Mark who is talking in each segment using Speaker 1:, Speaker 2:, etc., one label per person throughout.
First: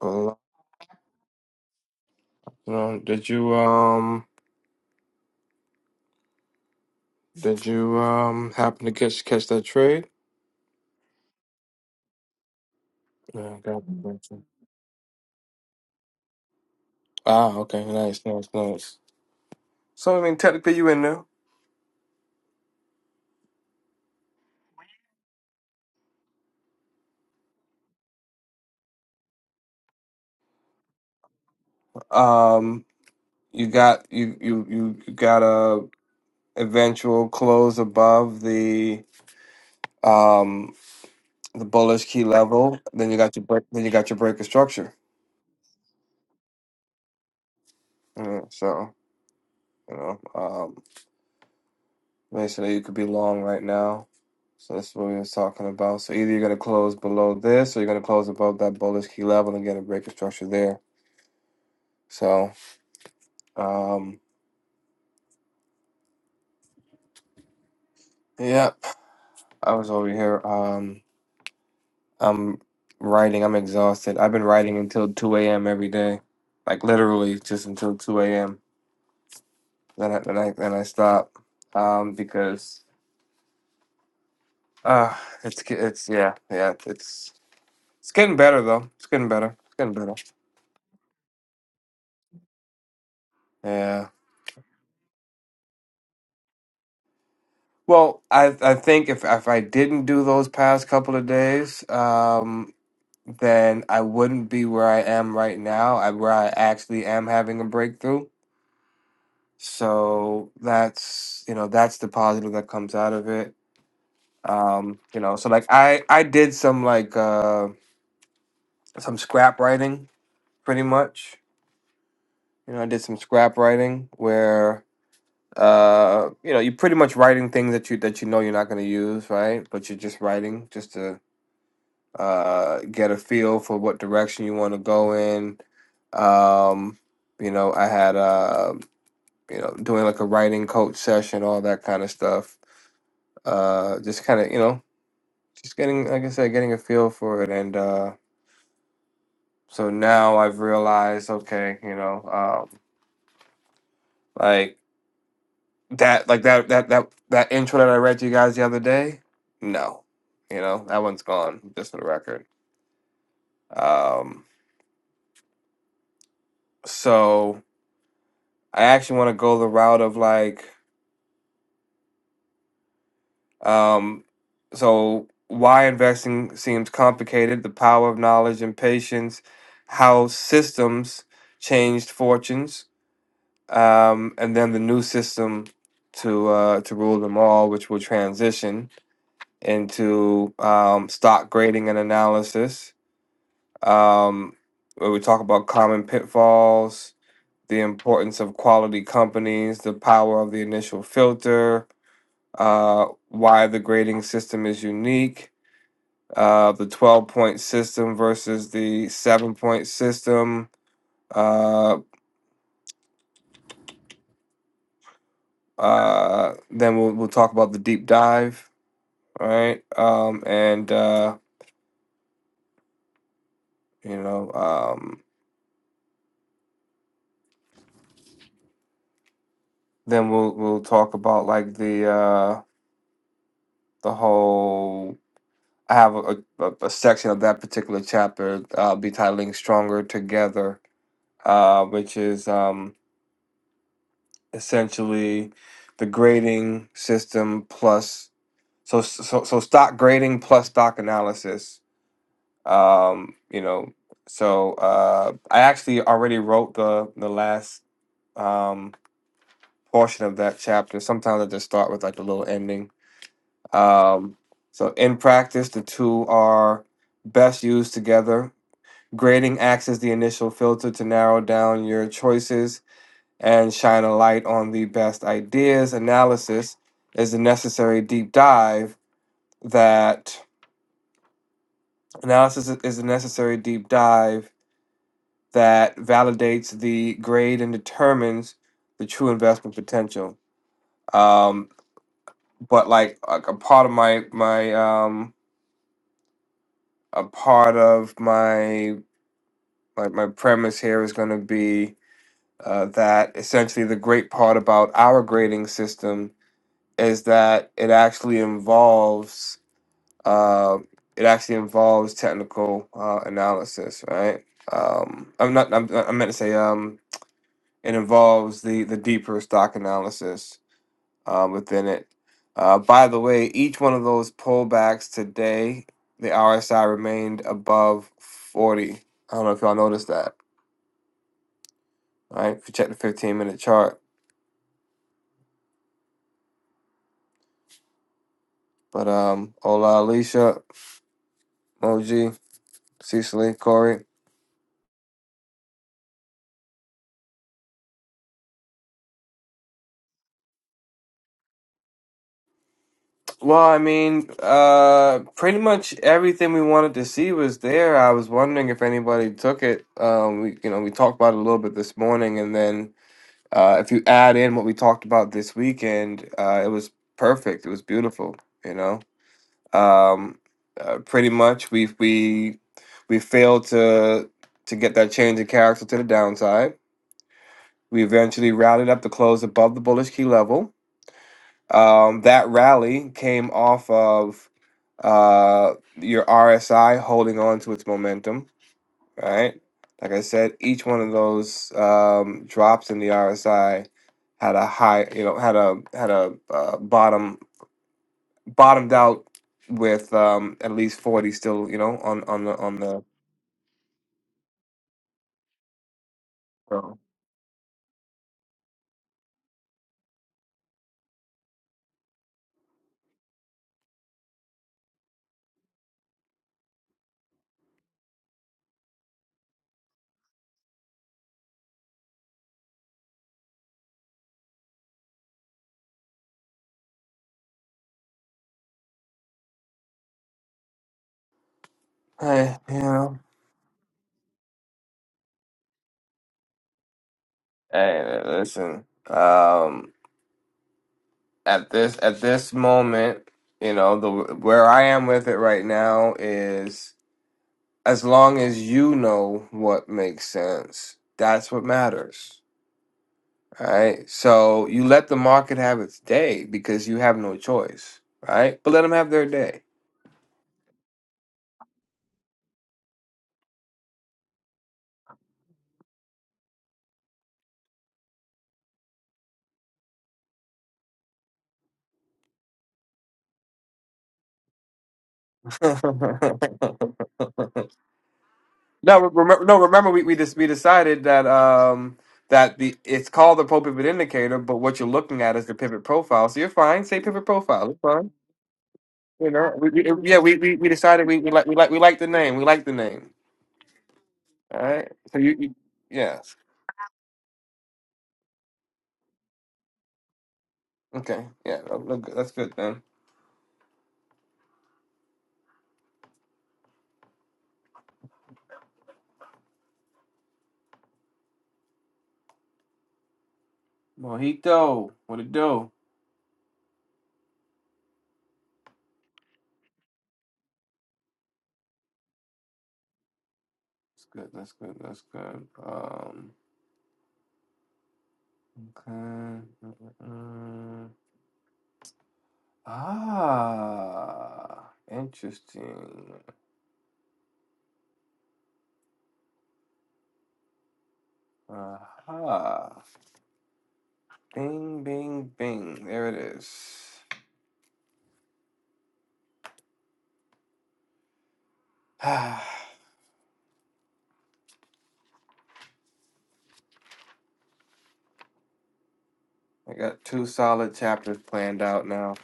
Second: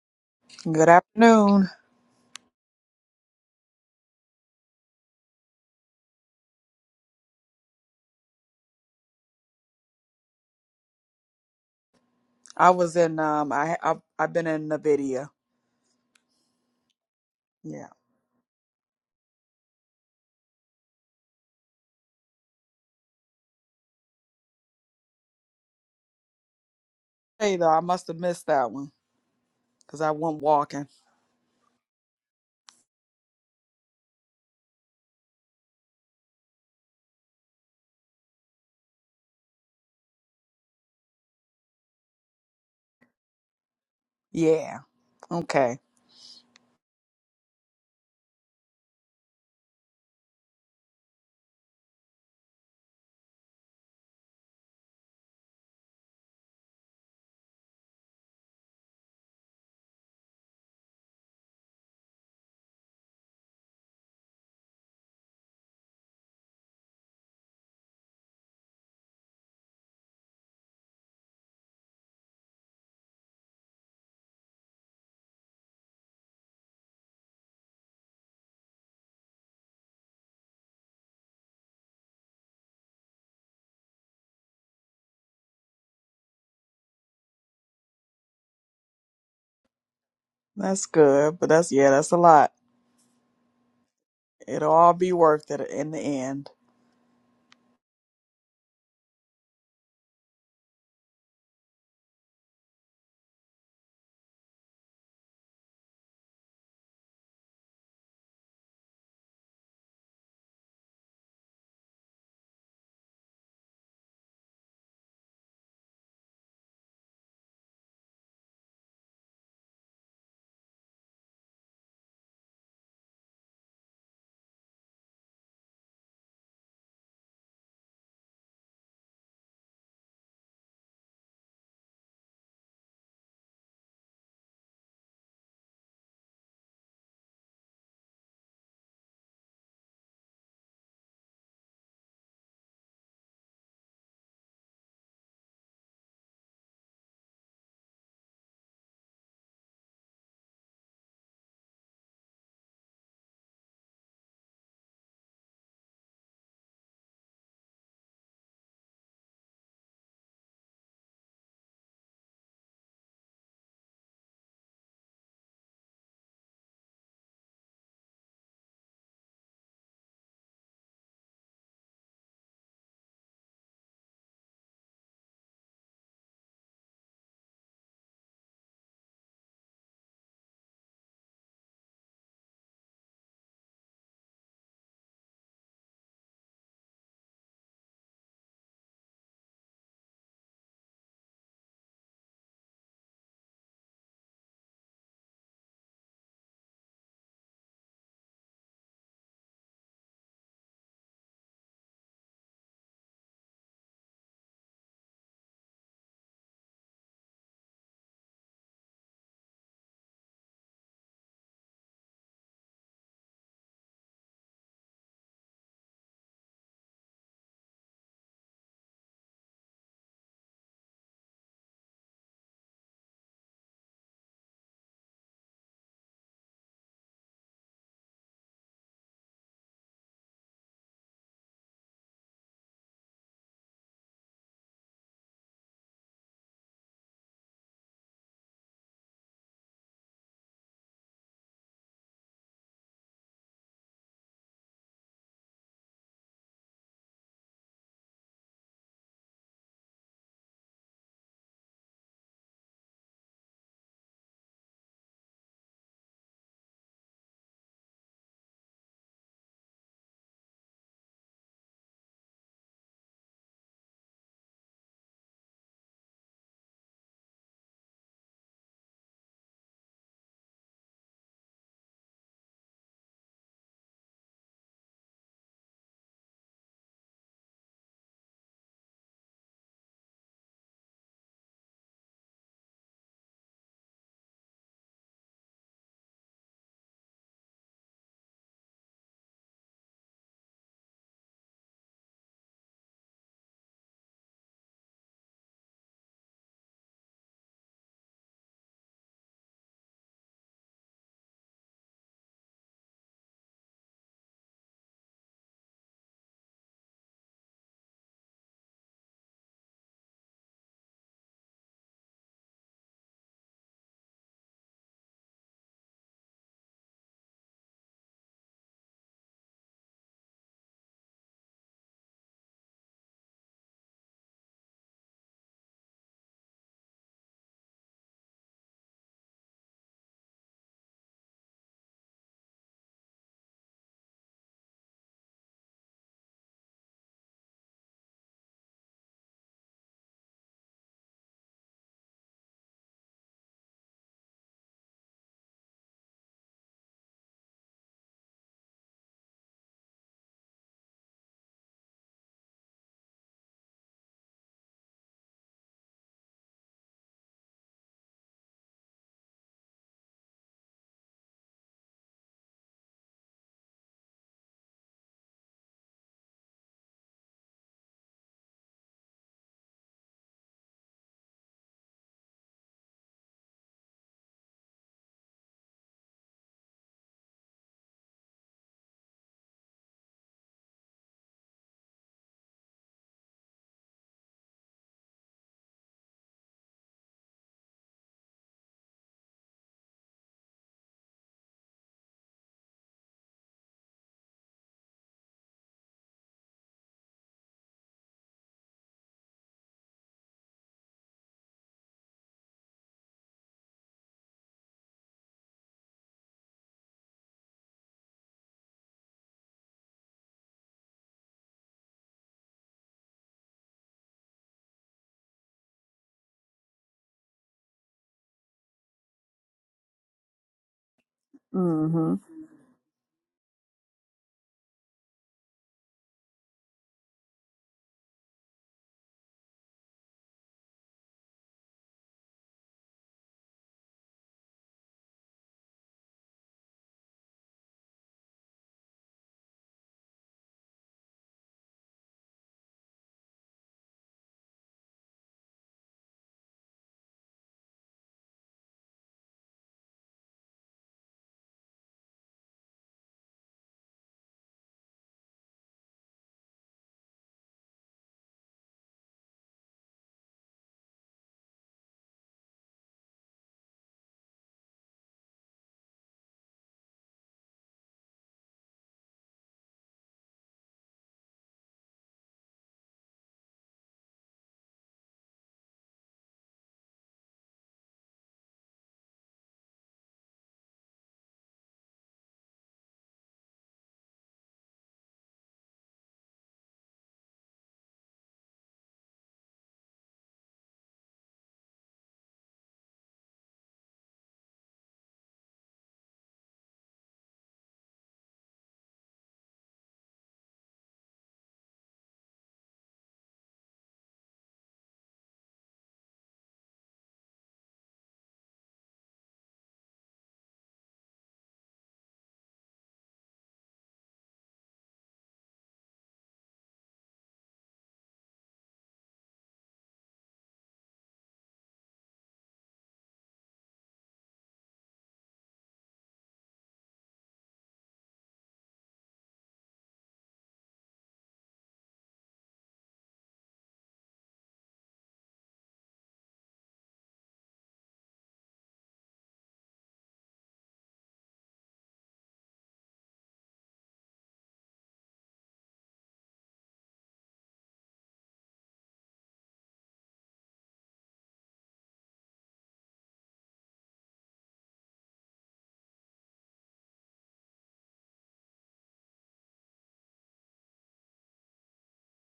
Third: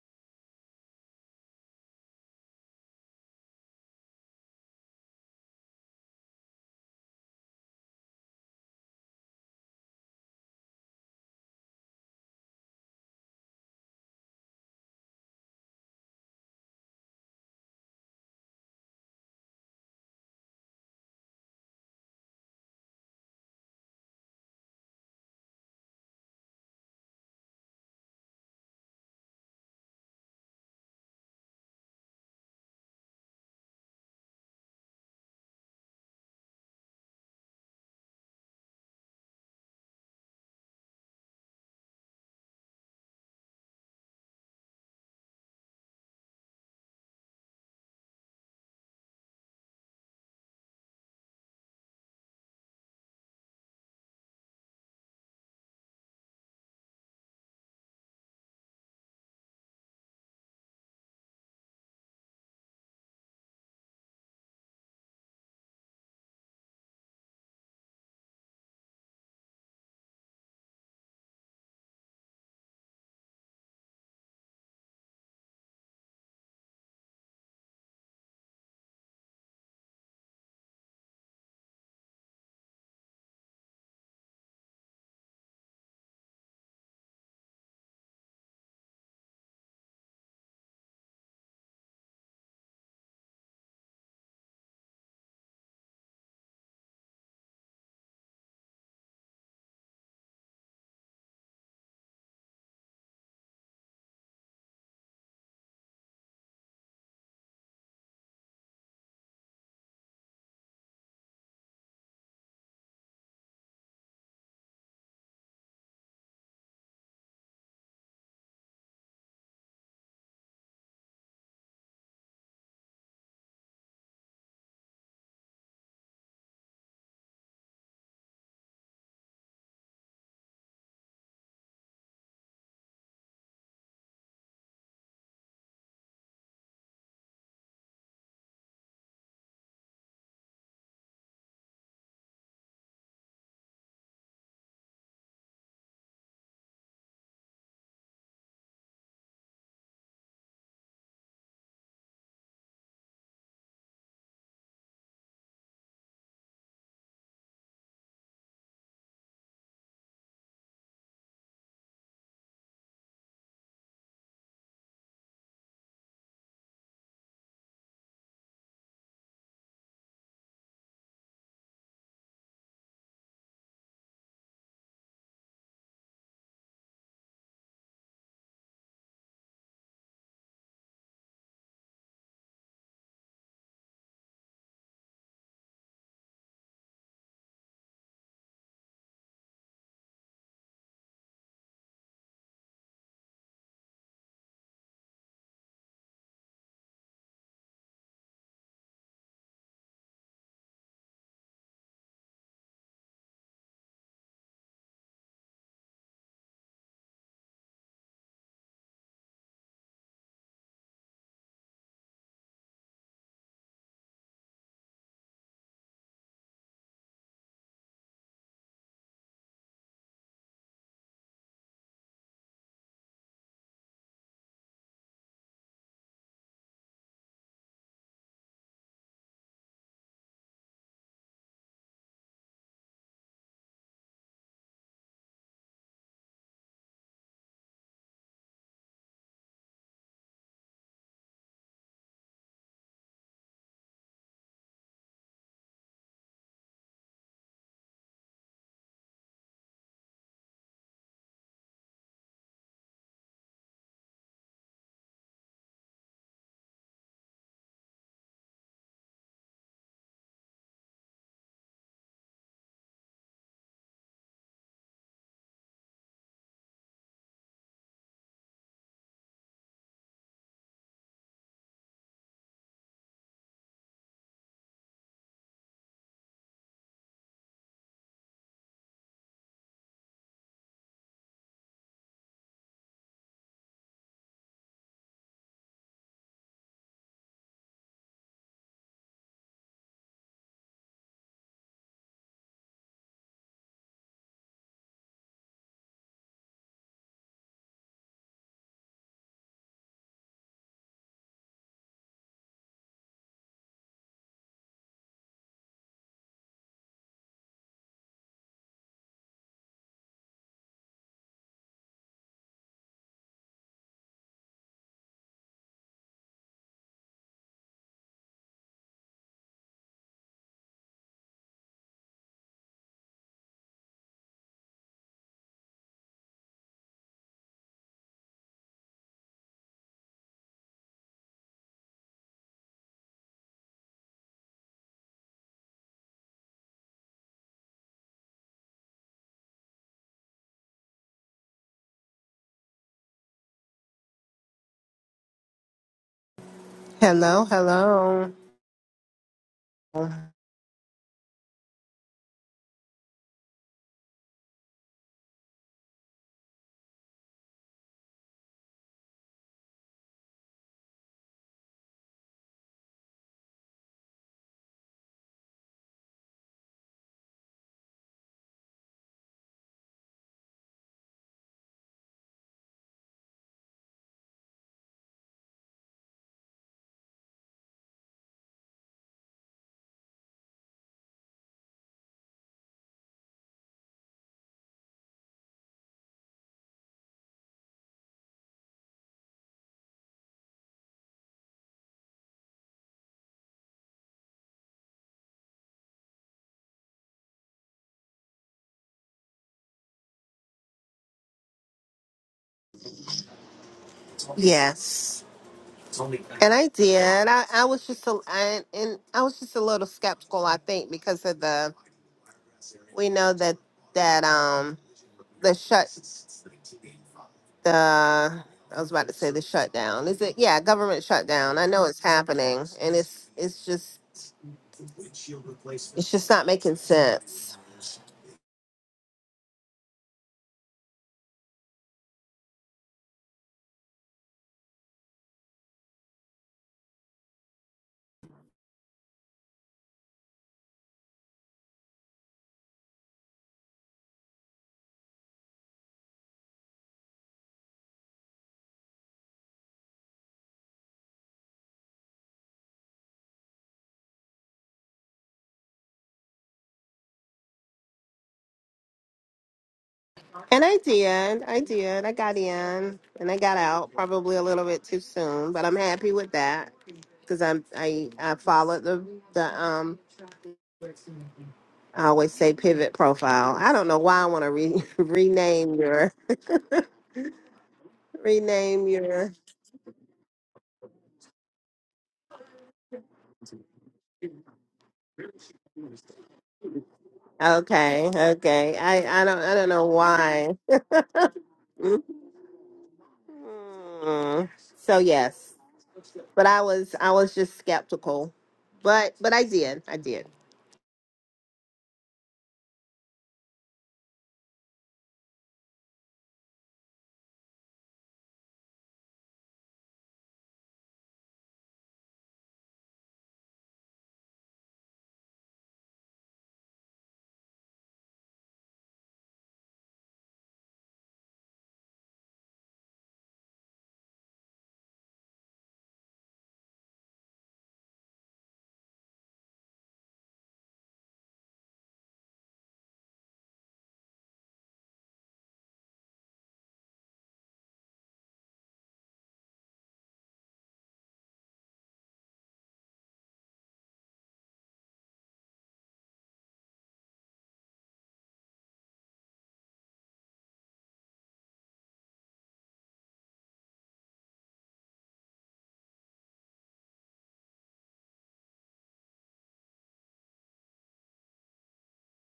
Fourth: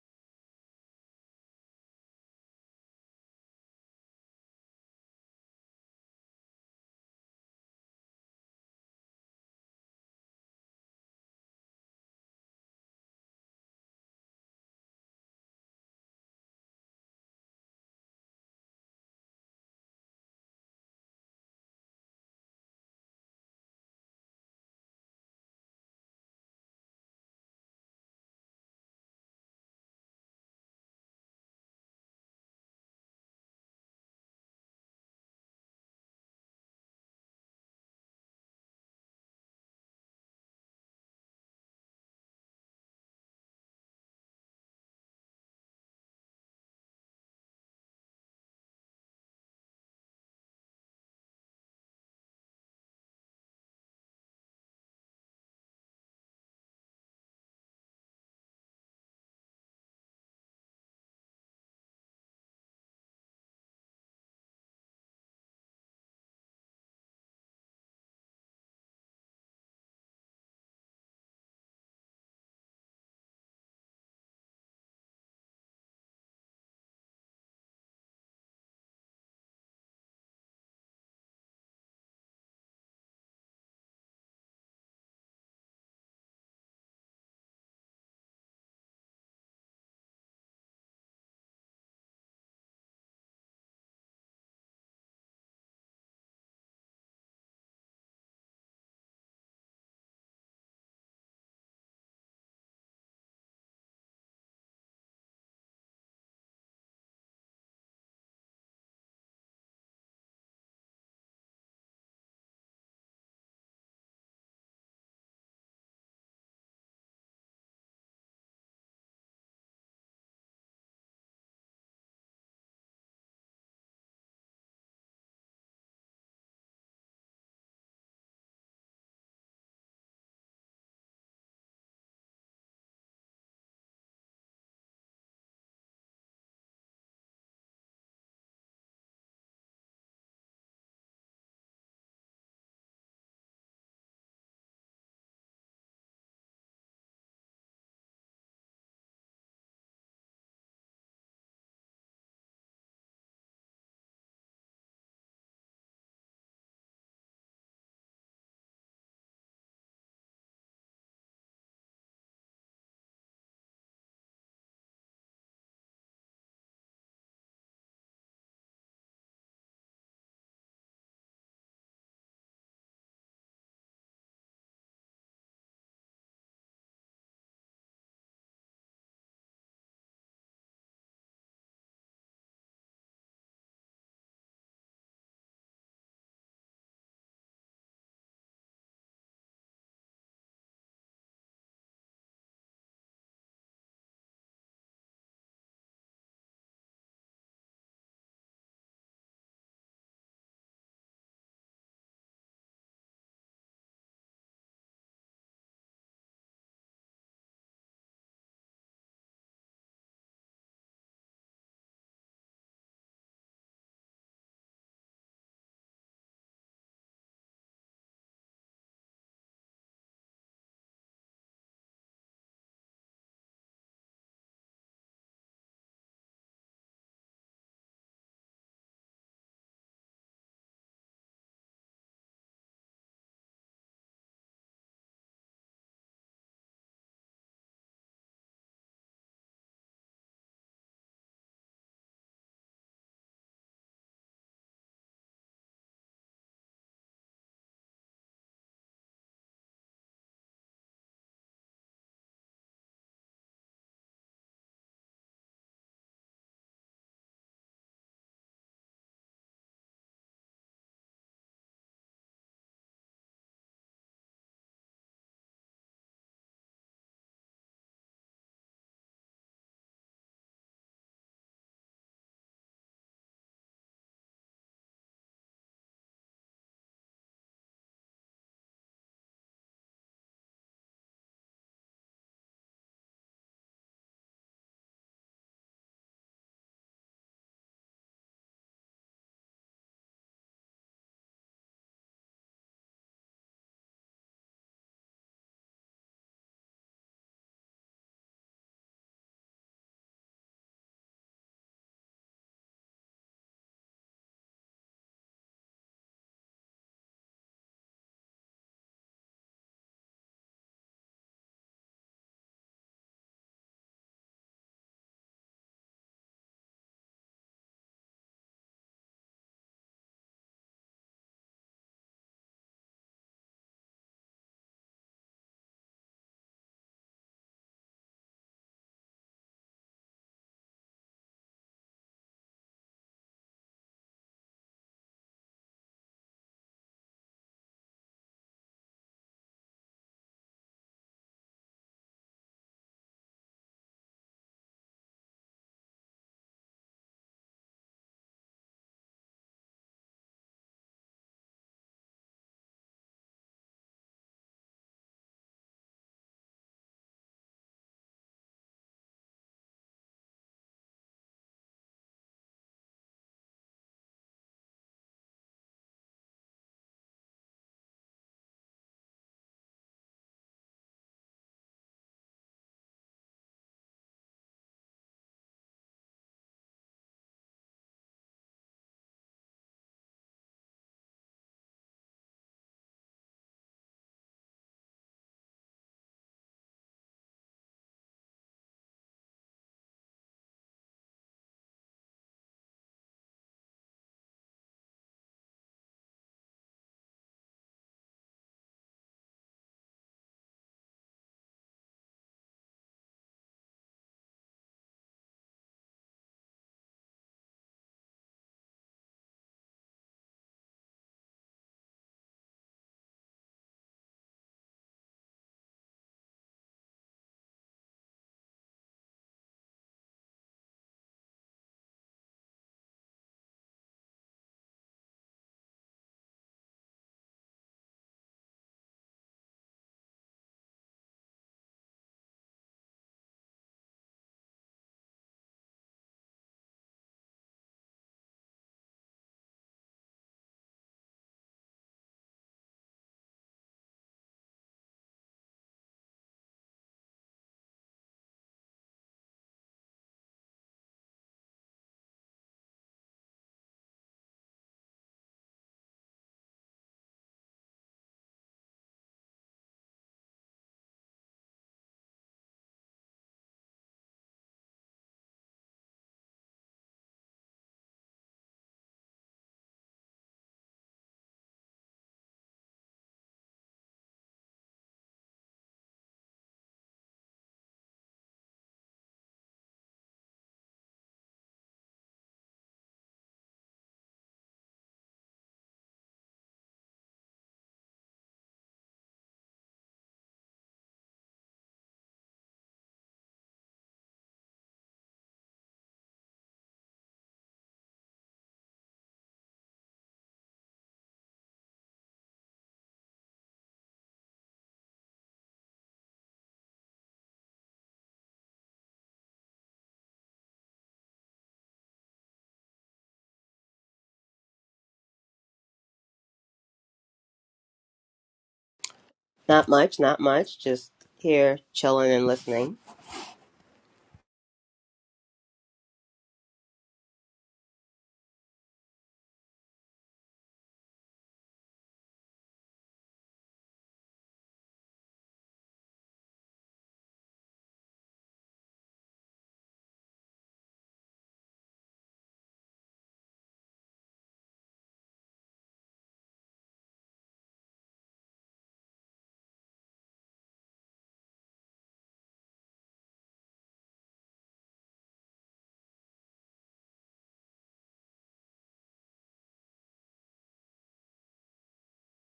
Speaker 1: Well,
Speaker 2: Good afternoon.
Speaker 1: uh, did you um did you um happen to catch catch that trade?
Speaker 2: I was in um
Speaker 1: Yeah, I got
Speaker 2: I I
Speaker 1: it. Got
Speaker 2: I've
Speaker 1: you.
Speaker 2: been in Nvidia.
Speaker 1: Ah, okay,
Speaker 2: Yeah.
Speaker 1: nice, nice, nice. So I mean, technically you in there.
Speaker 2: Hey though, I must have missed that one cuz I went walking.
Speaker 1: Um, you got you you you you got a eventual close above the um the bullish key level. Then you got your break. Then you got your break of
Speaker 2: Yeah.
Speaker 1: structure.
Speaker 2: Okay.
Speaker 1: Yeah, so you know. um, Basically, you could be long right now. So that's what we was talking about. So either you're gonna close below this or you're gonna close above that bullish key level and get a break of structure there. So um yeah, I was over here. Um I'm writing, I'm exhausted. I've been writing until two AM every day. Like literally just until two AM. Then I then I then I stop. Um because uh it's ge- it's yeah, yeah, it's it's getting better though. It's getting better. It's getting better.
Speaker 2: That's good, but that's yeah, that's a lot.
Speaker 1: Yeah.
Speaker 2: It'll all be worth it in the end.
Speaker 1: Well, I I think if if I didn't do those past couple of days, um, then I wouldn't be where I am right now. I where I actually am having a breakthrough. So that's you know that's the positive that comes out of it. Um, you know, so like I I did some like uh some scrap writing pretty much. You know, I did some scrap writing where uh you know you're pretty much writing things that you that you know you're not going to use right but you're just writing just to uh, get a feel for what direction you want to go in. Um, you know, I had uh, you know doing like a writing coach session, all that kind of stuff. Uh, just kind of you know, just getting like I said, getting a feel for it, and uh, so now I've realized, okay, you know, um, like that, like that, that, that, that intro that I read to you guys the other day, no, you know, that one's gone, just for the record. Um, so I actually want to go the route of like Um, so, why investing seems complicated, the power of knowledge and patience, how systems changed fortunes, um, and then the new system to uh, to rule them all, which will transition into um, stock grading and analysis, um, where we talk about common pitfalls, the importance of quality companies, the power of the initial filter, uh, why the grading system is unique uh, the 12 point system versus the seven point system. Uh, uh, then we'll, we'll talk about the deep dive, right? Um, and, uh, you know, um, then we'll, we'll talk about like the, uh, the whole, I have a, a, a section of that particular chapter, uh, I'll be titling Stronger Together, uh, which is, um, essentially the grading system plus So so so stock grading plus stock analysis. Um, you know, so uh, I actually already wrote the the last um, portion of that chapter. Sometimes I just start with like a little ending. Um, so in practice, the two are best used together. Grading acts as the initial filter to narrow down your choices and shine a light on the best ideas. Analysis is the necessary deep dive that Analysis i- is a necessary deep dive that validates the grade and determines the true investment potential. Um, but like a, a part of my my um, a part of my like my premise here is going to be uh, that essentially the great part about our grading system is that it actually involves uh, it actually involves technical uh, analysis, right? Um, I'm not. I'm, I meant to say. Um, and involves the the deeper stock analysis uh, within it. Uh, by the way, each one of those pullbacks today, the RSI remained above 40. I don't know if y'all noticed that. All right, if you check the 15 minute chart. But um, Ola, Alicia, Moji, Cecily, Corey.
Speaker 3: Hello, hello.
Speaker 1: Well, I mean, uh, pretty much everything we wanted to see was there. I was wondering if anybody took it. Um, we, you know, we talked about it a little bit this morning, and then Uh, if you add in what we talked about this weekend, uh, it was perfect. It was beautiful. You know, um, uh, pretty much we we we failed to to get that change in character to the downside. We eventually rallied up to close above the bullish key level. Um, that rally came off of uh, your RSI holding on to its momentum Right, Like I said, each one of those um, drops in the RSI had a high, you know, had a had a uh, bottom bottomed out with um, at least forty still, you know, on on the on the.
Speaker 3: Yes, and I
Speaker 1: So,
Speaker 3: did. I, I was just a, I, and I was just a little skeptical. I think because of the we know that that um the shut the I was about to say the shutdown. Is it? Yeah, government shutdown. I know it's
Speaker 2: Mhm.
Speaker 3: happening, and it's it's just it's just not making sense.
Speaker 1: Hey, you know, hey, listen. Um, at this at this moment, you know, the where I am with it right now is as long as you know what makes sense, that's what matters right? So you let the market have its day because you have no choice, right? But let them have their day.
Speaker 3: And I did. I did. I got in and I got out probably a little bit too soon, but I'm happy with that because I'm I I followed the the um I always say pivot profile. I don't know why I want to re- rename
Speaker 1: no,
Speaker 3: your rename your
Speaker 1: remember, no, remember we we just we decided that um that the it's called the pro pivot indicator, but what you're looking at is the pivot profile. So you're fine. Say pivot profile. It's fine.
Speaker 3: okay okay I I
Speaker 1: You
Speaker 3: don't
Speaker 1: know,
Speaker 3: I don't
Speaker 1: we, we,
Speaker 3: know
Speaker 1: yeah, we, we,
Speaker 3: why.
Speaker 1: we decided we, we like we like we like the name. We like the name.
Speaker 3: Mm.
Speaker 1: All right.
Speaker 3: so
Speaker 1: So you,
Speaker 3: yes,
Speaker 1: you yes.
Speaker 3: but I was I was just skeptical, but but I did I did.
Speaker 1: Okay. Yeah. that look good. That's good then. Mojito. What it do?
Speaker 4: Not much, not much. Just here chilling and listening.
Speaker 1: That's good. That's good. That's good. Um, okay. Mm-mm. Ah, interesting. Aha. Bing, bing, bing. There it is. I got two solid chapters planned out now.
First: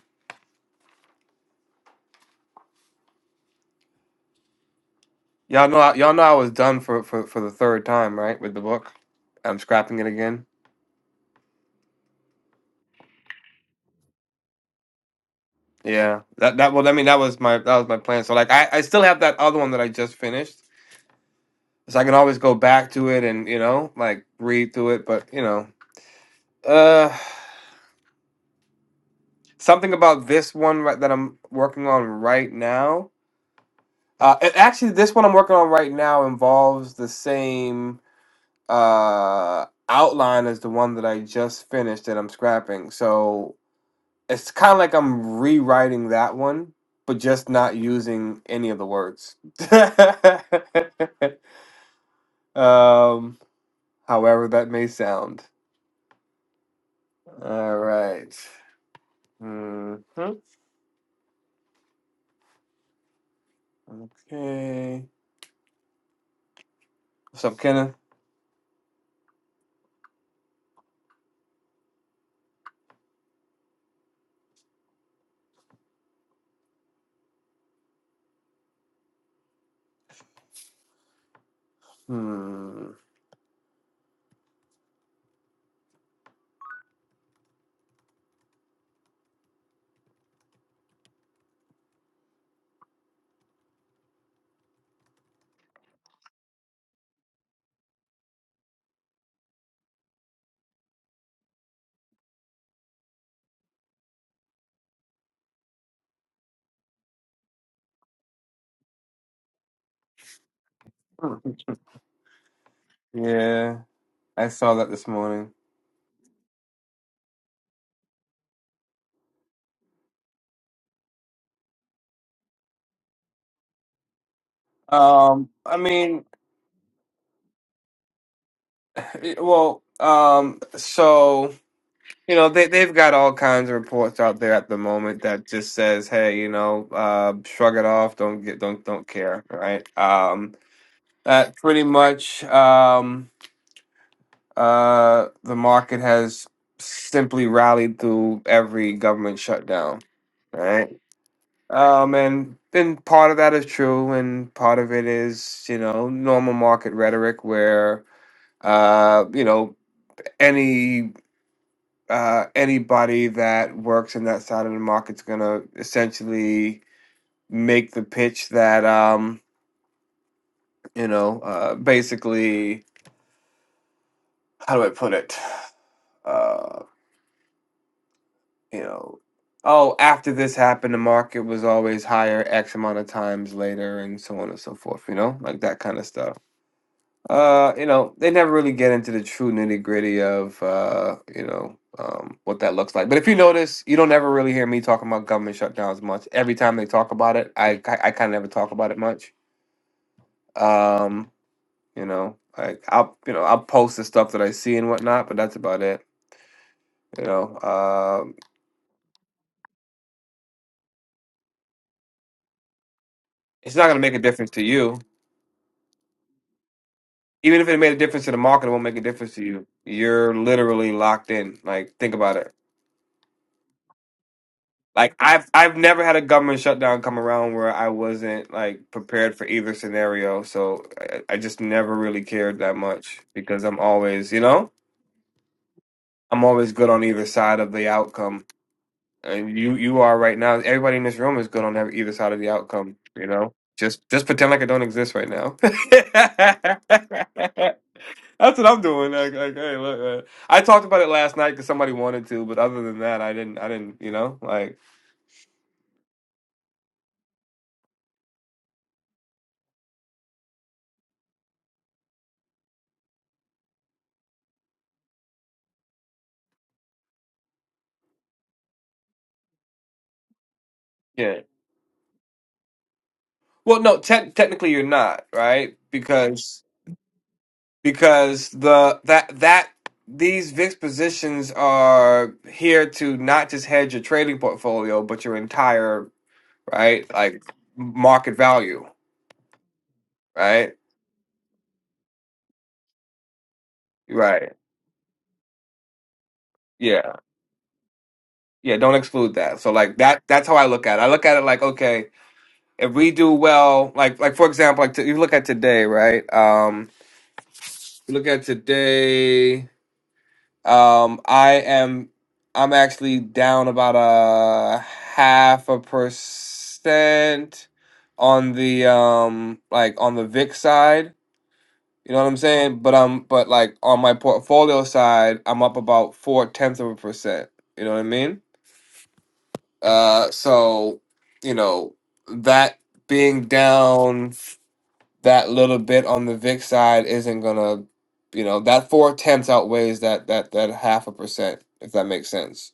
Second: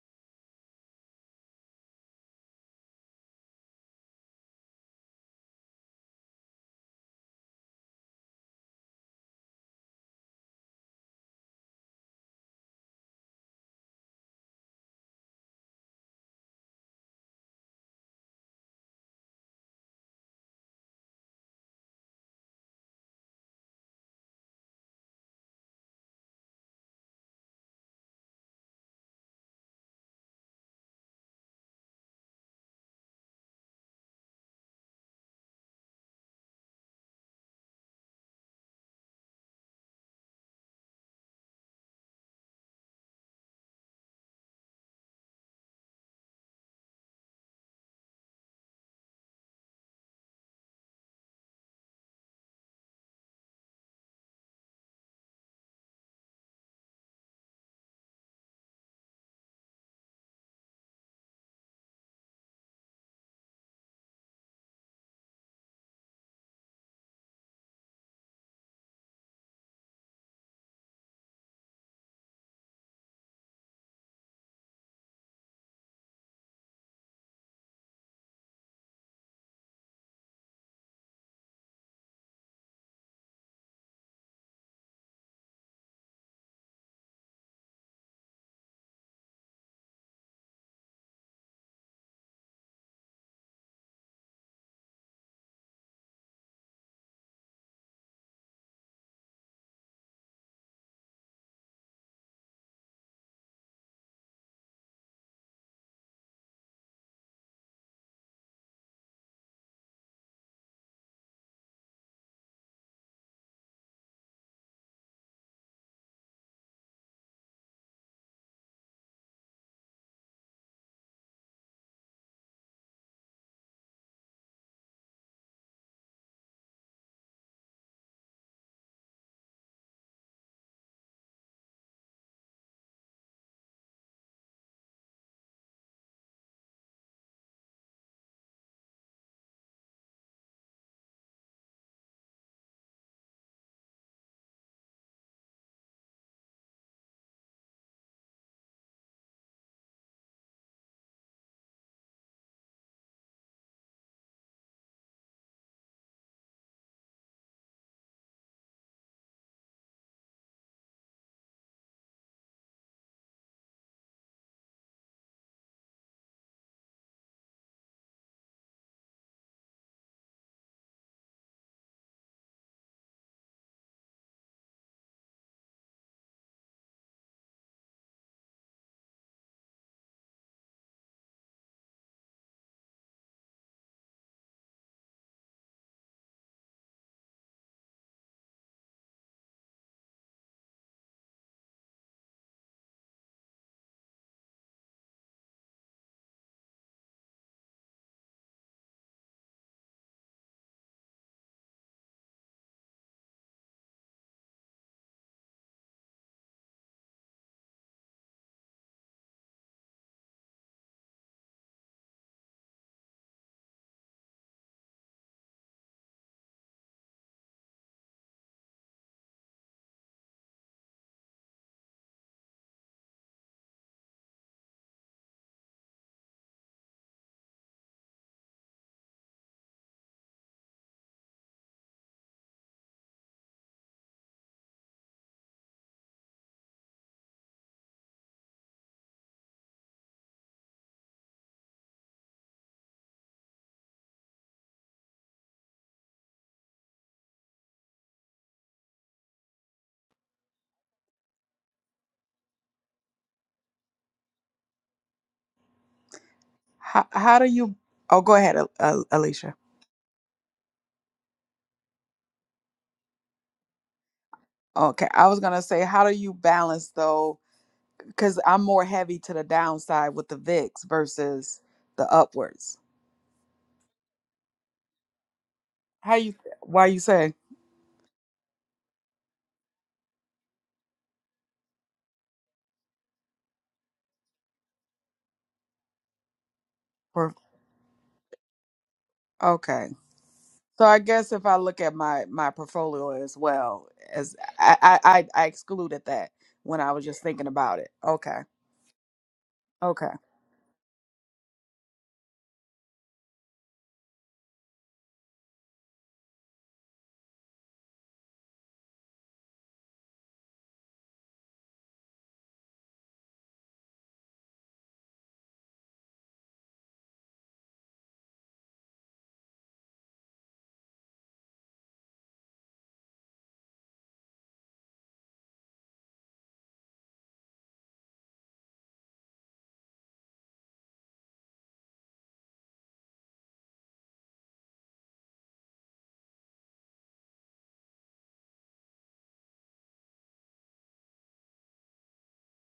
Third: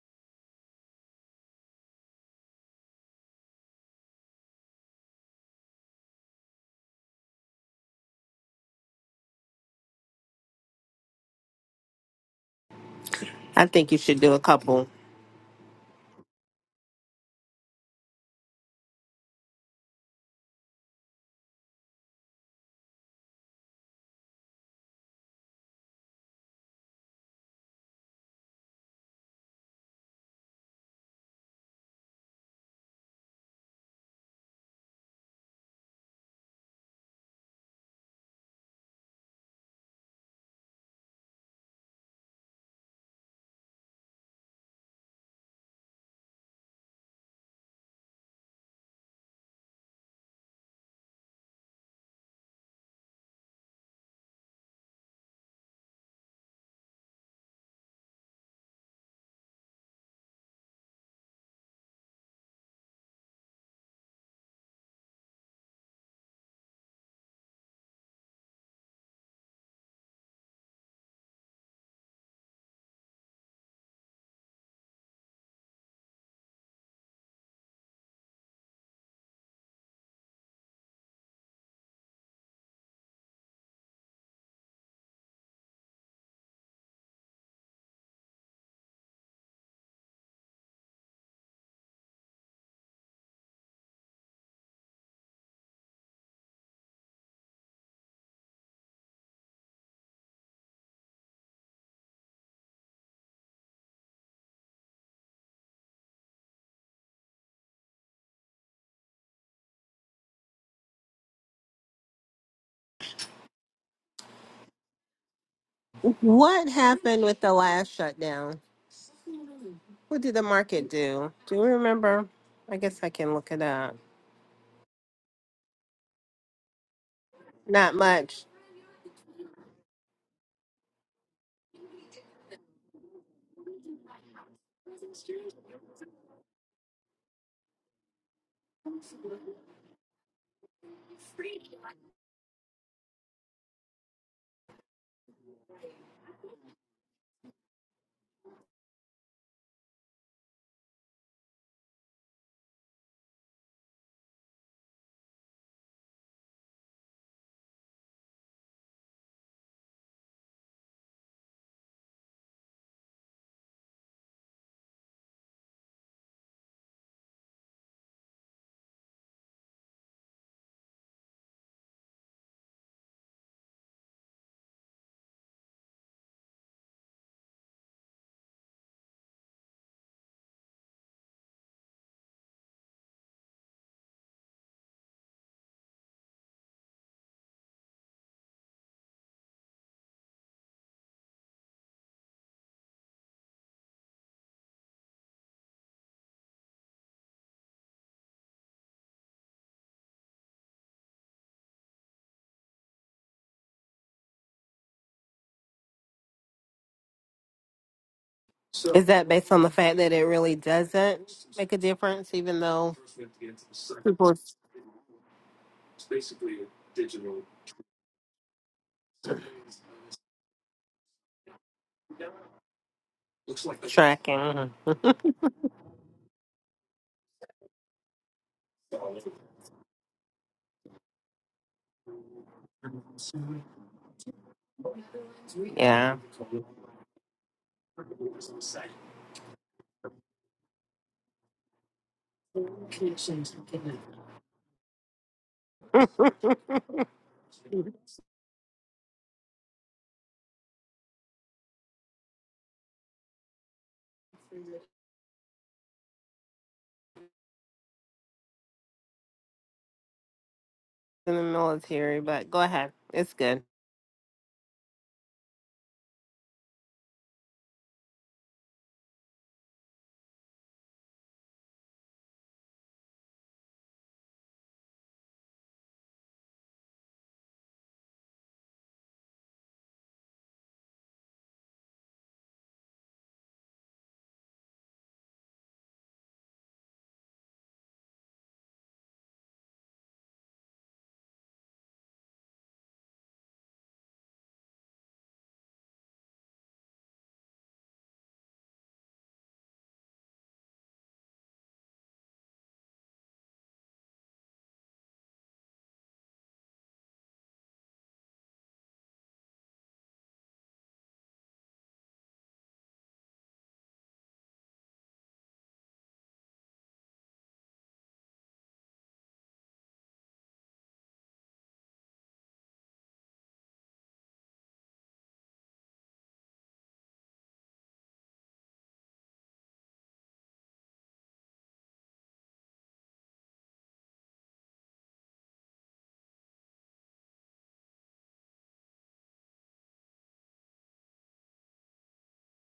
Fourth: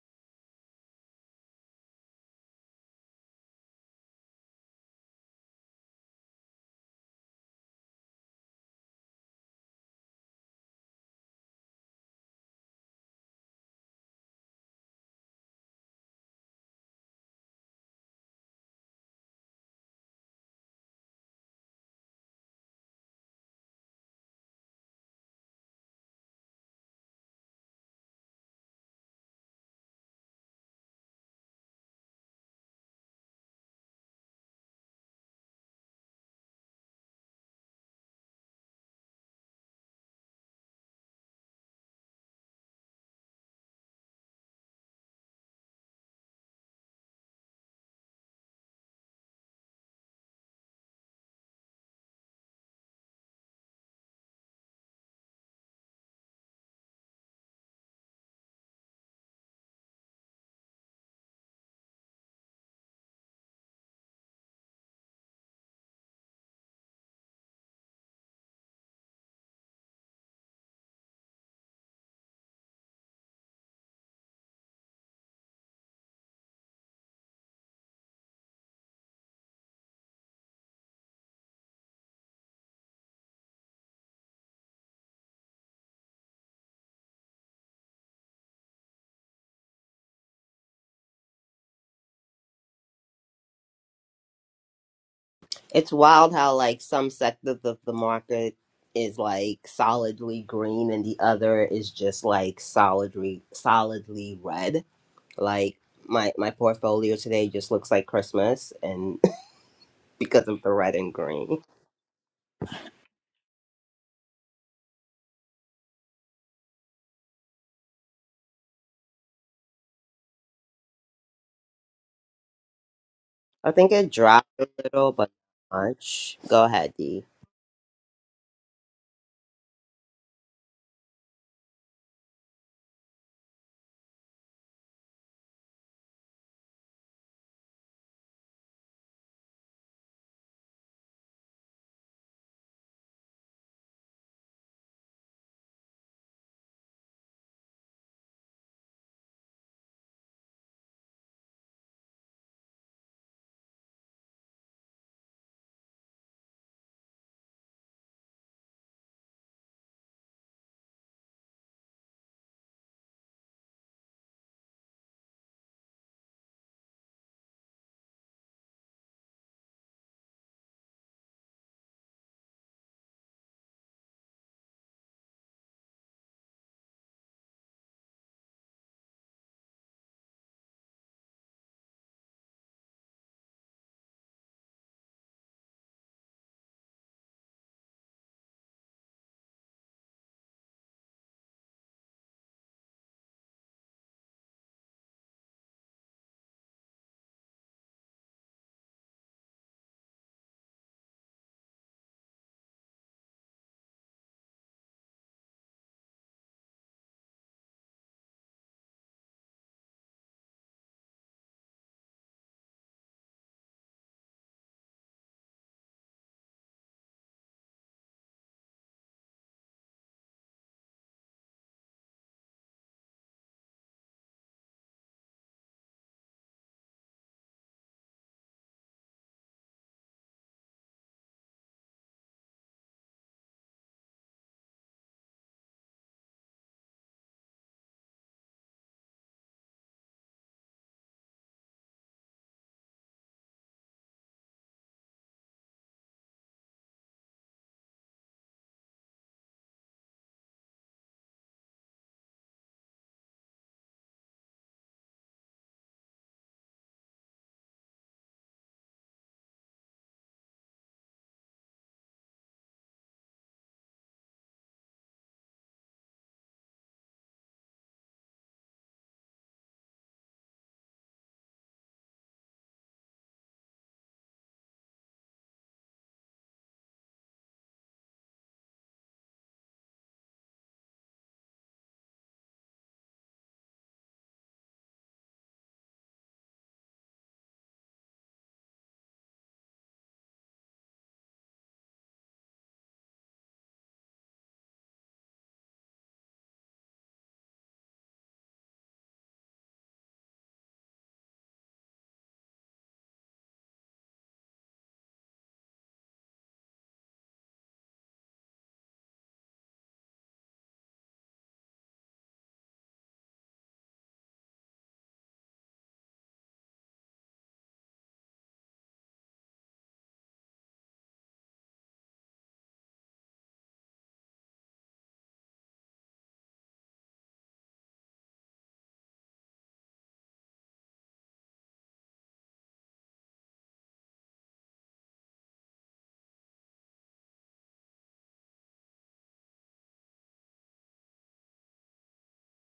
Speaker 1: Y'all know, I, y'all know I was done for, for, for the third time, right, with the book. I'm scrapping it again.
Speaker 3: I think you should do a couple.
Speaker 1: Yeah, that that well, I mean, that was my that was my plan. So like, I I still have that other one that I just finished So I can always go back to it and, you know, like read through it. But, you know, uh, something about this one right, that I'm working on right now. Uh, a- actually, this one I'm working on right now involves the same uh, outline as the one that I just finished that I'm scrapping. So it's kind of like I'm rewriting that one, but just not using any of the words. um, however, that may sound. All right. Mm-hmm. Okay. What's up, Kenneth? Hmm.
Speaker 4: It's wild how like some sectors of the market is like solidly green and the other is just like solidly solidly red. Like my my portfolio today just looks like Christmas and because of the red and
Speaker 1: Hmm.
Speaker 4: green.
Speaker 1: Yeah, I saw that this morning.
Speaker 3: What happened with the last shutdown? What did the market do? Do you remember? I guess I can look it
Speaker 4: I think
Speaker 3: up.
Speaker 4: it dropped a little but
Speaker 1: Um, I
Speaker 4: not
Speaker 1: mean,
Speaker 4: much. Go ahead, D.
Speaker 3: Not much.
Speaker 1: it- well, um, so you know they they've got all kinds of reports out there at the moment that just says, hey, you know, uh, shrug it off, don't get, don't, don't care, right? Um, that pretty much, um, uh, the market has simply rallied through every government shutdown, right? Um, and and part of that is true, and part of it is you know normal market rhetoric where uh you know any uh anybody that works in that side of the market's gonna essentially make the pitch that um you know uh basically how do I put it uh you know oh after this happened the market was always higher X amount of times later and so on and so forth you know like that kind of stuff Uh, you know, they never really get into the true nitty gritty of uh, you know, um, what that looks like. But if you notice, you don't ever really hear me talking about government shutdowns much. Every time they talk about it, I I, I kind of never talk about it much. Um, you know, like I'll you know I'll post the stuff that I see and whatnot, but that's about it. You know, um,
Speaker 3: Is that based on the fact that it really doesn't make a difference, even though
Speaker 1: it's not gonna make a
Speaker 3: people
Speaker 1: difference to you. Even if it made a difference to the market, it won't make a difference to you. You're literally locked in. Like, think about it
Speaker 3: are tracking?
Speaker 1: Like I've I've never had a government shutdown come around where I wasn't like prepared for either scenario. So I, I just never really cared that much because I'm always, you know,
Speaker 3: Yeah.
Speaker 1: I'm always good on either side of the outcome. And you you are right now. Everybody in this room is good on ev- either side of the outcome. You know, just just pretend like I don't exist right now.
Speaker 3: In
Speaker 1: That's what I'm doing. Like, like hey, look, uh, I talked about it last night because somebody wanted to, but other than that, I didn't. I didn't. You know, like.
Speaker 2: How how do you Oh, go ahead, Al- Al- Alicia.
Speaker 3: the military, but go ahead. It's good.
Speaker 2: Okay. I was going to say how do you balance though cuz I'm more heavy to the downside with the VIX
Speaker 1: yeah.
Speaker 2: versus the upwards.
Speaker 1: Well, no, te- technically you're not right
Speaker 2: How you
Speaker 1: because
Speaker 2: why you say?
Speaker 1: because the that that these VIX positions are here to not just hedge your trading portfolio, but your entire right
Speaker 2: Or-
Speaker 1: like market value,
Speaker 2: Okay.
Speaker 1: right?
Speaker 2: So I guess if I look at my my portfolio as well as
Speaker 1: Right.
Speaker 2: I I, I I excluded that when I was
Speaker 1: Yeah.
Speaker 2: just thinking about it. Okay.
Speaker 1: Yeah. Don't exclude that. So like
Speaker 2: Okay.
Speaker 1: that that's how I look at it. I look at it like okay, if we do well, like like for example, like to, you look at today, right? Um, you look at today. Um, I am I'm actually down about a half a percent on the um like on the VIX side. You know what I'm saying? But um but like on my portfolio side, I'm up about four tenths of a percent. You know what I mean? Uh so you know that being down that little bit on the VIX side isn't gonna you know that four tenths outweighs that that that half a percent if that makes sense.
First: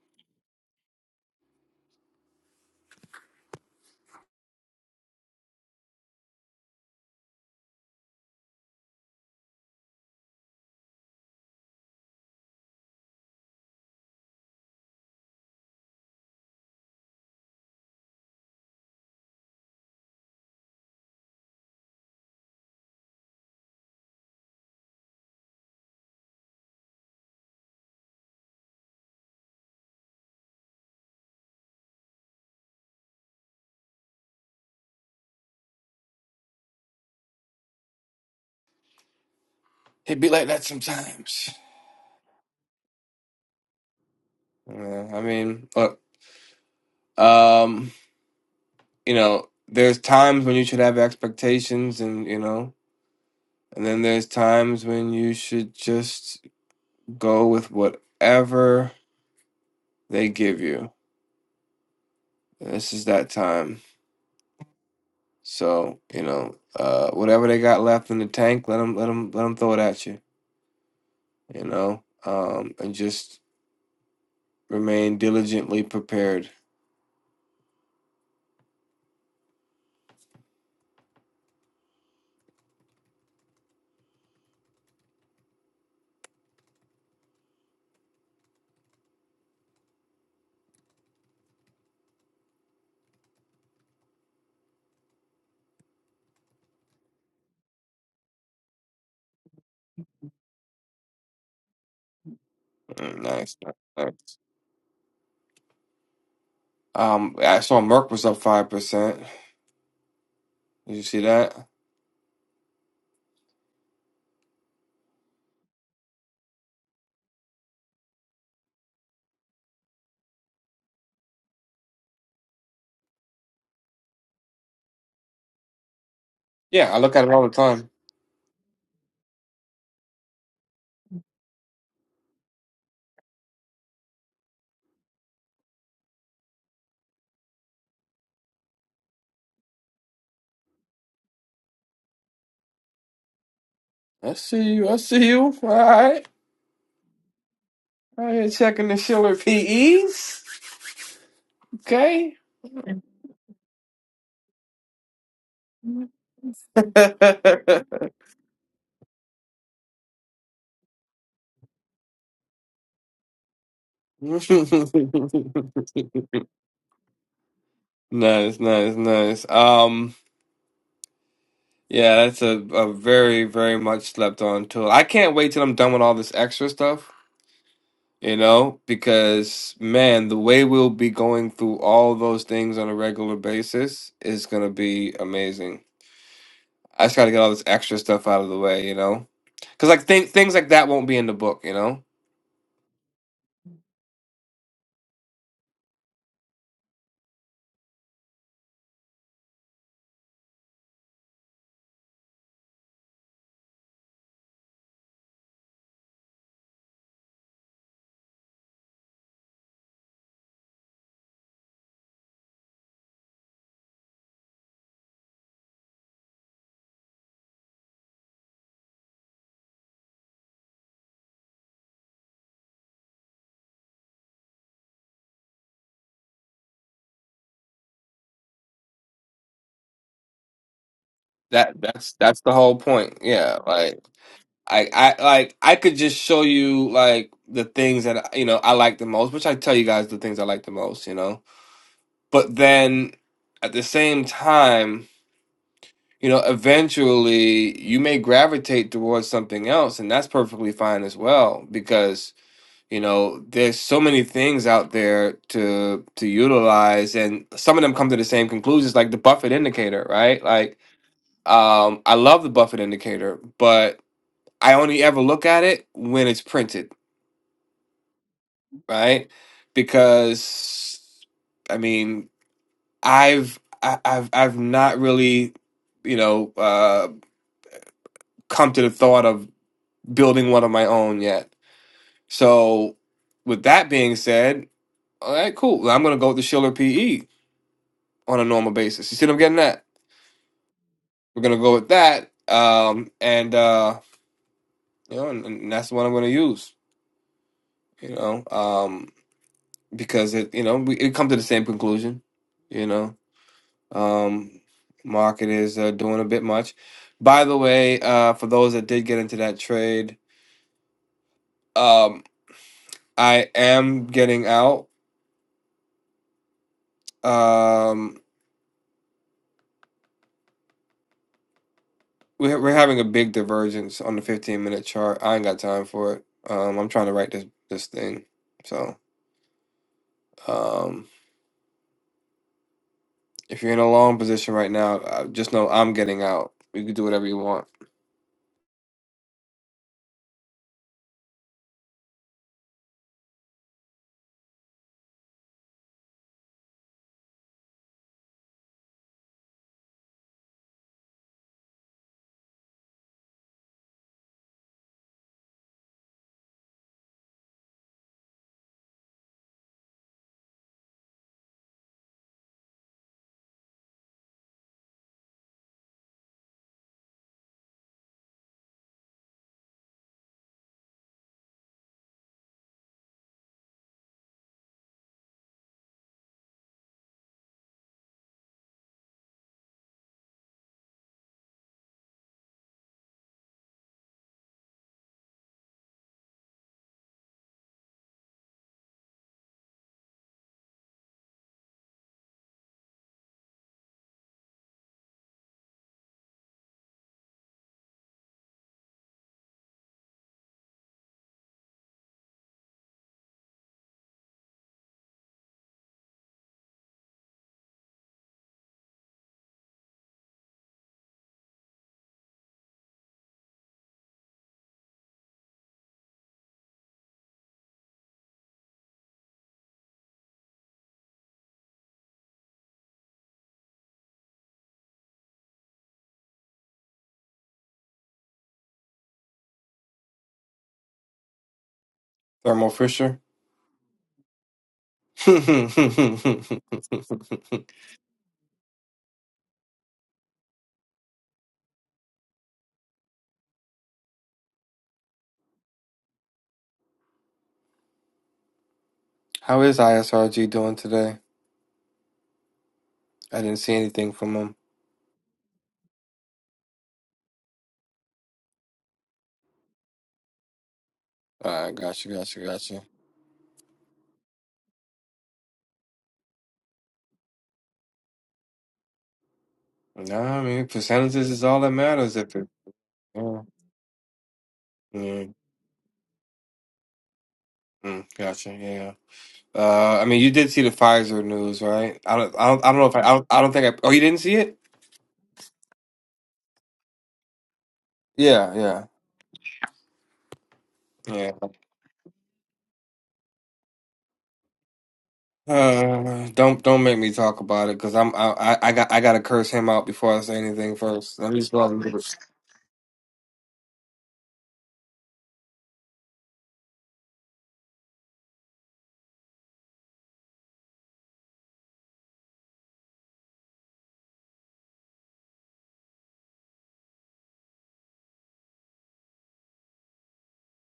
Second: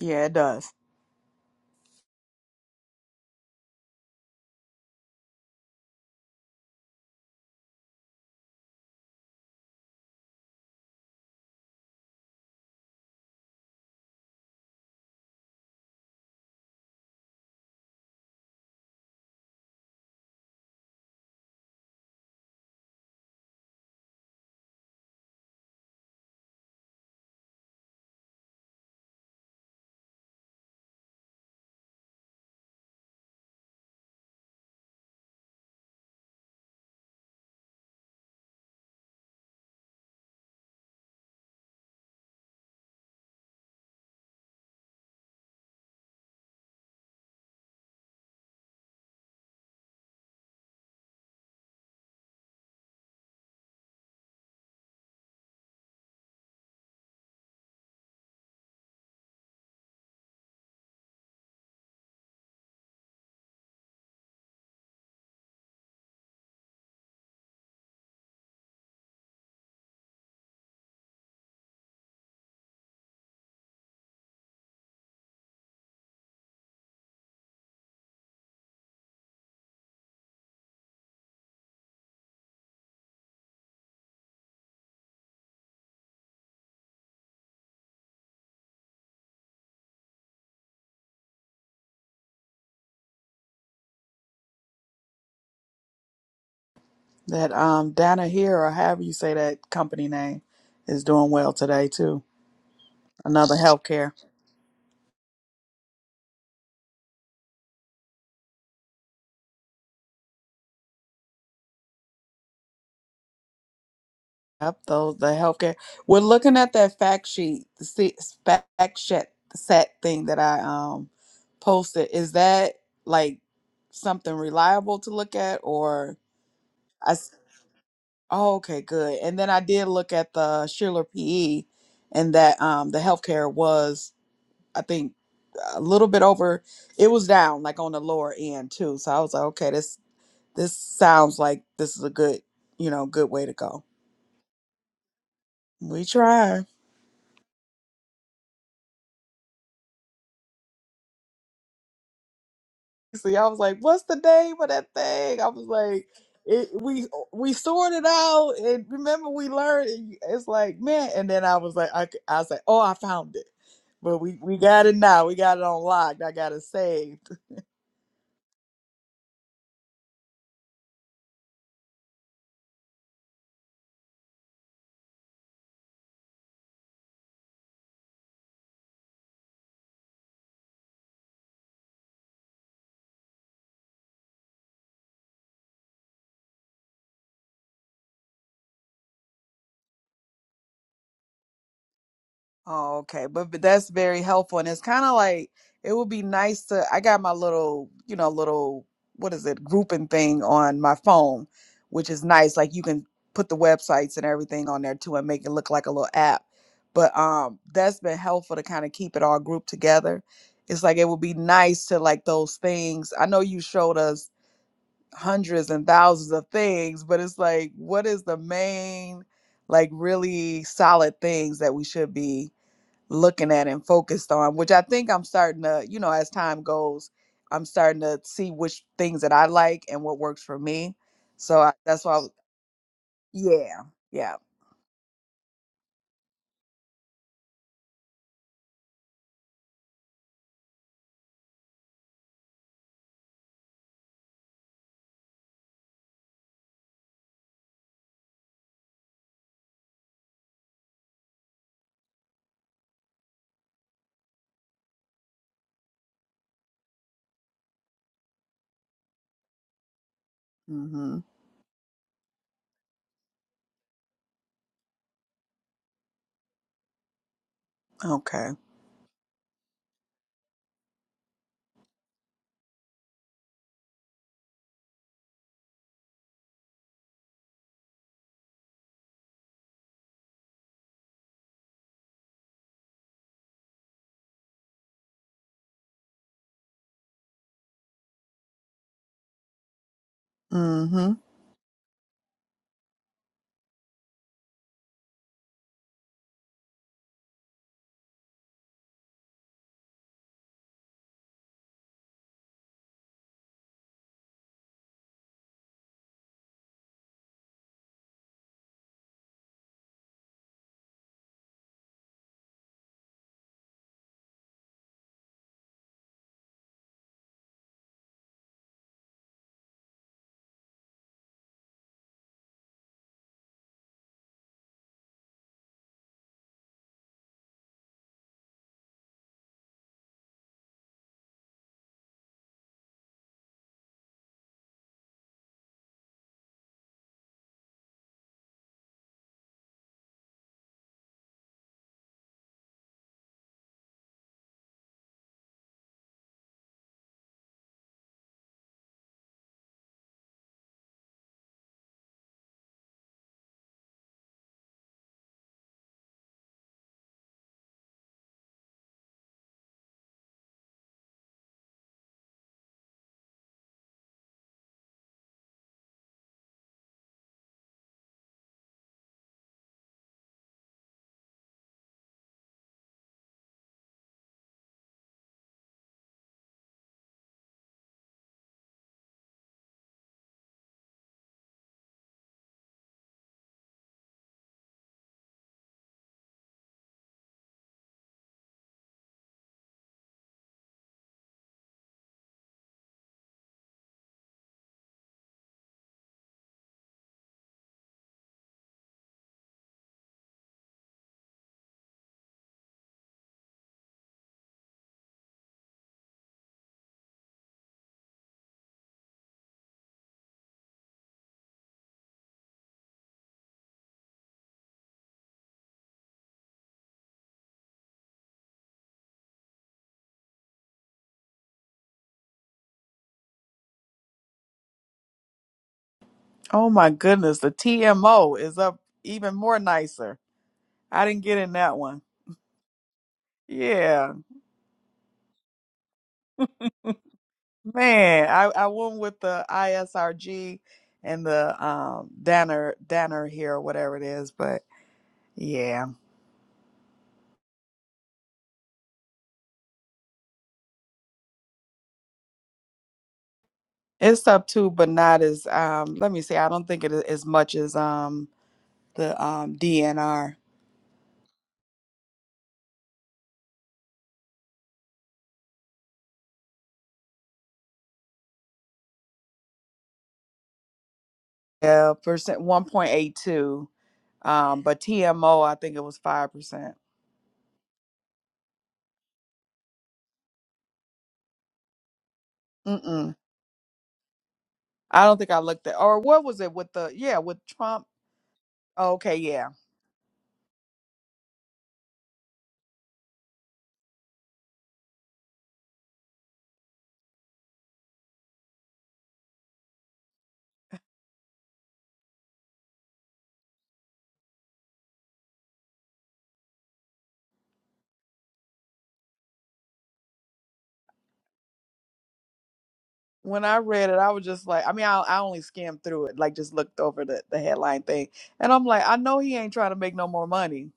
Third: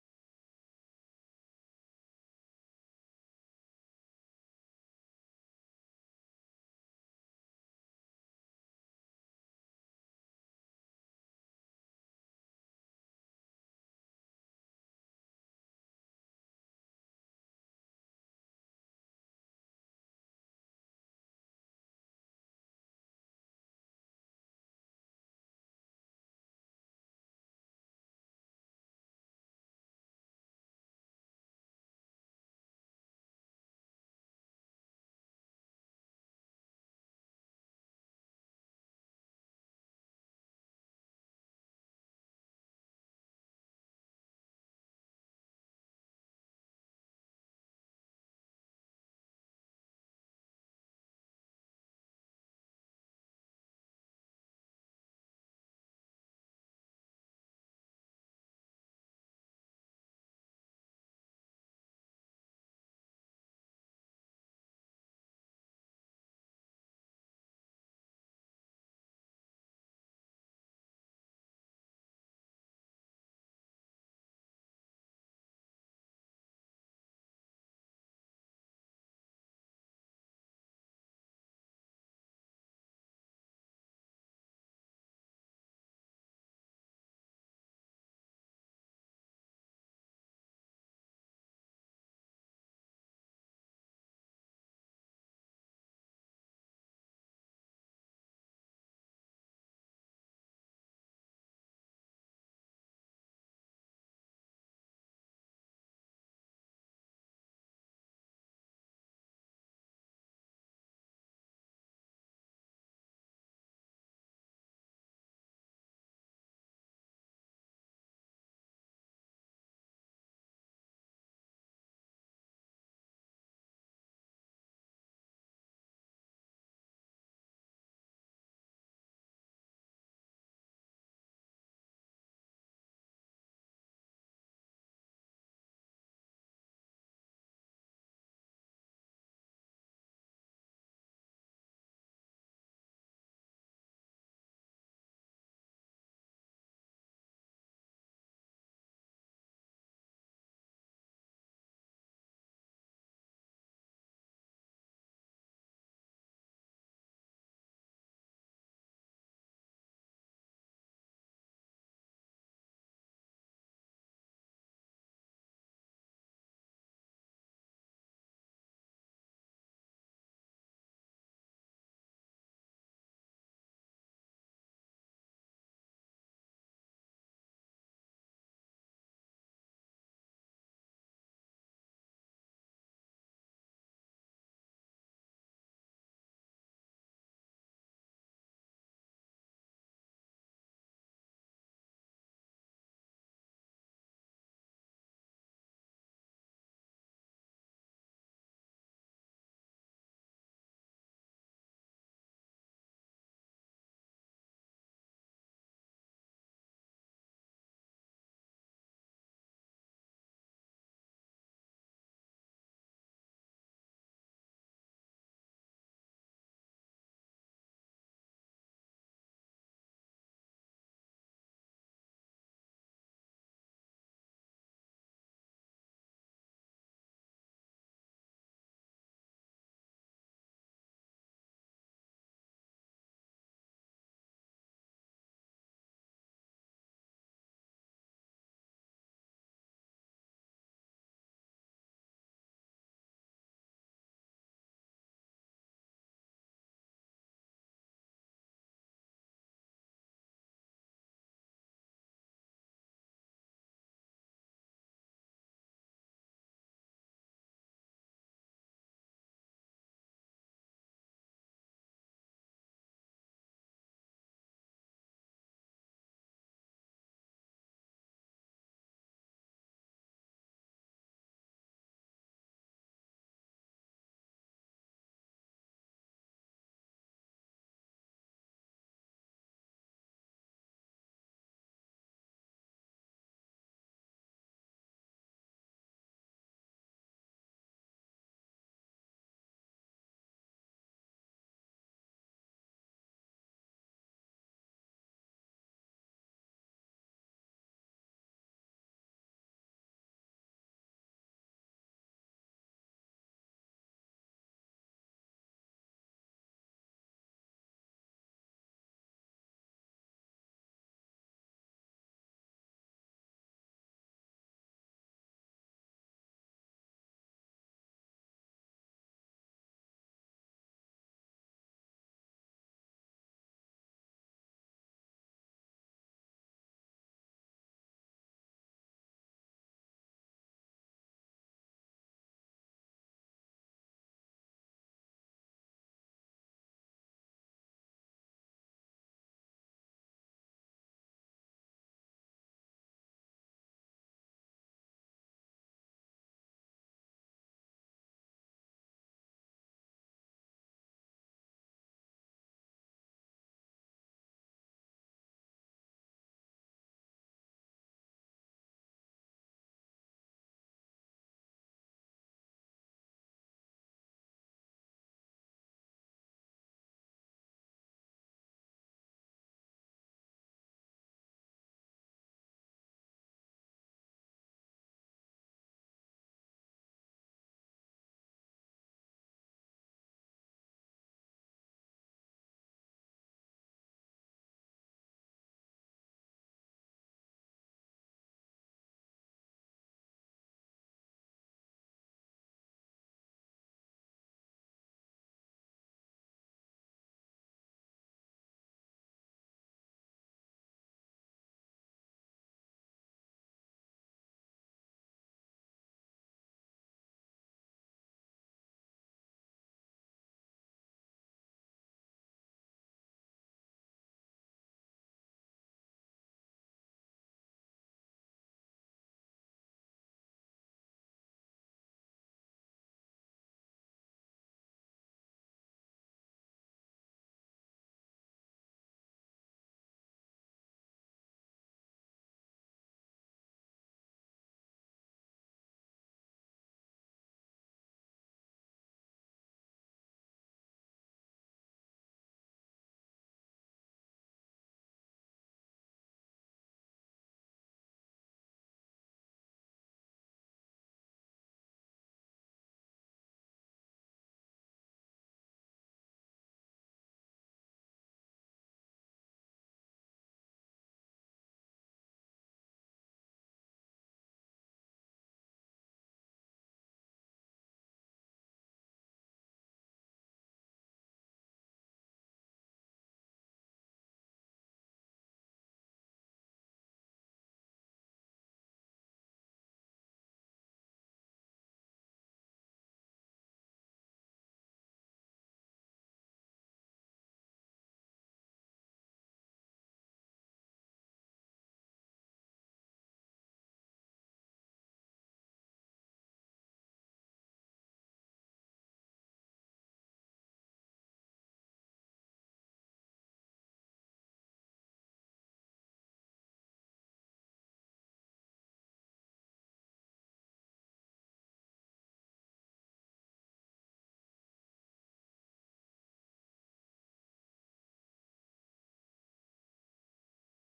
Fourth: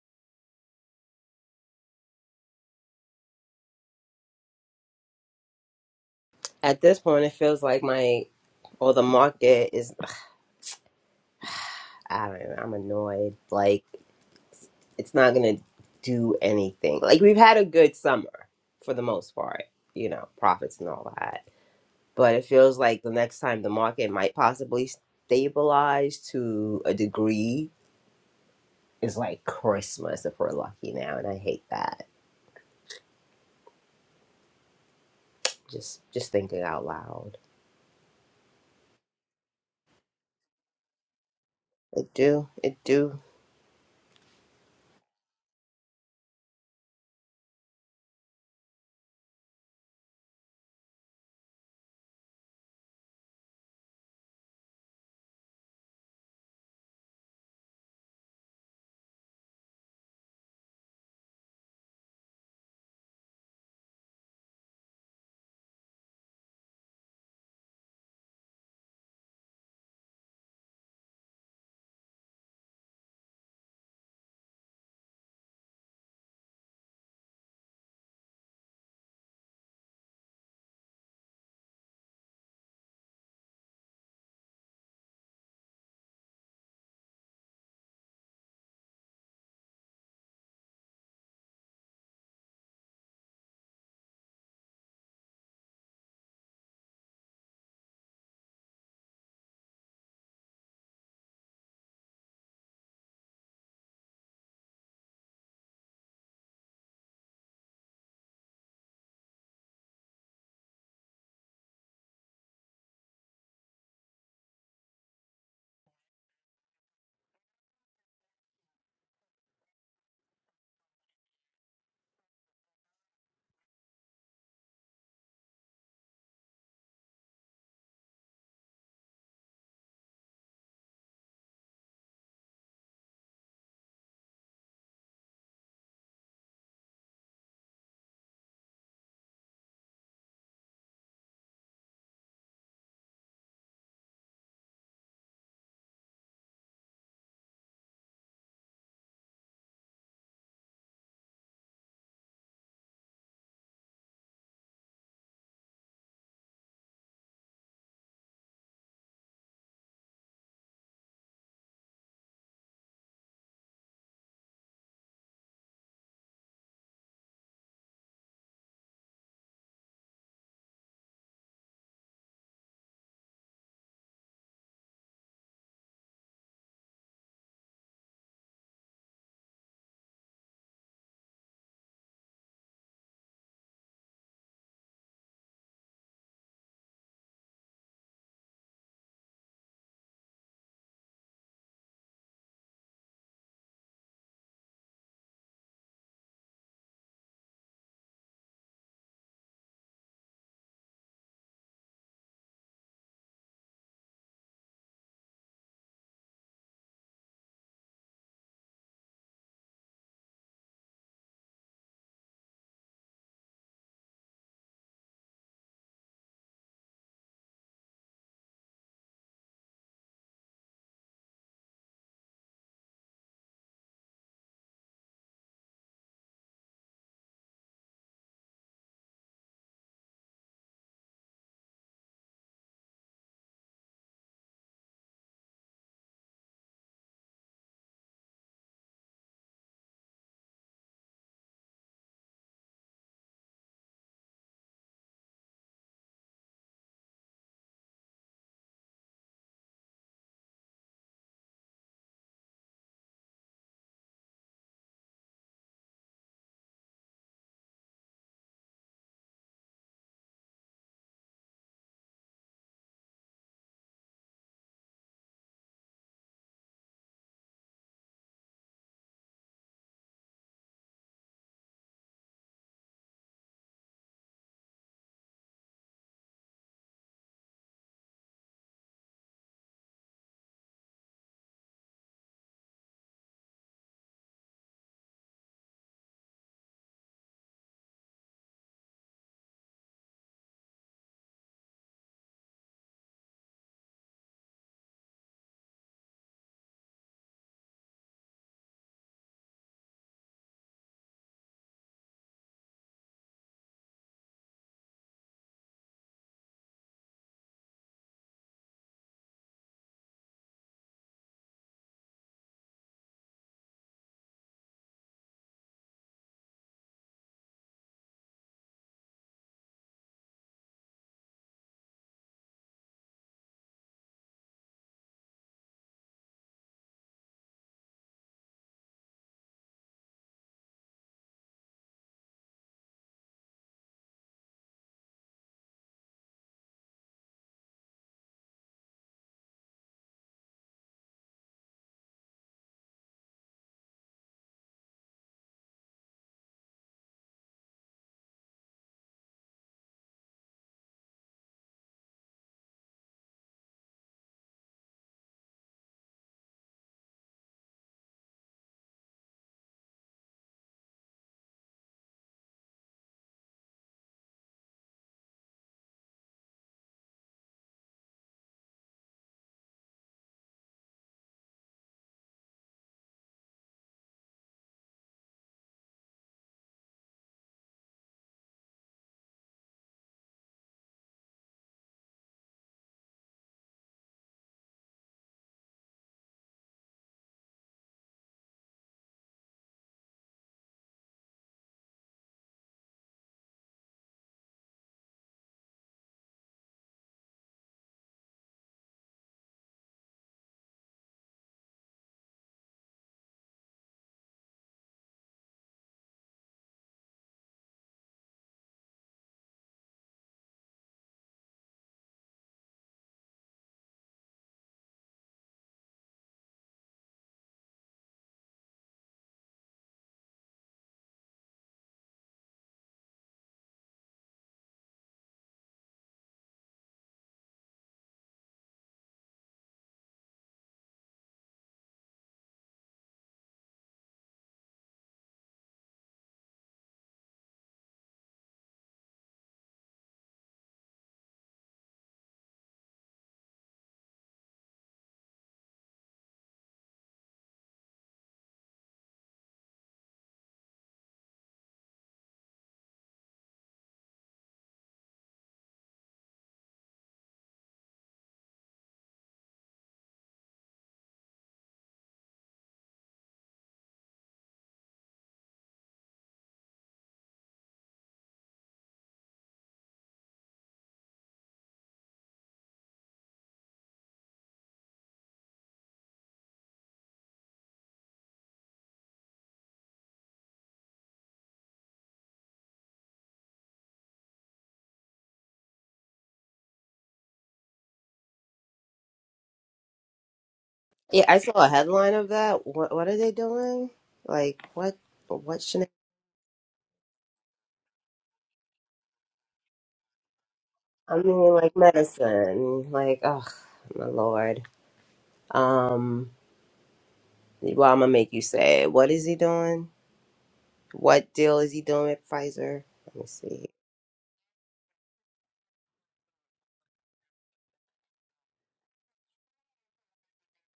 Speaker 2: Yeah, it does.
Speaker 4: At this point it feels like my or the market is I don't know, I'm annoyed. Like it's not gonna do anything. Like we've had a good summer for the most part, you know, profits and all that. But it feels like the next time the market might possibly stabilize to a degree is like Christmas if we're lucky now, and I hate that. Just just thinking out loud.
Speaker 1: It be like that sometimes.
Speaker 4: It do, it do.
Speaker 1: Uh, I mean, look, um, you know, there's times when you should have expectations, and you know, and then there's times when you should just go with whatever they give you. This is that time. So you know, uh, whatever they got left in the tank, let them, let them, let them throw it at you. You know, um, and just remain diligently prepared.
Speaker 2: That um Dana here or however you say that company name is doing well today too.
Speaker 1: Mm,
Speaker 2: Another
Speaker 1: Nice, nice.
Speaker 2: healthcare.
Speaker 1: nice. Um, I saw Merck was up five percent. Did you see that?
Speaker 2: Yep, those the healthcare. We're looking at that fact sheet, the se- fact set set thing that I um posted. Is that like something reliable to look at or?
Speaker 1: Yeah, I look at it all the time.
Speaker 2: Oh, okay, good. And then I did look at the Schiller PE, and that um the healthcare was, I think, a little bit over. It was down, like on the lower end too. So I was like, okay, this this sounds like this is a good, you know, good way to go.
Speaker 1: I see you. I see you. All
Speaker 2: We
Speaker 1: right.
Speaker 2: try.
Speaker 1: All right, checking the Schiller PEs. Okay.
Speaker 2: See, I was like, "What's the name of that thing?" I was like, it, "We uh, we sorted it out, and remember we learned." and It's like, man, and then I was like, I, c- I was like, "Oh, I found it," but we we got it now. We got it on lock. I got it saved.
Speaker 1: nice, nice, nice. Um, yeah, that's a, a very, very much slept on tool. I can't wait till I'm done with all this extra stuff, you know, because man, the way we'll be going through all those things on a regular basis is gonna be amazing. I just got to get all this extra stuff out of the way, you know, because like th- things like that won't be in the book, you know.
Speaker 2: Oh, okay. But, but that's very helpful. And it's kind of like it would be nice to. I got my little, you know, little, what is it, grouping thing on my phone, which is nice. Like you can put the websites and everything on there too and make it look like a little app. But um that's been helpful to kind of keep it all grouped together. It's like it would be nice to like those things. I know you showed us hundreds and thousands of things, but it's like, what is the main, like, really solid things that we should be? looking at and focused on, which I think I'm starting to, you know, as time goes, I'm starting to see which things that I like and what works for me. So I,
Speaker 1: That
Speaker 2: that's
Speaker 1: that's
Speaker 2: why, I was,
Speaker 1: that's the whole point. Yeah,
Speaker 2: yeah,
Speaker 1: like
Speaker 2: yeah.
Speaker 1: I I like I could just show you like the things that you know I like the most, which I tell you guys the things I like the most, you know. But then at the same time, you know, eventually you may gravitate towards something else, and that's perfectly fine as well because you know there's so many things out there to to utilize and some of them come to the same conclusions like the buffett indicator right like
Speaker 2: hmm
Speaker 1: um i love the buffett indicator but i only ever look at it when it's printed
Speaker 2: Okay.
Speaker 1: right because i mean i've I- i've i've not really you know uh come to the thought of building one of my own yet so with that being said all right cool Well, i'm gonna go with the schiller pe on a normal basis. You see what I'm getting at?
Speaker 2: hmm
Speaker 1: We're gonna go with that, um, and uh, you know, and, and that's the one I'm gonna use. You know, um, because it, you know, we it come to the same conclusion. You know, um, market is uh, doing a bit much. By the way, uh, for those that did get into that trade, um, I am getting out. Um, we're we're having a big divergence on the 15 minute chart. I ain't got time for it. Um, I'm trying to write this this thing, so. Um, If you're in a long position right now, uh, just know I'm getting out. You can do whatever you want.
Speaker 2: Oh my goodness, the TMO is up even more nicer. I didn't get in that one.
Speaker 1: Thermal Fisher.
Speaker 2: Yeah,
Speaker 1: How
Speaker 2: man, I, I went with the ISRG and the um Danner Danner here, or whatever it is, but yeah.
Speaker 1: is ISRG doing today? I didn't see anything
Speaker 2: It's
Speaker 1: from
Speaker 2: up
Speaker 1: him.
Speaker 2: too, but not as um. Let me see. I don't think it is as much as um the um DNR.
Speaker 1: Uh, gotcha, gotcha, gotcha. No, I mean percentages is all that
Speaker 2: Yeah,
Speaker 1: matters. If
Speaker 2: percent
Speaker 1: it,
Speaker 2: one point eight
Speaker 1: yeah,
Speaker 2: two. Um, but
Speaker 1: yeah,
Speaker 2: TMO, I think it was five percent.
Speaker 1: mm, gotcha, yeah. yeah. Uh, I mean, you did see the Pfizer news, right? I don't, I don't, I don't know if I, I
Speaker 2: Mm-mm.
Speaker 1: don't, I don't think I. Oh, you didn't see it?
Speaker 2: I don't think I looked at or what was it with the yeah with Trump.
Speaker 1: Yeah, yeah,
Speaker 2: Oh, okay, yeah.
Speaker 4: Yeah,
Speaker 1: yeah.
Speaker 4: I saw a headline of that. What what are they doing? Like what what should
Speaker 1: Uh, don't don't make me talk about it because I'm I, I I got I gotta curse him out before I say anything
Speaker 4: I
Speaker 1: first. Let
Speaker 4: mean
Speaker 1: me just go ahead
Speaker 4: like
Speaker 1: and-
Speaker 4: medicine. Like, oh my lord. Um Well, I'm gonna make you sad. What is he doing? What deal is he doing with Pfizer? Let me
Speaker 2: When I
Speaker 4: see.
Speaker 2: read it, I was just like, I mean, I, I only skimmed through it, like just looked over the the headline thing, and I'm like, I know he ain't trying to make no more money,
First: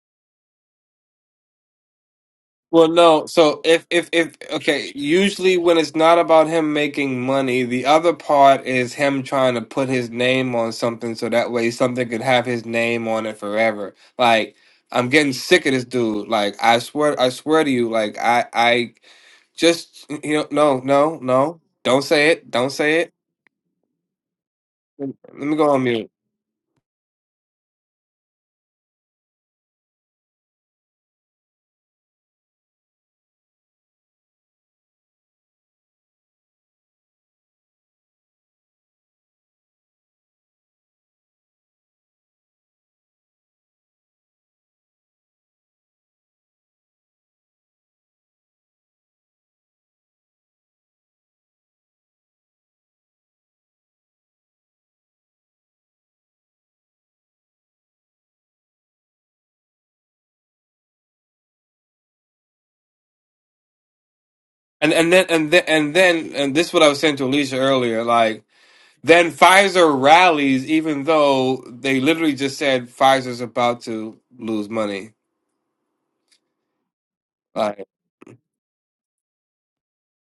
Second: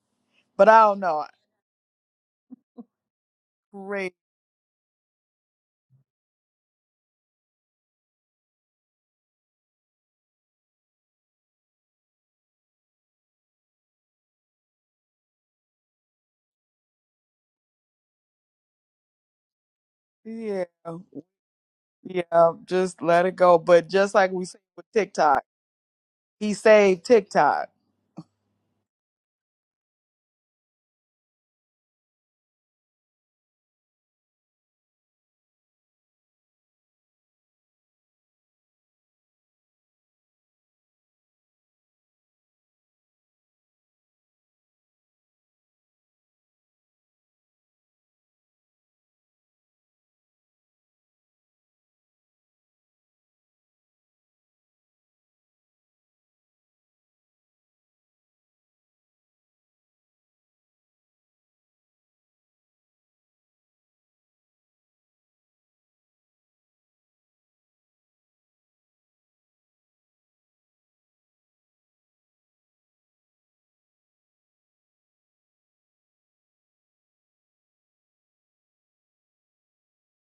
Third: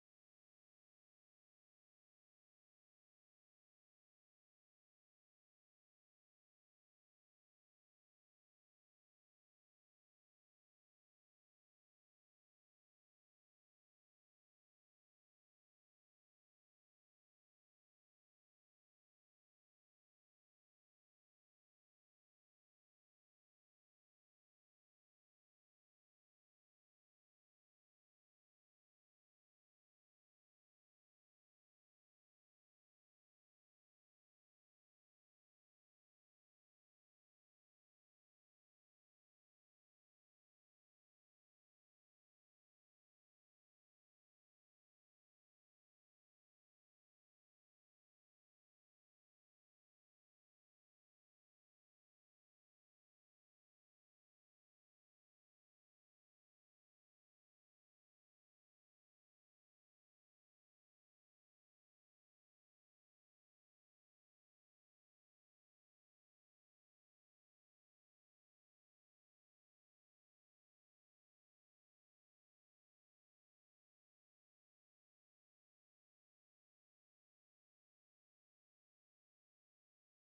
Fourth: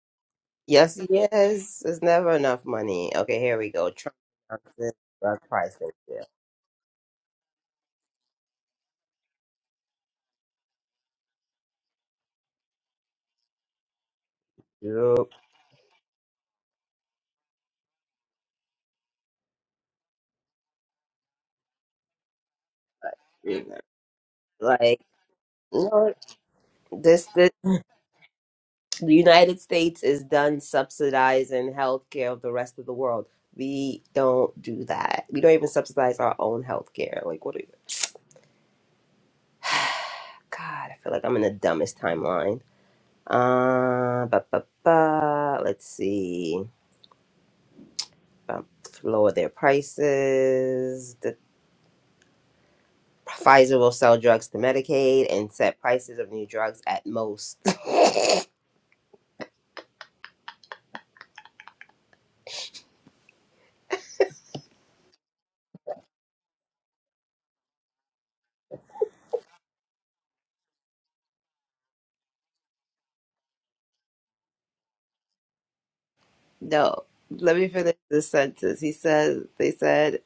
Speaker 2: but I
Speaker 4: Yes,
Speaker 2: don't know.
Speaker 4: yes. There's never enough
Speaker 1: Well,
Speaker 4: money.
Speaker 1: no.
Speaker 4: Okay, here
Speaker 1: So
Speaker 4: we
Speaker 1: if
Speaker 4: go.
Speaker 1: if
Speaker 2: Crazy,
Speaker 4: Trump
Speaker 1: if okay,
Speaker 4: announces drug
Speaker 1: usually when
Speaker 4: pricing
Speaker 1: it's not about him making money, the other part is him trying to put his name on something so that way something could have his name on it forever. Like I'm
Speaker 4: deal.
Speaker 1: getting sick of this dude. Like I swear I swear to you. Like I I just you know no
Speaker 2: yeah.
Speaker 1: no no don't say it
Speaker 2: Yeah,
Speaker 1: don't say
Speaker 2: just
Speaker 1: it.
Speaker 2: let it go.
Speaker 4: Yep.
Speaker 2: But just like we said with
Speaker 4: Like,
Speaker 1: Let
Speaker 2: TikTok,
Speaker 1: me go
Speaker 4: you
Speaker 1: on mute.
Speaker 4: know,
Speaker 2: he saved
Speaker 4: this, this
Speaker 2: TikTok.
Speaker 4: the United States is done subsidizing healthcare of the rest of the world. We don't do that. We don't even subsidize our own healthcare. Like, what? Are you, God, I feel like I'm in the dumbest timeline. Uh, ba ba ba. Let's see. um, lower their prices. The Pfizer will sell drugs to Medicaid and set prices of new drugs at most.
Speaker 1: And and then and then and then and this is what I was saying to Alicia earlier. Like then Pfizer rallies, even though they literally just said Pfizer's about to lose money.
Speaker 4: No, let me
Speaker 1: Like
Speaker 4: finish this sentence. He said they said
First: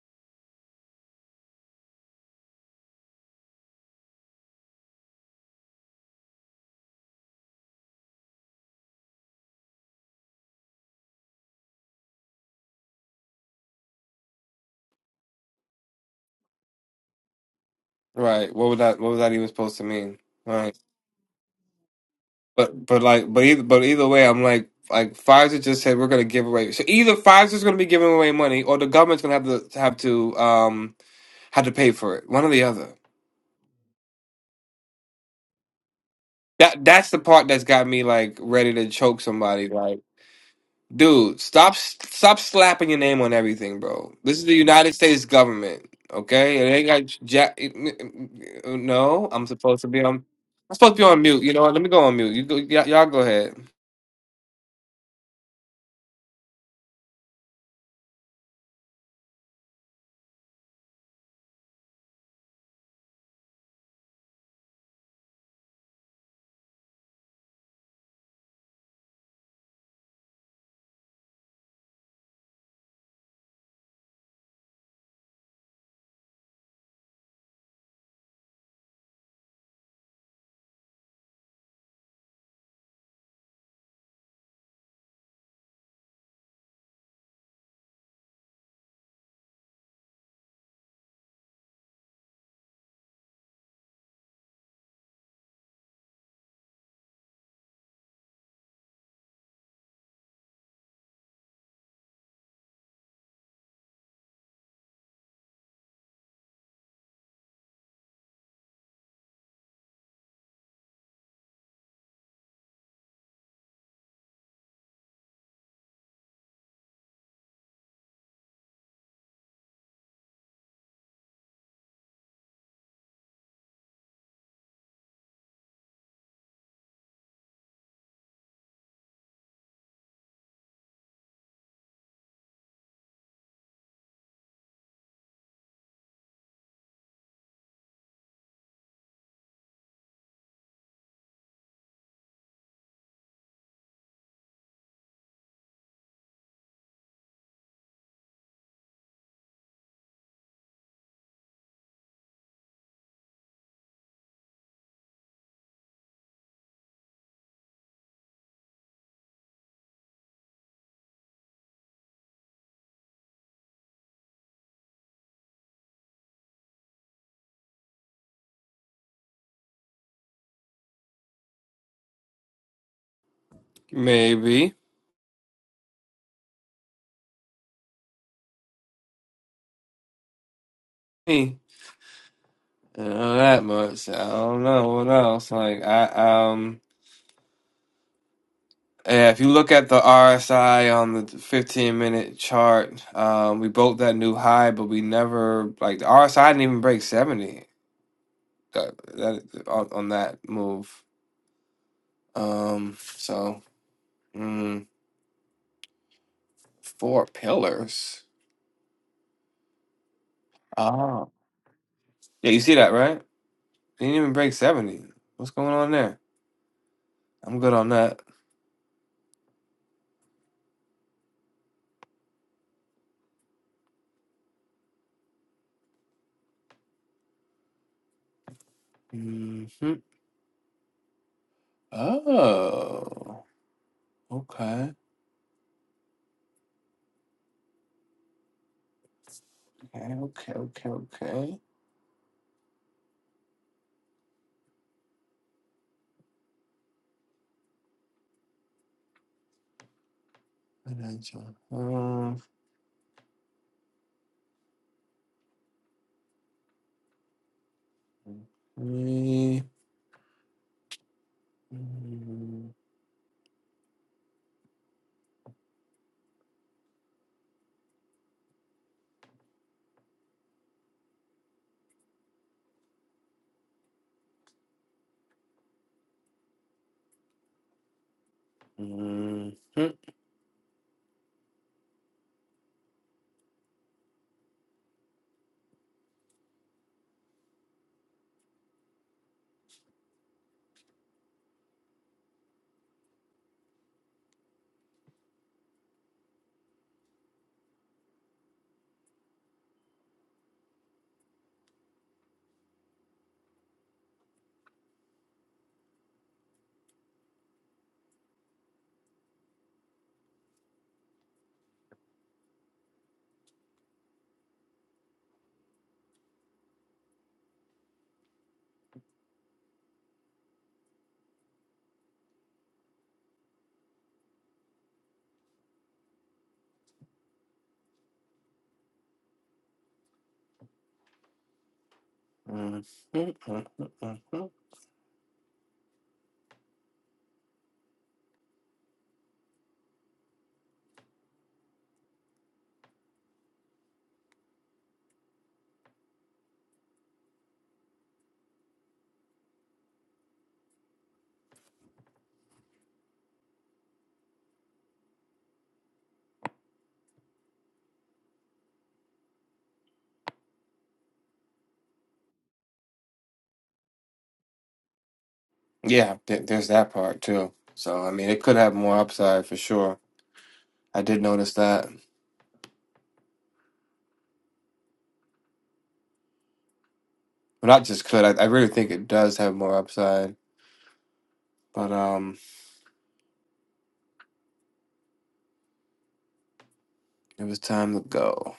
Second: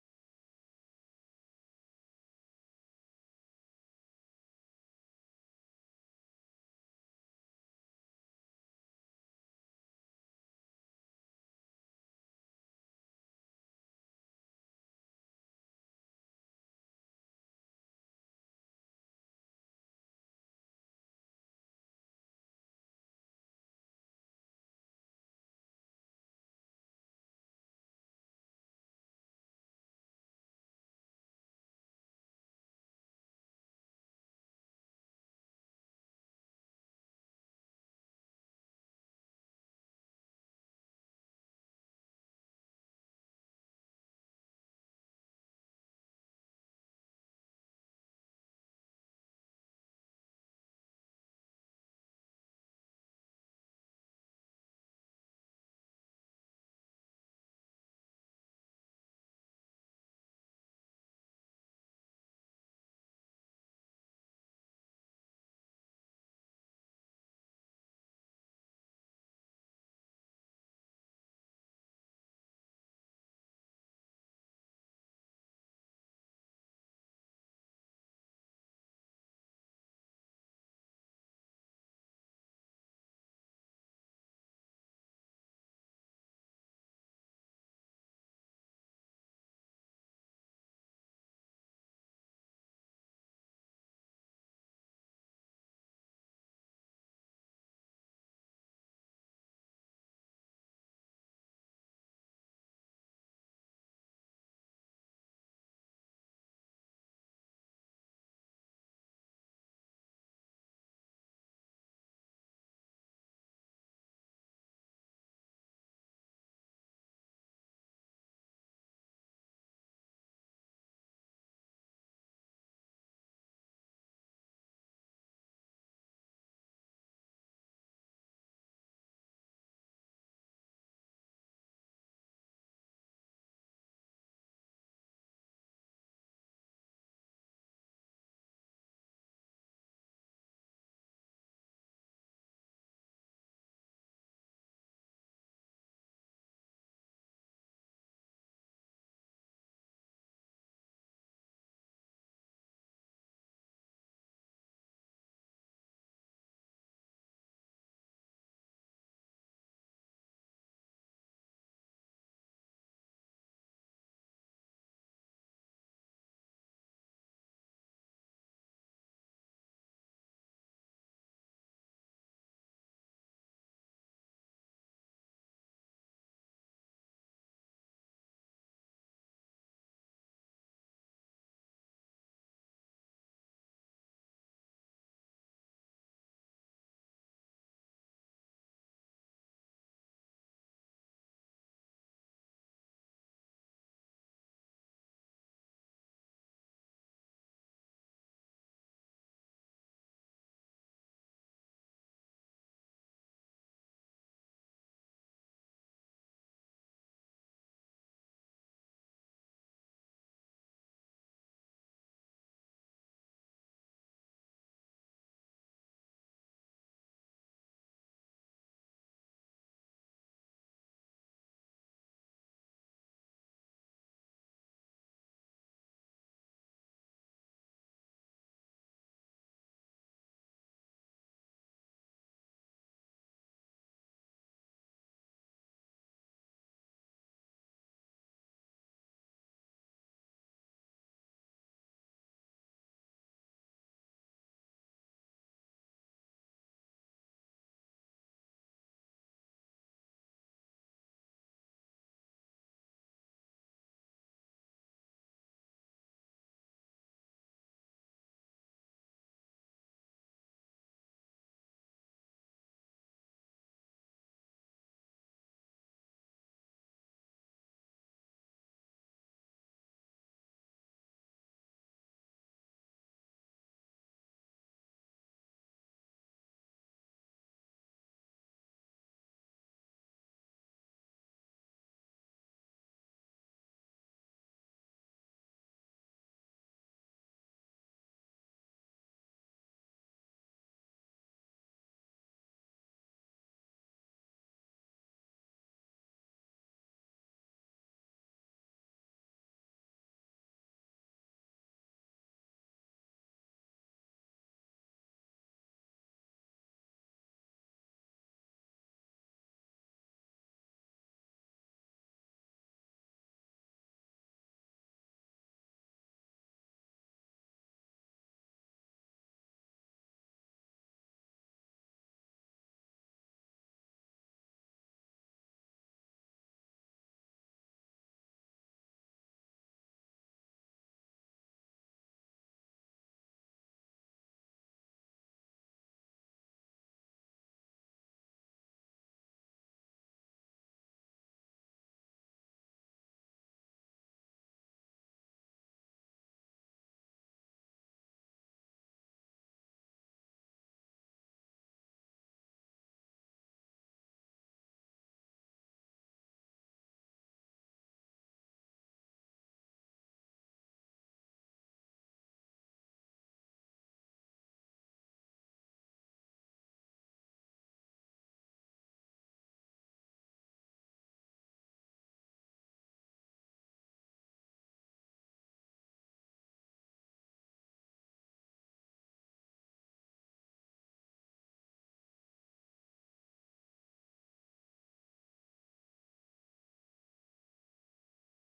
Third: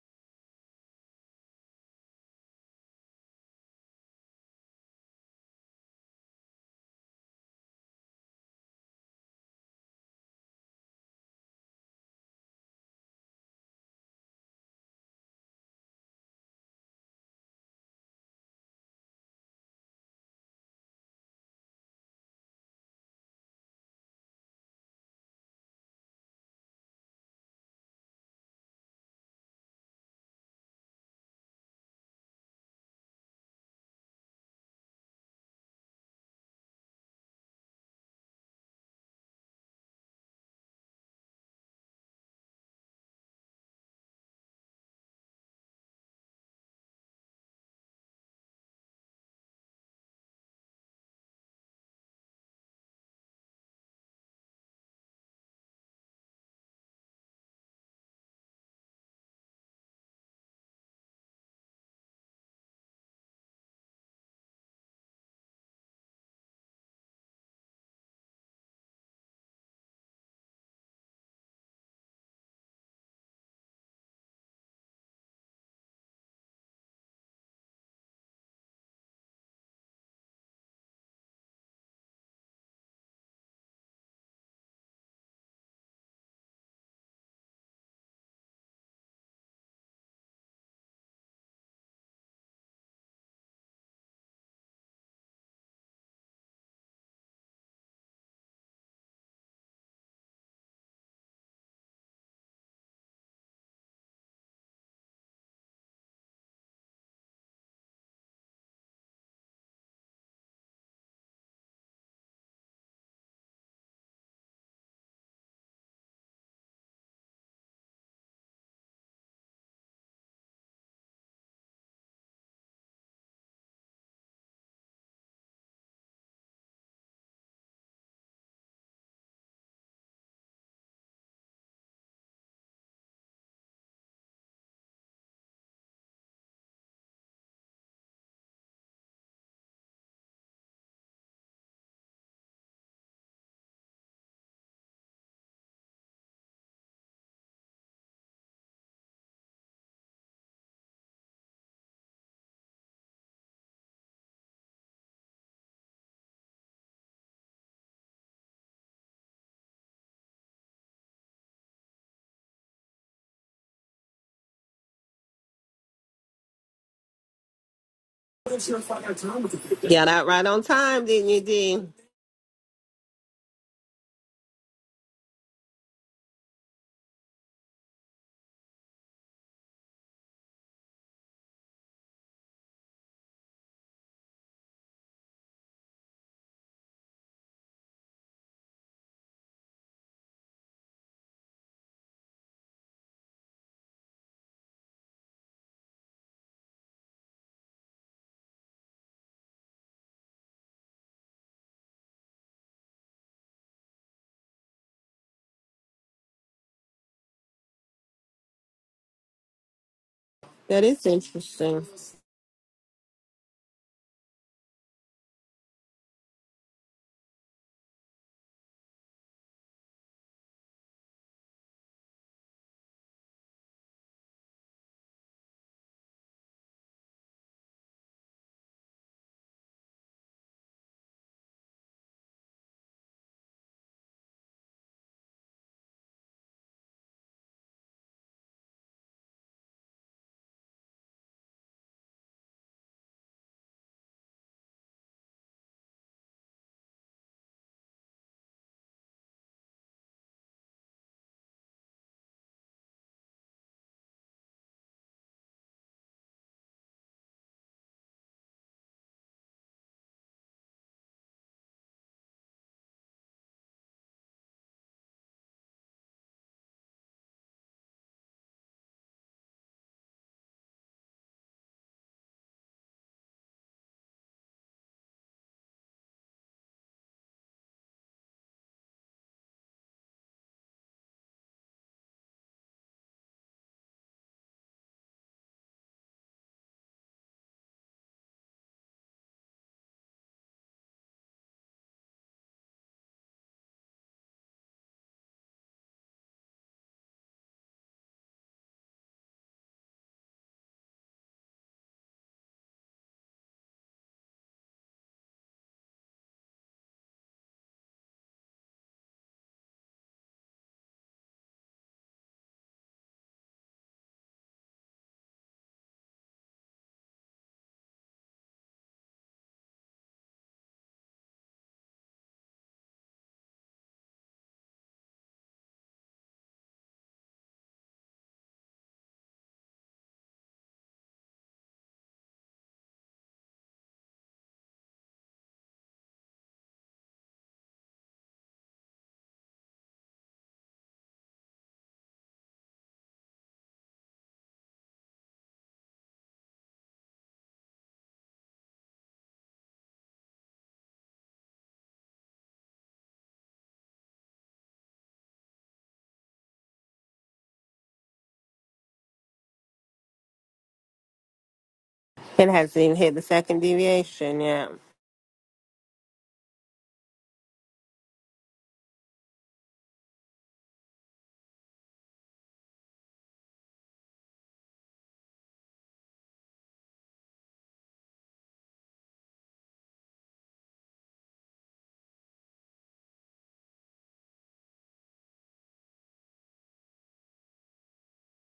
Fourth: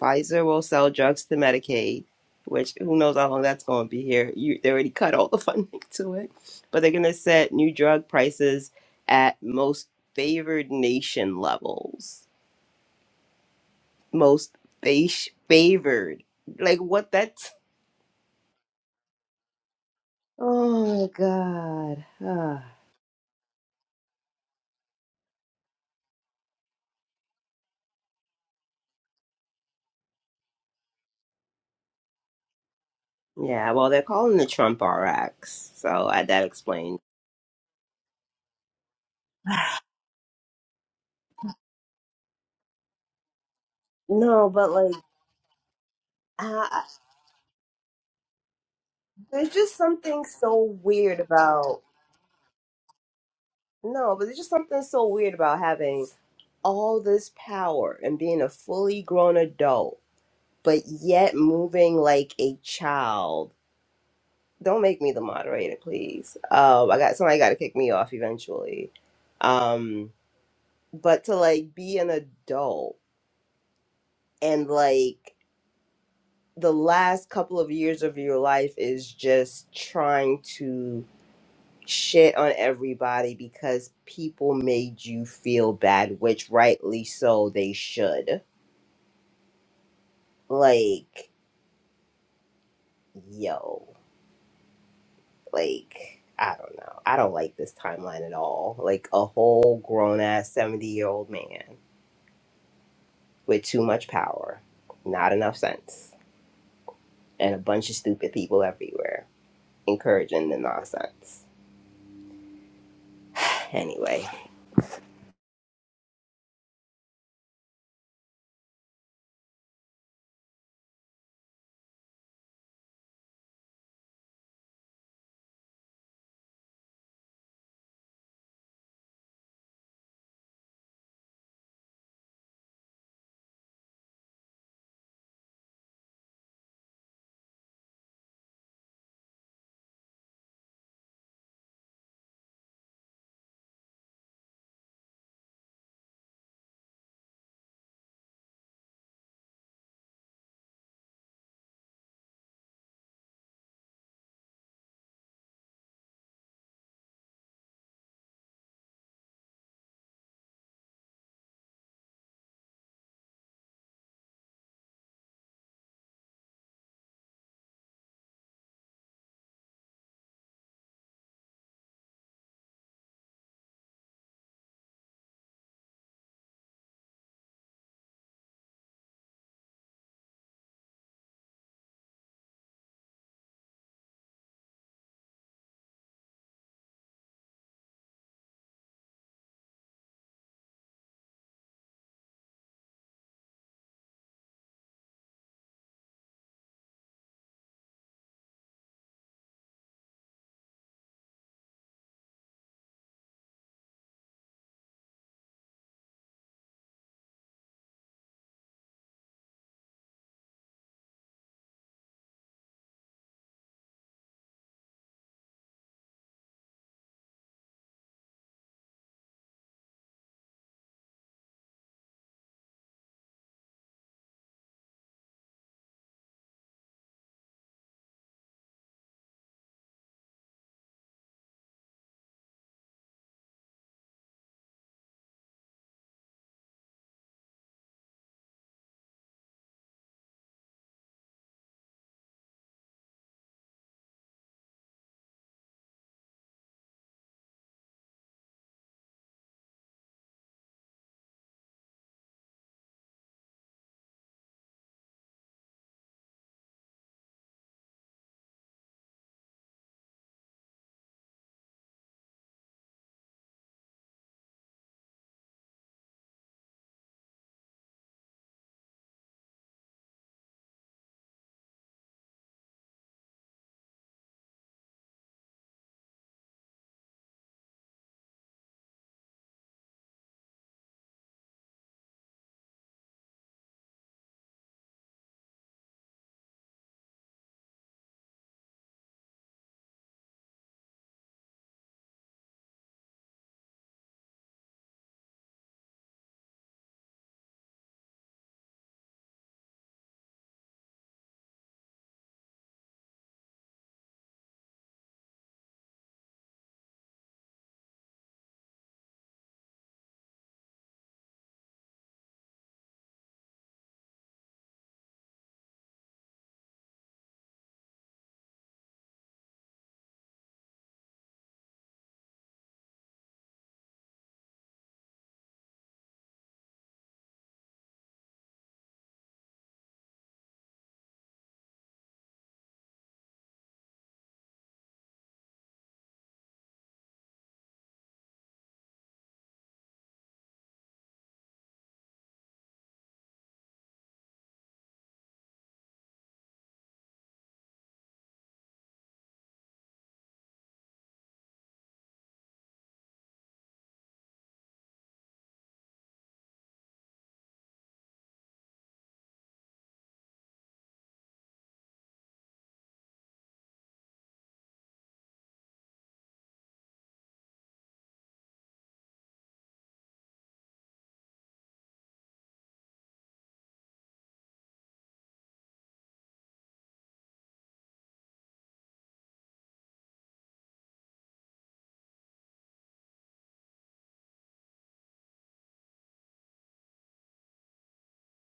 Speaker 4: Pfizer will sell drugs to Medicaid, which who knows how long that's going to be here. You they already cut all the funding to it, but they're going to set new drug prices at most favored nation levels. Most fa- favored, like what that?
Speaker 1: right, what would that what was that even supposed to mean? Right,
Speaker 4: Oh my God. Ah.
Speaker 1: but but like but either but either way, I'm like like Pfizer just said we're going to give away. So either Pfizer's going to be giving away money, or the government's going to have to have to um have to pay for it. One or the other.
Speaker 4: Yeah, well, they're calling the Trump RX, so I, that
Speaker 1: That
Speaker 4: explains.
Speaker 1: that's the part that's got me like ready to choke somebody. like, Dude, stop stop slapping your name on everything, bro. This is
Speaker 4: No,
Speaker 1: the
Speaker 4: but
Speaker 1: United
Speaker 4: like,
Speaker 1: States government, okay? It
Speaker 4: I,
Speaker 1: ain't got jack. No, I'm
Speaker 4: there's just
Speaker 1: supposed to be on.
Speaker 4: something
Speaker 1: I'm
Speaker 4: so
Speaker 1: supposed to be
Speaker 4: weird
Speaker 1: on mute. You know what?
Speaker 4: about.
Speaker 1: Let me go on mute. You go, y- y'all go ahead.
Speaker 4: No, but there's just something so weird about having all this power and being a fully grown adult, but yet moving like a child. Don't make me the moderator, please. Um, I got somebody got to kick me off eventually. Um, but to like be an adult and like the last couple of years of your life is just trying to shit on everybody because people made you feel bad, which rightly so they should. Like, yo, like, I don't know. I don't like this timeline at all. Like, a whole grown ass 70 year old man with too much power, not enough sense, and a bunch of stupid people everywhere encouraging the nonsense. Anyway.
Speaker 3: Got out right on time, didn't you, D?
Speaker 1: Maybe me. I don't know that much. I don't know what else. Like I um. Yeah, if you look at the RSI on the 15 minute chart, um, we broke that new high, but we never like the RSI didn't even break 70. that, that on, on that move. Um, so mm, four pillars.
Speaker 3: That is
Speaker 1: Oh,
Speaker 3: interesting.
Speaker 1: yeah, you see that right? They didn't even break seventy. What's going on there? I'm good on that. hmm Oh, okay, okay, okay, okay, okay. Financial health, three. Mhm. Mhm. Mhm. Mhm. Mhm. mhm,
Speaker 3: It hasn't even hit the second deviation yet.
Speaker 1: Yeah, th- there's that part too. So I mean, it could have more upside for sure. I did notice that. Well, not just could. I, I really think it does have more upside. But um, it was time to go.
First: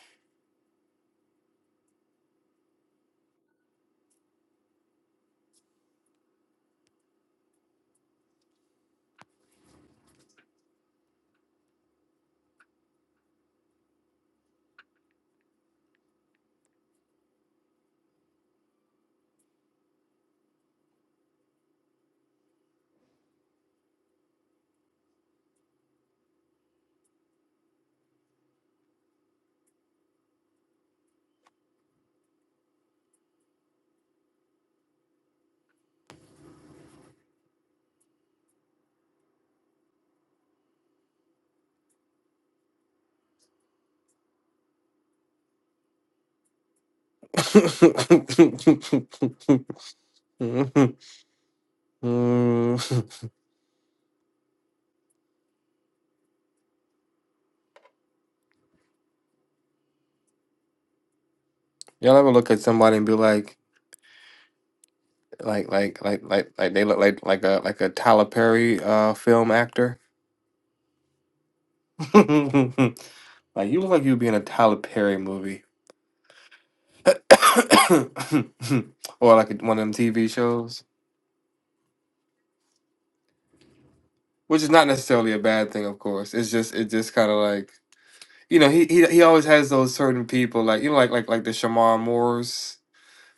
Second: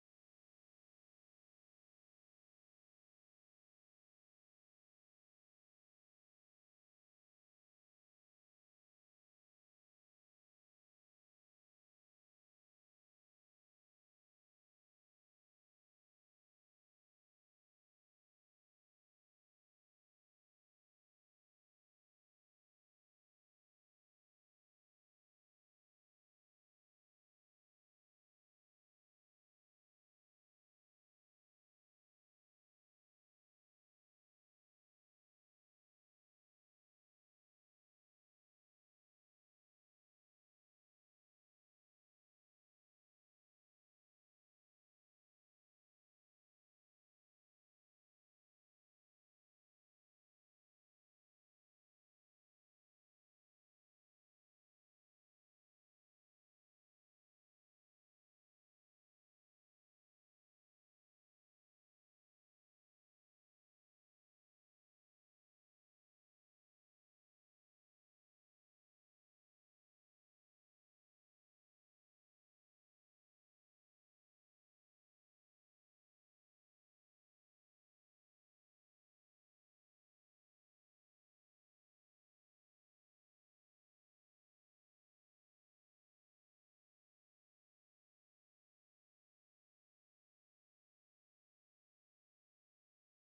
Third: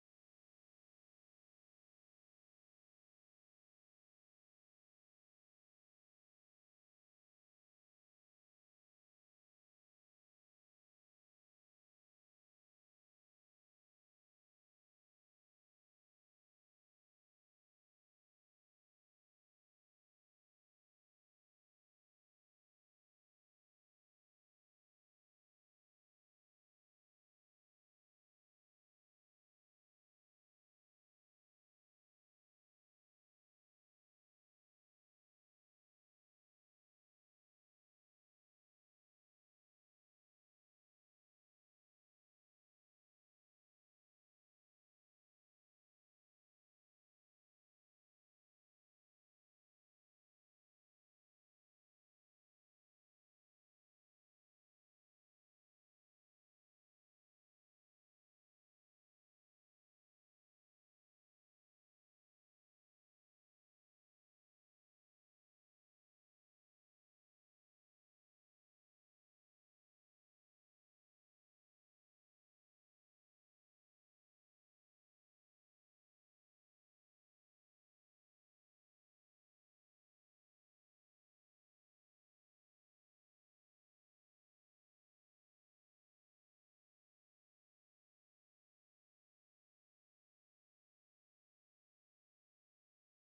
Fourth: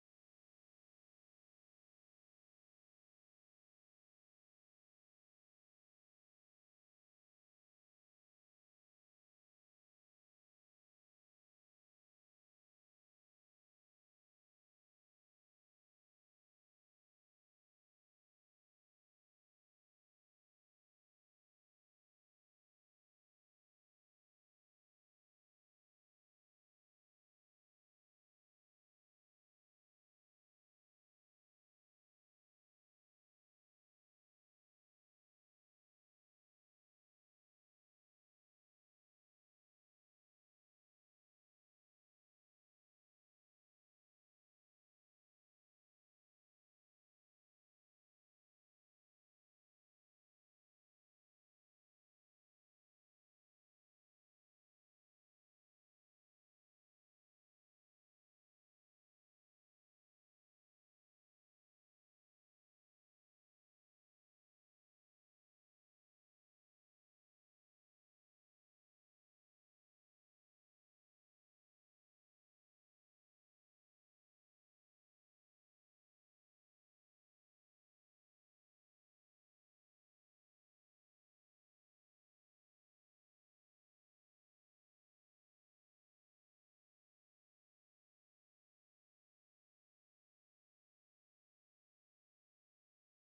Speaker 1: Y'all ever look at somebody and be like, like, like, like, like, like they look like like a like a Tyler Perry uh film actor? like you look like you'd be in a Tyler Perry movie, or like one of them TV shows. which is not necessarily a bad thing, of course. It's just it just kind of like you know he he he always has those certain people like you know like like like the Shamar Moores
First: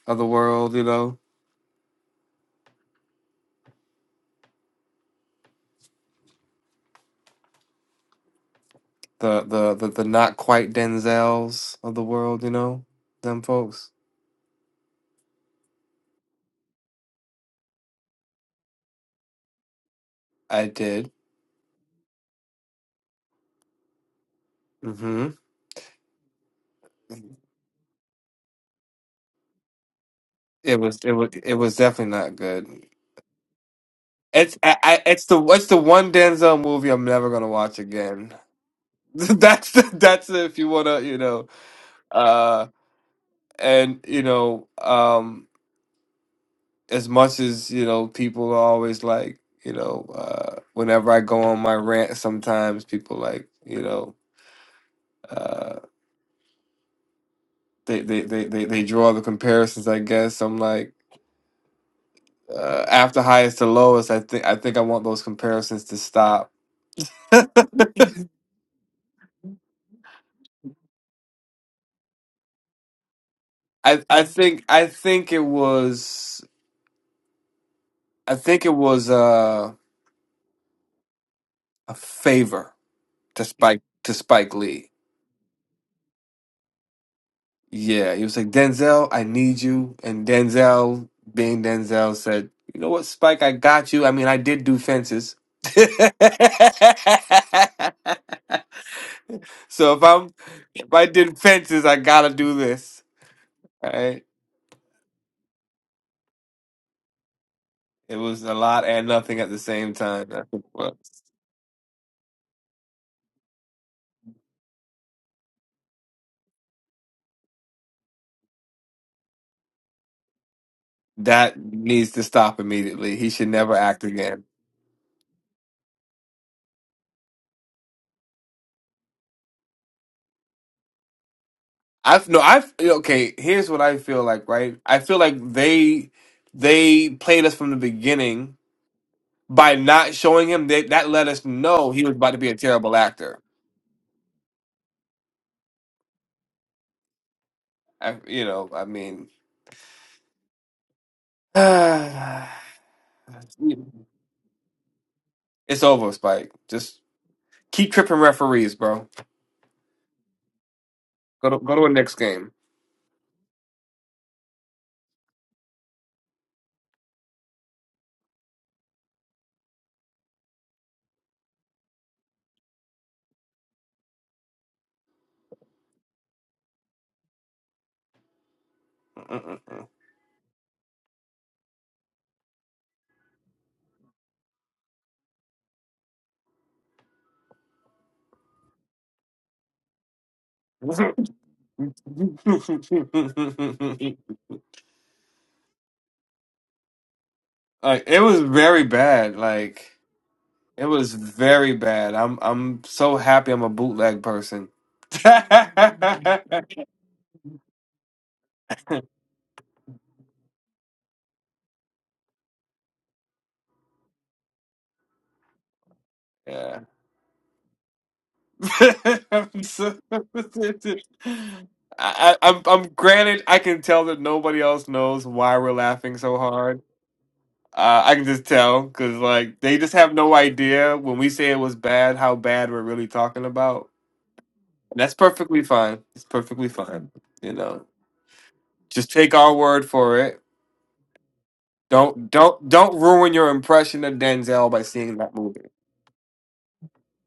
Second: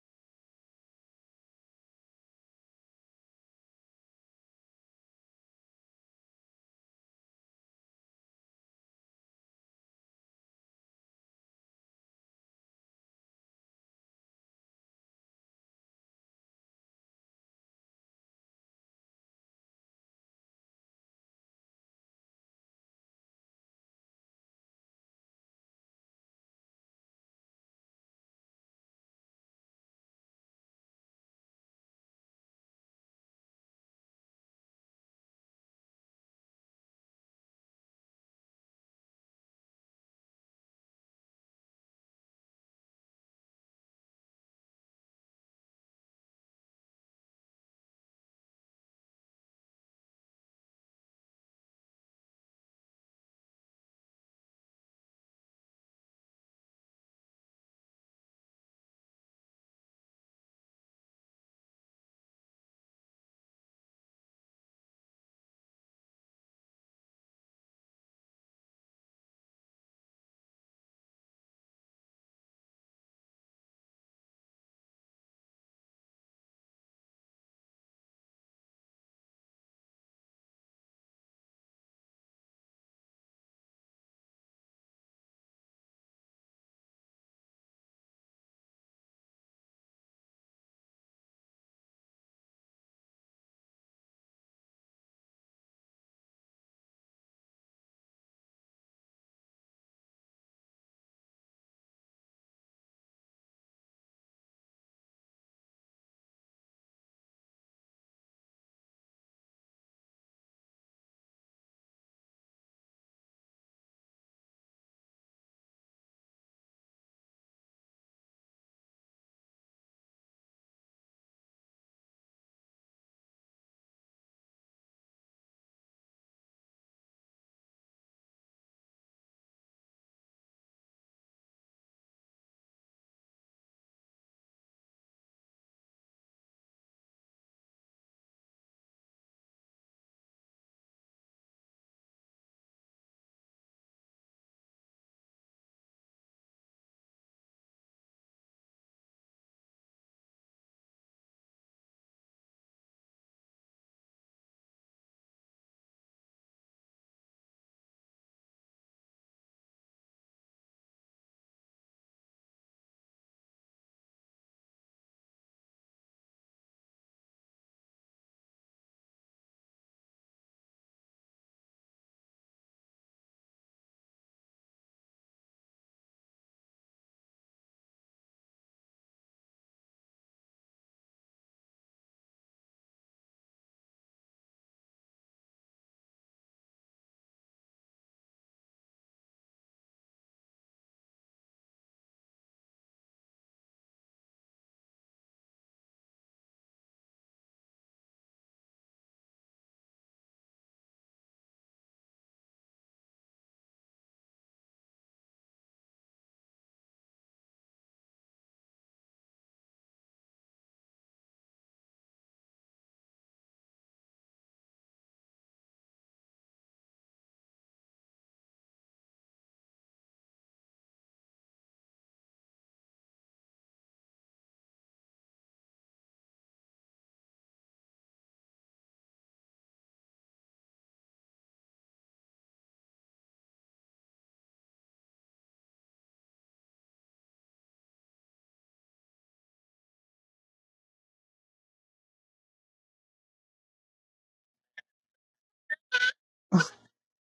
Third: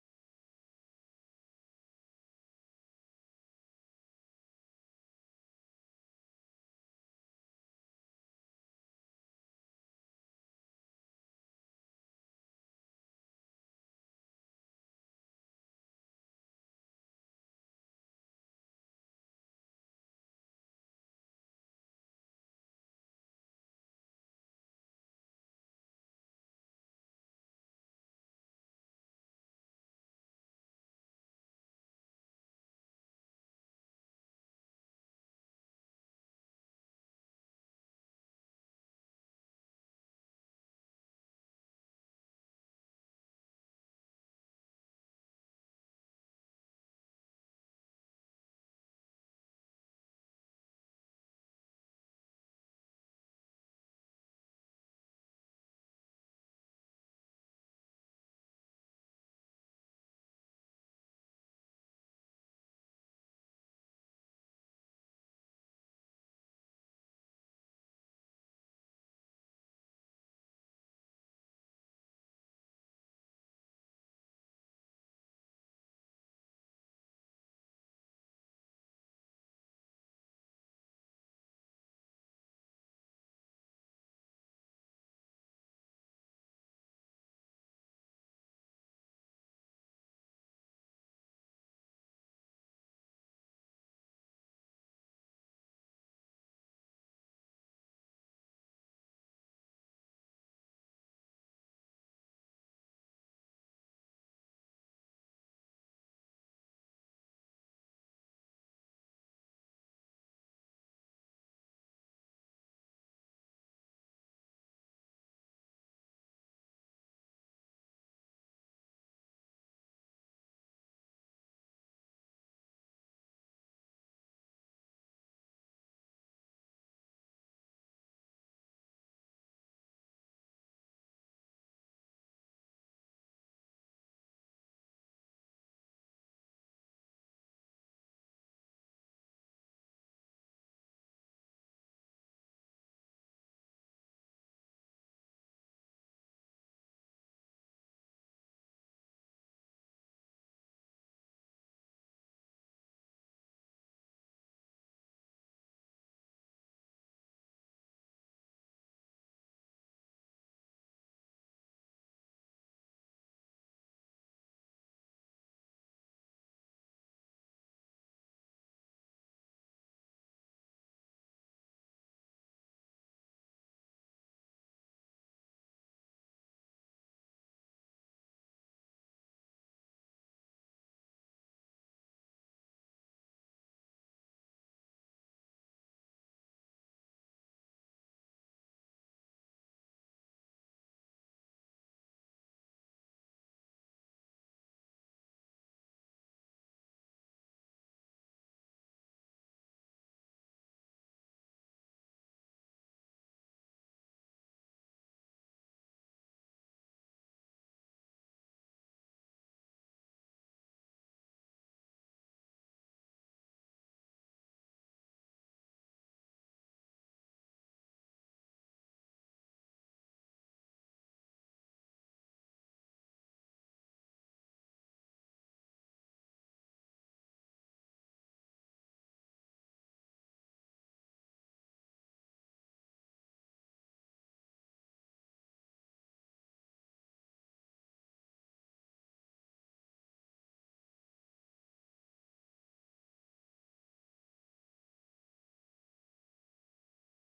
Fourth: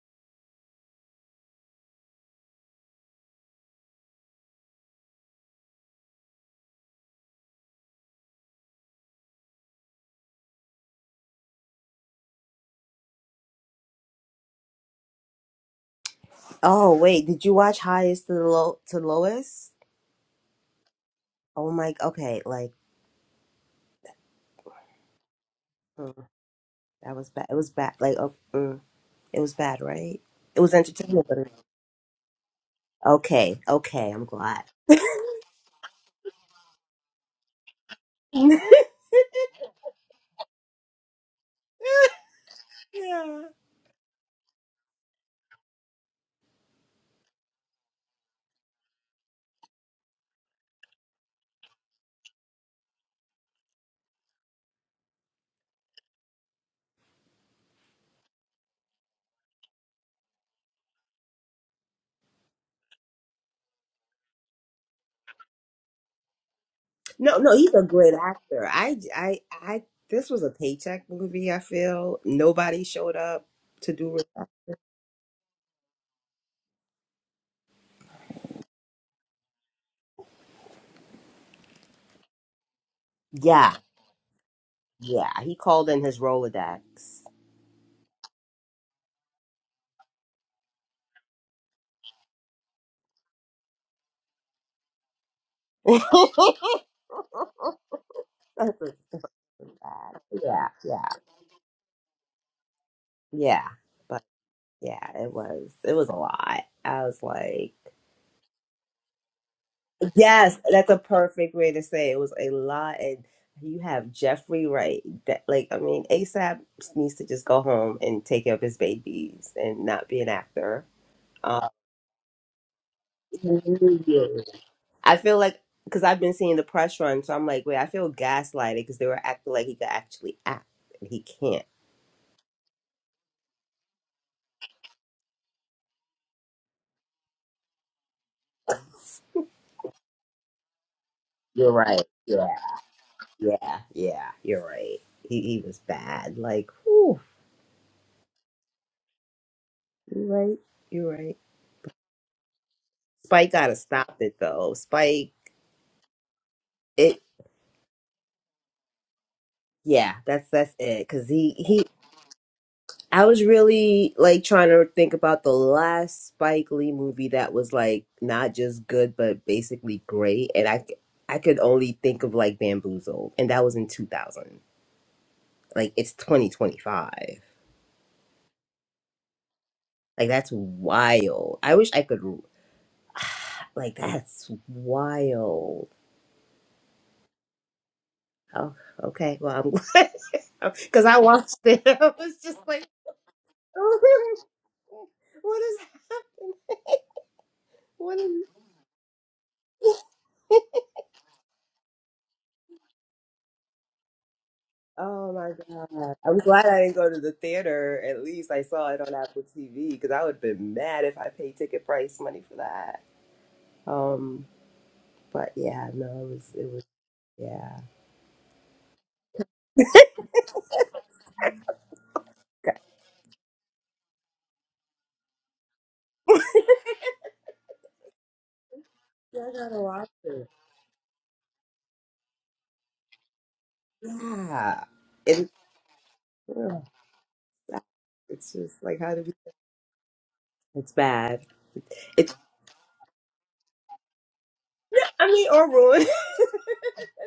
Speaker 1: of the world, you know the the the, the not quite Denzels of the world, you know them folks.
Speaker 4: Oh wait, did you watch Highest to the Low to Lowest?
Speaker 1: I did.
Speaker 4: Oh my, okay, like
Speaker 1: hmm
Speaker 4: mm, that was bad. It was bad. Like oh, mm, it was bad, right? It was
Speaker 1: It was it
Speaker 4: entertainment,
Speaker 1: was
Speaker 4: but
Speaker 1: it was definitely not good.
Speaker 4: okay, okay, I'm
Speaker 1: It's
Speaker 4: glad.
Speaker 1: I, I it's the it's the one Denzel movie I'm never gonna watch again. that's the, that's if you wanna you know uh
Speaker 4: Yeah.
Speaker 1: and you know um as much as you know people are always like you know uh whenever i go on my rant sometimes people like you know uh they they they they, they draw the comparisons i guess i'm like uh after highest to lowest i think i think i want those comparisons to stop
Speaker 4: No, no,
Speaker 1: i
Speaker 4: he's a great actor. I, I, I. This was a paycheck movie. I feel nobody showed up to do. Re-
Speaker 1: i think i think it was i think it was uh a favor to
Speaker 4: yeah,
Speaker 1: spike to spike lee
Speaker 4: yeah. He called in his Rolodex.
Speaker 1: Yeah, he was like, Denzel, I need you. And Denzel, being Denzel, said, You know what, Spike, I got you. I mean, I did do fences. so
Speaker 4: yeah,
Speaker 1: if I'm if I
Speaker 4: yeah,
Speaker 1: did fences, I gotta do this.
Speaker 4: yeah.
Speaker 1: All right.
Speaker 4: Yeah, it was. It was a lot. I was like,
Speaker 1: It was a lot and nothing at the same time. I
Speaker 4: yes,
Speaker 1: think,
Speaker 4: that's
Speaker 1: well,
Speaker 4: a perfect way to say it. It was a lot, and you have Jeffrey Wright. That, like, I mean, ASAP needs to just go home and take care of his babies and not be an actor.
Speaker 1: That
Speaker 4: Um,
Speaker 1: needs to stop immediately. He should never act again.
Speaker 4: I feel like because I've been seeing the press run, so I'm like, wait, I feel gaslighted because they were acting like he could actually act, and he can't.
Speaker 1: I have no, I have okay. Here's what I feel like. Right, I feel like they they played us from the beginning by not showing him that that let us
Speaker 4: You're
Speaker 1: know
Speaker 4: right.
Speaker 1: he was about to
Speaker 4: Yeah,
Speaker 1: be a terrible actor.
Speaker 4: yeah, yeah. You're right. He he was bad. Like, whew,
Speaker 1: I, you know, I mean,
Speaker 4: you're right. You're right. Spike gotta stop it though. Spike,
Speaker 1: it's over, Spike. Just
Speaker 4: it
Speaker 1: keep tripping referees, bro.
Speaker 4: yeah, that's that's it. Cause
Speaker 1: Go
Speaker 4: he
Speaker 1: to go to
Speaker 4: he,
Speaker 1: a next game.
Speaker 4: I was really like trying to think about the last Spike Lee movie that was like not just good but basically great, and I c- I could only think of like Bamboozled, and that was in two thousand. Like it's twenty twenty five. Like that's wild. I wish I could. Like that's wild. Oh, okay. Well, I'm because I watched it. I was just like. What is
Speaker 1: like
Speaker 4: what
Speaker 1: it
Speaker 4: is
Speaker 1: was very bad. Like it was very bad. I'm I'm so happy I'm a bootleg person.
Speaker 4: Oh my God.
Speaker 1: yeah.
Speaker 4: I'm glad I didn't go to the theater. At least I saw it on Apple TV because I would have been mad if I paid ticket price money for that. Um, but yeah, no, it was, it was, yeah.
Speaker 1: I'm so- I, I- I'm, I'm granted, I can tell that nobody else knows why we're laughing so hard. Uh, I can just tell because
Speaker 4: Yeah, I
Speaker 1: like they
Speaker 4: gotta
Speaker 1: just
Speaker 4: watch
Speaker 1: have no
Speaker 4: it.
Speaker 1: idea when we say it was bad how bad we're really talking about.
Speaker 4: Yeah.
Speaker 1: And that's
Speaker 4: And
Speaker 1: perfectly fine. It's perfectly
Speaker 4: ugh,
Speaker 1: fine. You know,
Speaker 4: it's just like,
Speaker 1: just
Speaker 4: how do
Speaker 1: take
Speaker 4: we,
Speaker 1: our word for it.
Speaker 4: it's bad.
Speaker 1: Don't
Speaker 4: It's,
Speaker 1: don't don't ruin your impression of Denzel by seeing
Speaker 4: I
Speaker 1: that
Speaker 4: mean,
Speaker 1: movie.
Speaker 4: or ruin.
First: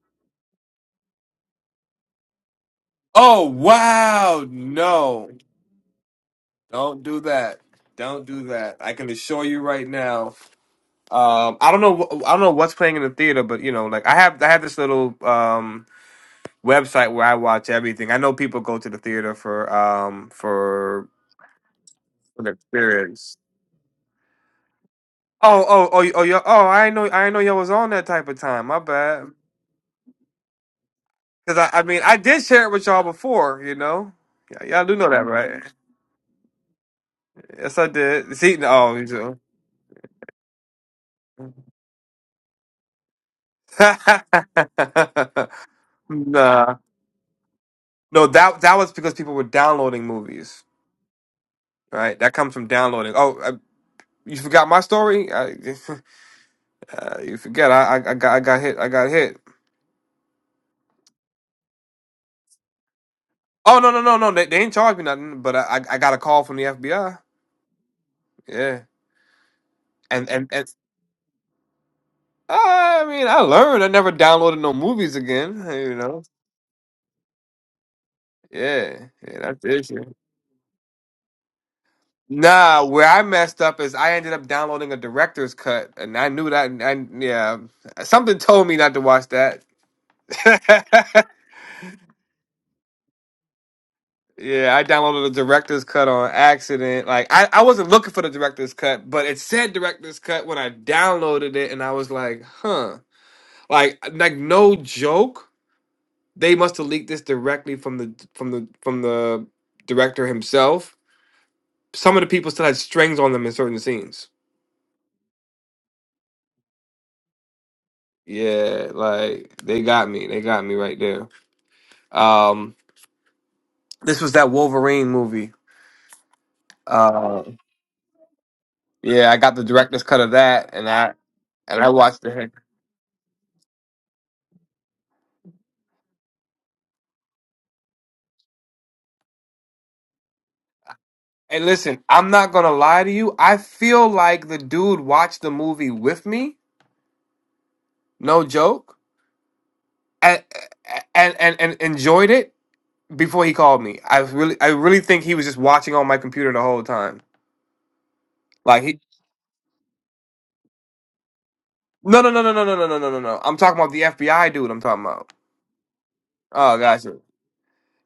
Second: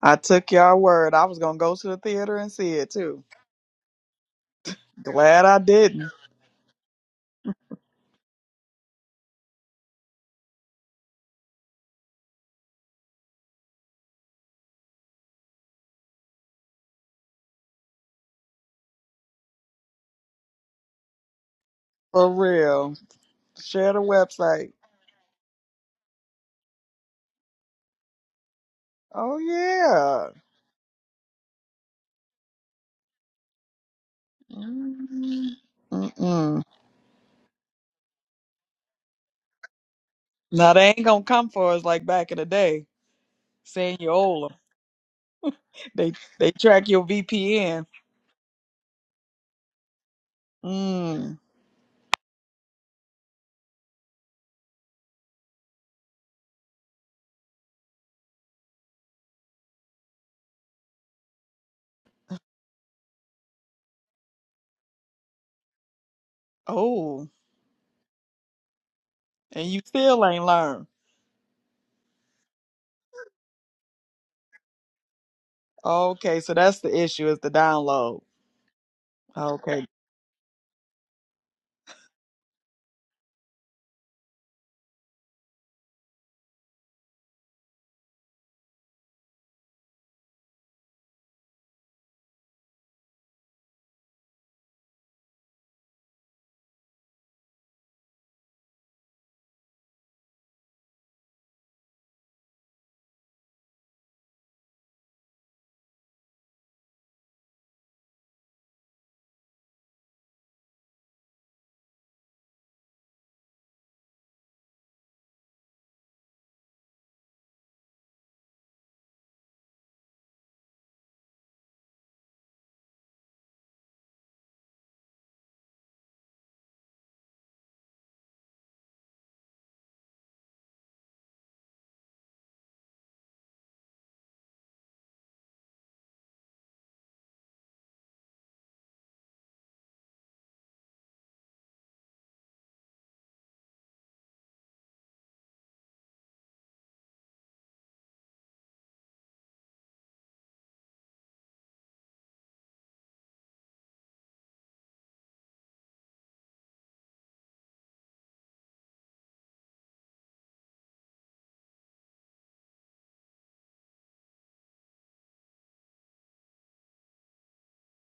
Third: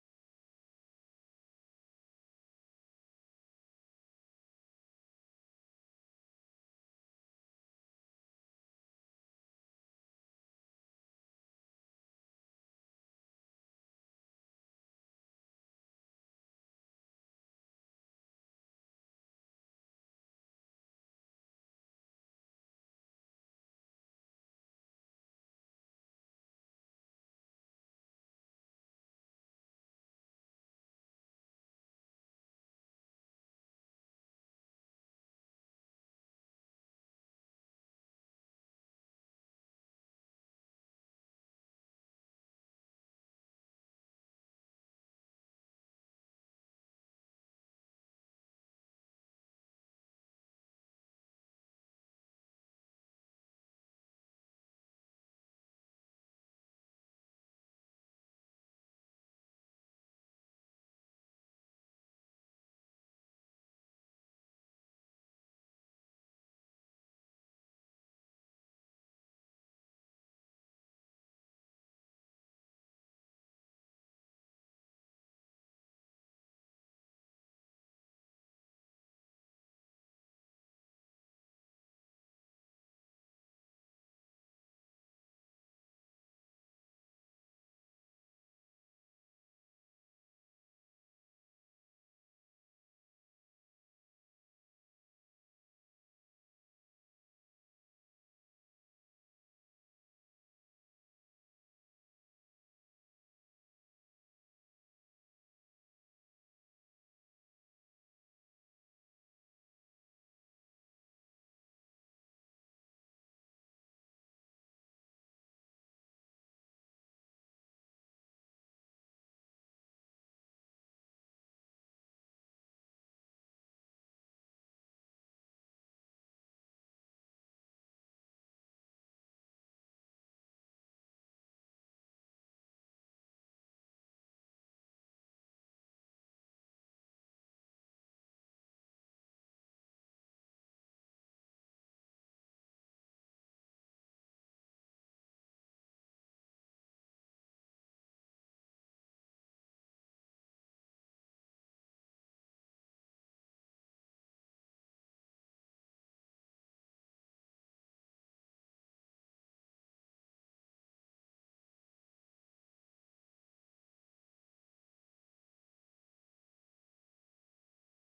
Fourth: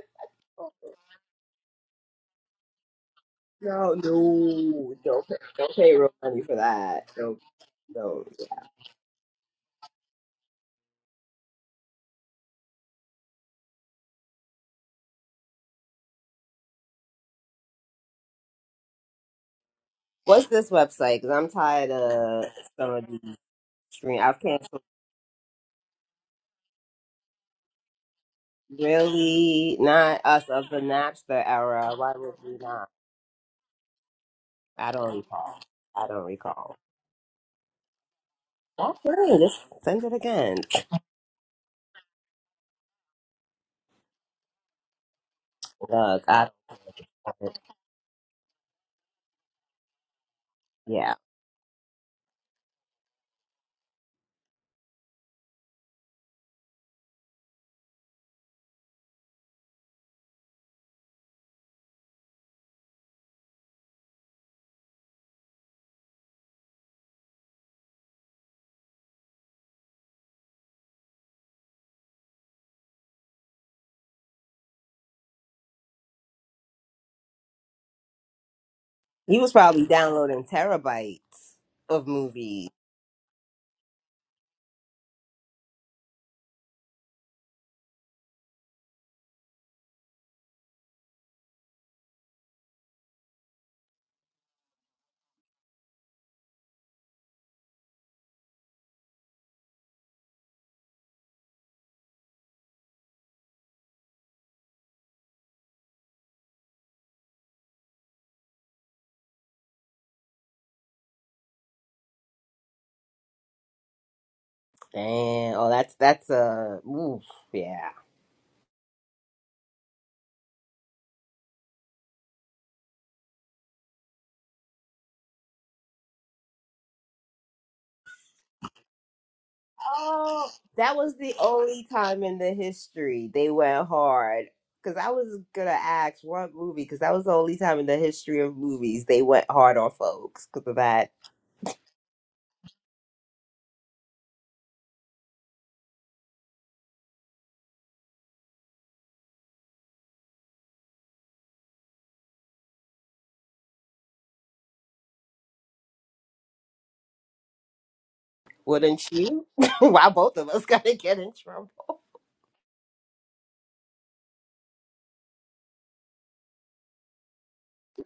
Speaker 2: I took your word. I was gonna go to the theater and see it too.
Speaker 1: Oh
Speaker 4: No,
Speaker 1: wow,
Speaker 4: no,
Speaker 1: no.
Speaker 4: don't pay,
Speaker 2: Glad I
Speaker 4: don't pay
Speaker 2: didn't.
Speaker 4: real money for
Speaker 1: Don't
Speaker 4: that.
Speaker 1: do
Speaker 4: No,
Speaker 1: that. Don't
Speaker 4: no.
Speaker 1: do that. I can assure you right now. Um, I don't know. wh- I don't know what's playing in the theater, but you know, like I have, I have this little um, website where I watch everything. I know people go to the theater for um,
Speaker 4: What's this
Speaker 1: for
Speaker 4: website? Because I'm tired
Speaker 2: For
Speaker 4: of
Speaker 1: an
Speaker 4: some
Speaker 2: real.
Speaker 4: of these
Speaker 1: experience.
Speaker 2: Share the
Speaker 4: stream. I've
Speaker 2: website.
Speaker 4: canceled
Speaker 1: Oh, oh, oh, oh, yo, oh! I did know, I did know y'all was on that type of time. My bad.
Speaker 2: Oh
Speaker 4: really not
Speaker 2: yeah.
Speaker 4: us of the Napster
Speaker 1: Because I, I
Speaker 4: era.
Speaker 1: mean,
Speaker 4: Why
Speaker 1: I
Speaker 4: would
Speaker 1: did
Speaker 4: we
Speaker 1: share it with
Speaker 4: not?
Speaker 1: y'all before. You know, y- y'all
Speaker 4: I
Speaker 1: do know
Speaker 4: don't
Speaker 1: that,
Speaker 2: Mm-mm.
Speaker 4: recall.
Speaker 1: right?
Speaker 4: I don't
Speaker 2: Mm-mm.
Speaker 4: recall.
Speaker 1: Yes, I did. See, no, you
Speaker 4: Okay,
Speaker 1: do.
Speaker 4: let's send it again.
Speaker 2: Now they ain't gonna come for us like back in the day, saying you old 'em. They
Speaker 4: Look, I
Speaker 2: they
Speaker 1: nah.
Speaker 2: track your VPN.
Speaker 1: No, that that was because people were downloading movies,
Speaker 4: yeah.
Speaker 2: Mm.
Speaker 1: right? That comes from downloading. Oh, I, you forgot my story? I, uh, you forget? I, I I got I got hit. I got hit. Oh no no no no! They, they ain't charged me nothing, but I I I got a call from the FBI.
Speaker 2: Oh,
Speaker 1: Yeah,
Speaker 2: and you still
Speaker 1: and
Speaker 2: ain't
Speaker 1: and and
Speaker 2: learned.
Speaker 1: I mean I learned. I never downloaded no movies again. You know?
Speaker 2: Okay, so that's the issue is the download.
Speaker 1: Yeah, yeah.
Speaker 4: He was
Speaker 1: That's the
Speaker 2: Okay.
Speaker 4: probably
Speaker 1: issue.
Speaker 4: downloading terabytes of movies.
Speaker 1: Nah, where I messed up is I ended up downloading a director's cut, and I knew that. And I, yeah, something told me not to watch that. Yeah, I downloaded the director's cut on accident. Like I, I wasn't looking for the director's cut, but it said director's cut when I downloaded it and I was like, "Huh." Like like no joke, they must have leaked this directly from the from the from the director himself. Some of the people still had strings on them in certain scenes.
Speaker 4: Damn. Oh, that's that's a oof. Yeah.
Speaker 1: Yeah, like they got me. They got me right there. Um this was that Wolverine movie. Uh yeah, I got the director's cut of
Speaker 4: Oh,
Speaker 1: that and
Speaker 4: that
Speaker 1: I
Speaker 4: was the
Speaker 1: and
Speaker 4: only
Speaker 1: I
Speaker 4: time
Speaker 1: watched
Speaker 4: in
Speaker 1: it.
Speaker 4: the history they went hard. Because I was gonna ask what movie, because that was the only time in the history of movies they went hard on folks because of that.
Speaker 1: Hey, listen, I'm not gonna lie to you. I feel like the dude watched the movie with me, no joke, and and and, and enjoyed it before he called me. I really, I really think he was just watching on my computer the whole time. Like he,
Speaker 4: Wouldn't you? Why both of us gotta get in trouble?
Speaker 1: no, no, no, no, no, no, no, no, no, no. no. I'm talking about the FBI dude. I'm talking about. Oh, gotcha.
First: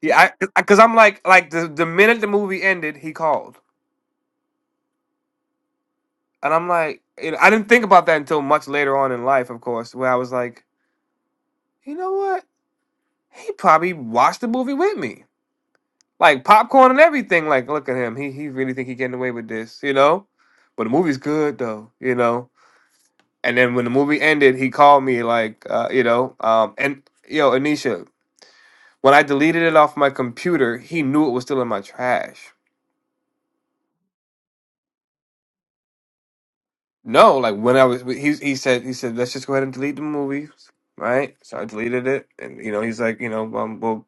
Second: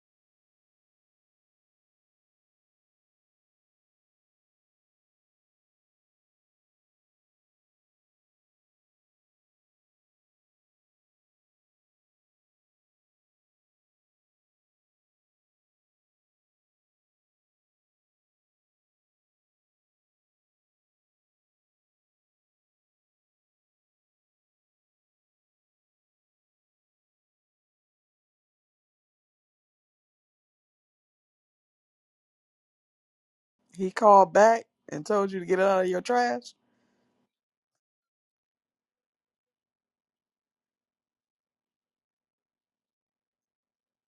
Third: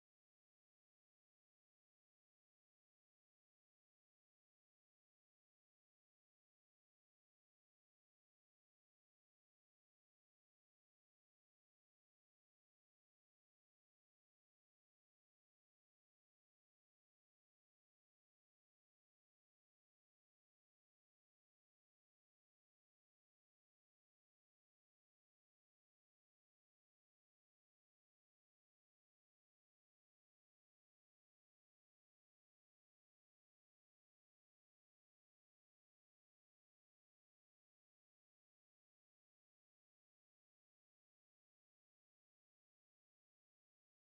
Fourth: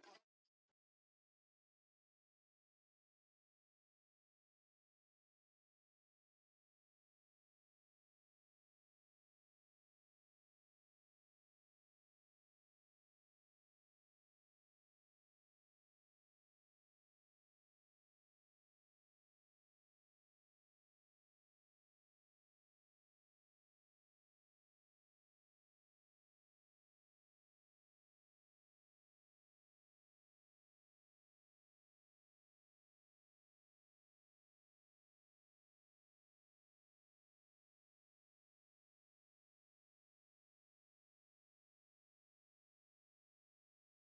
Speaker 1: Yeah, I, cause I'm like, like the the minute the movie ended, he called, and I'm like, you know, I didn't think about that until much later on in life, of course, where I was like, you know what? He probably watched the movie with me. like popcorn and everything. Like, look at him. He he really think he getting away with this, you know. But the movie's good though, you know. And then when the movie ended, he called me like, uh, you know, um, and yo, Anisha, when I deleted it off my computer, he knew it was still in my trash.
Speaker 2: He called back and told you to get out of your trash.
Speaker 1: No, like when I was, he he said he said let's just go ahead and delete the movie, right? So I deleted it, and you know he's like, you know, um, well,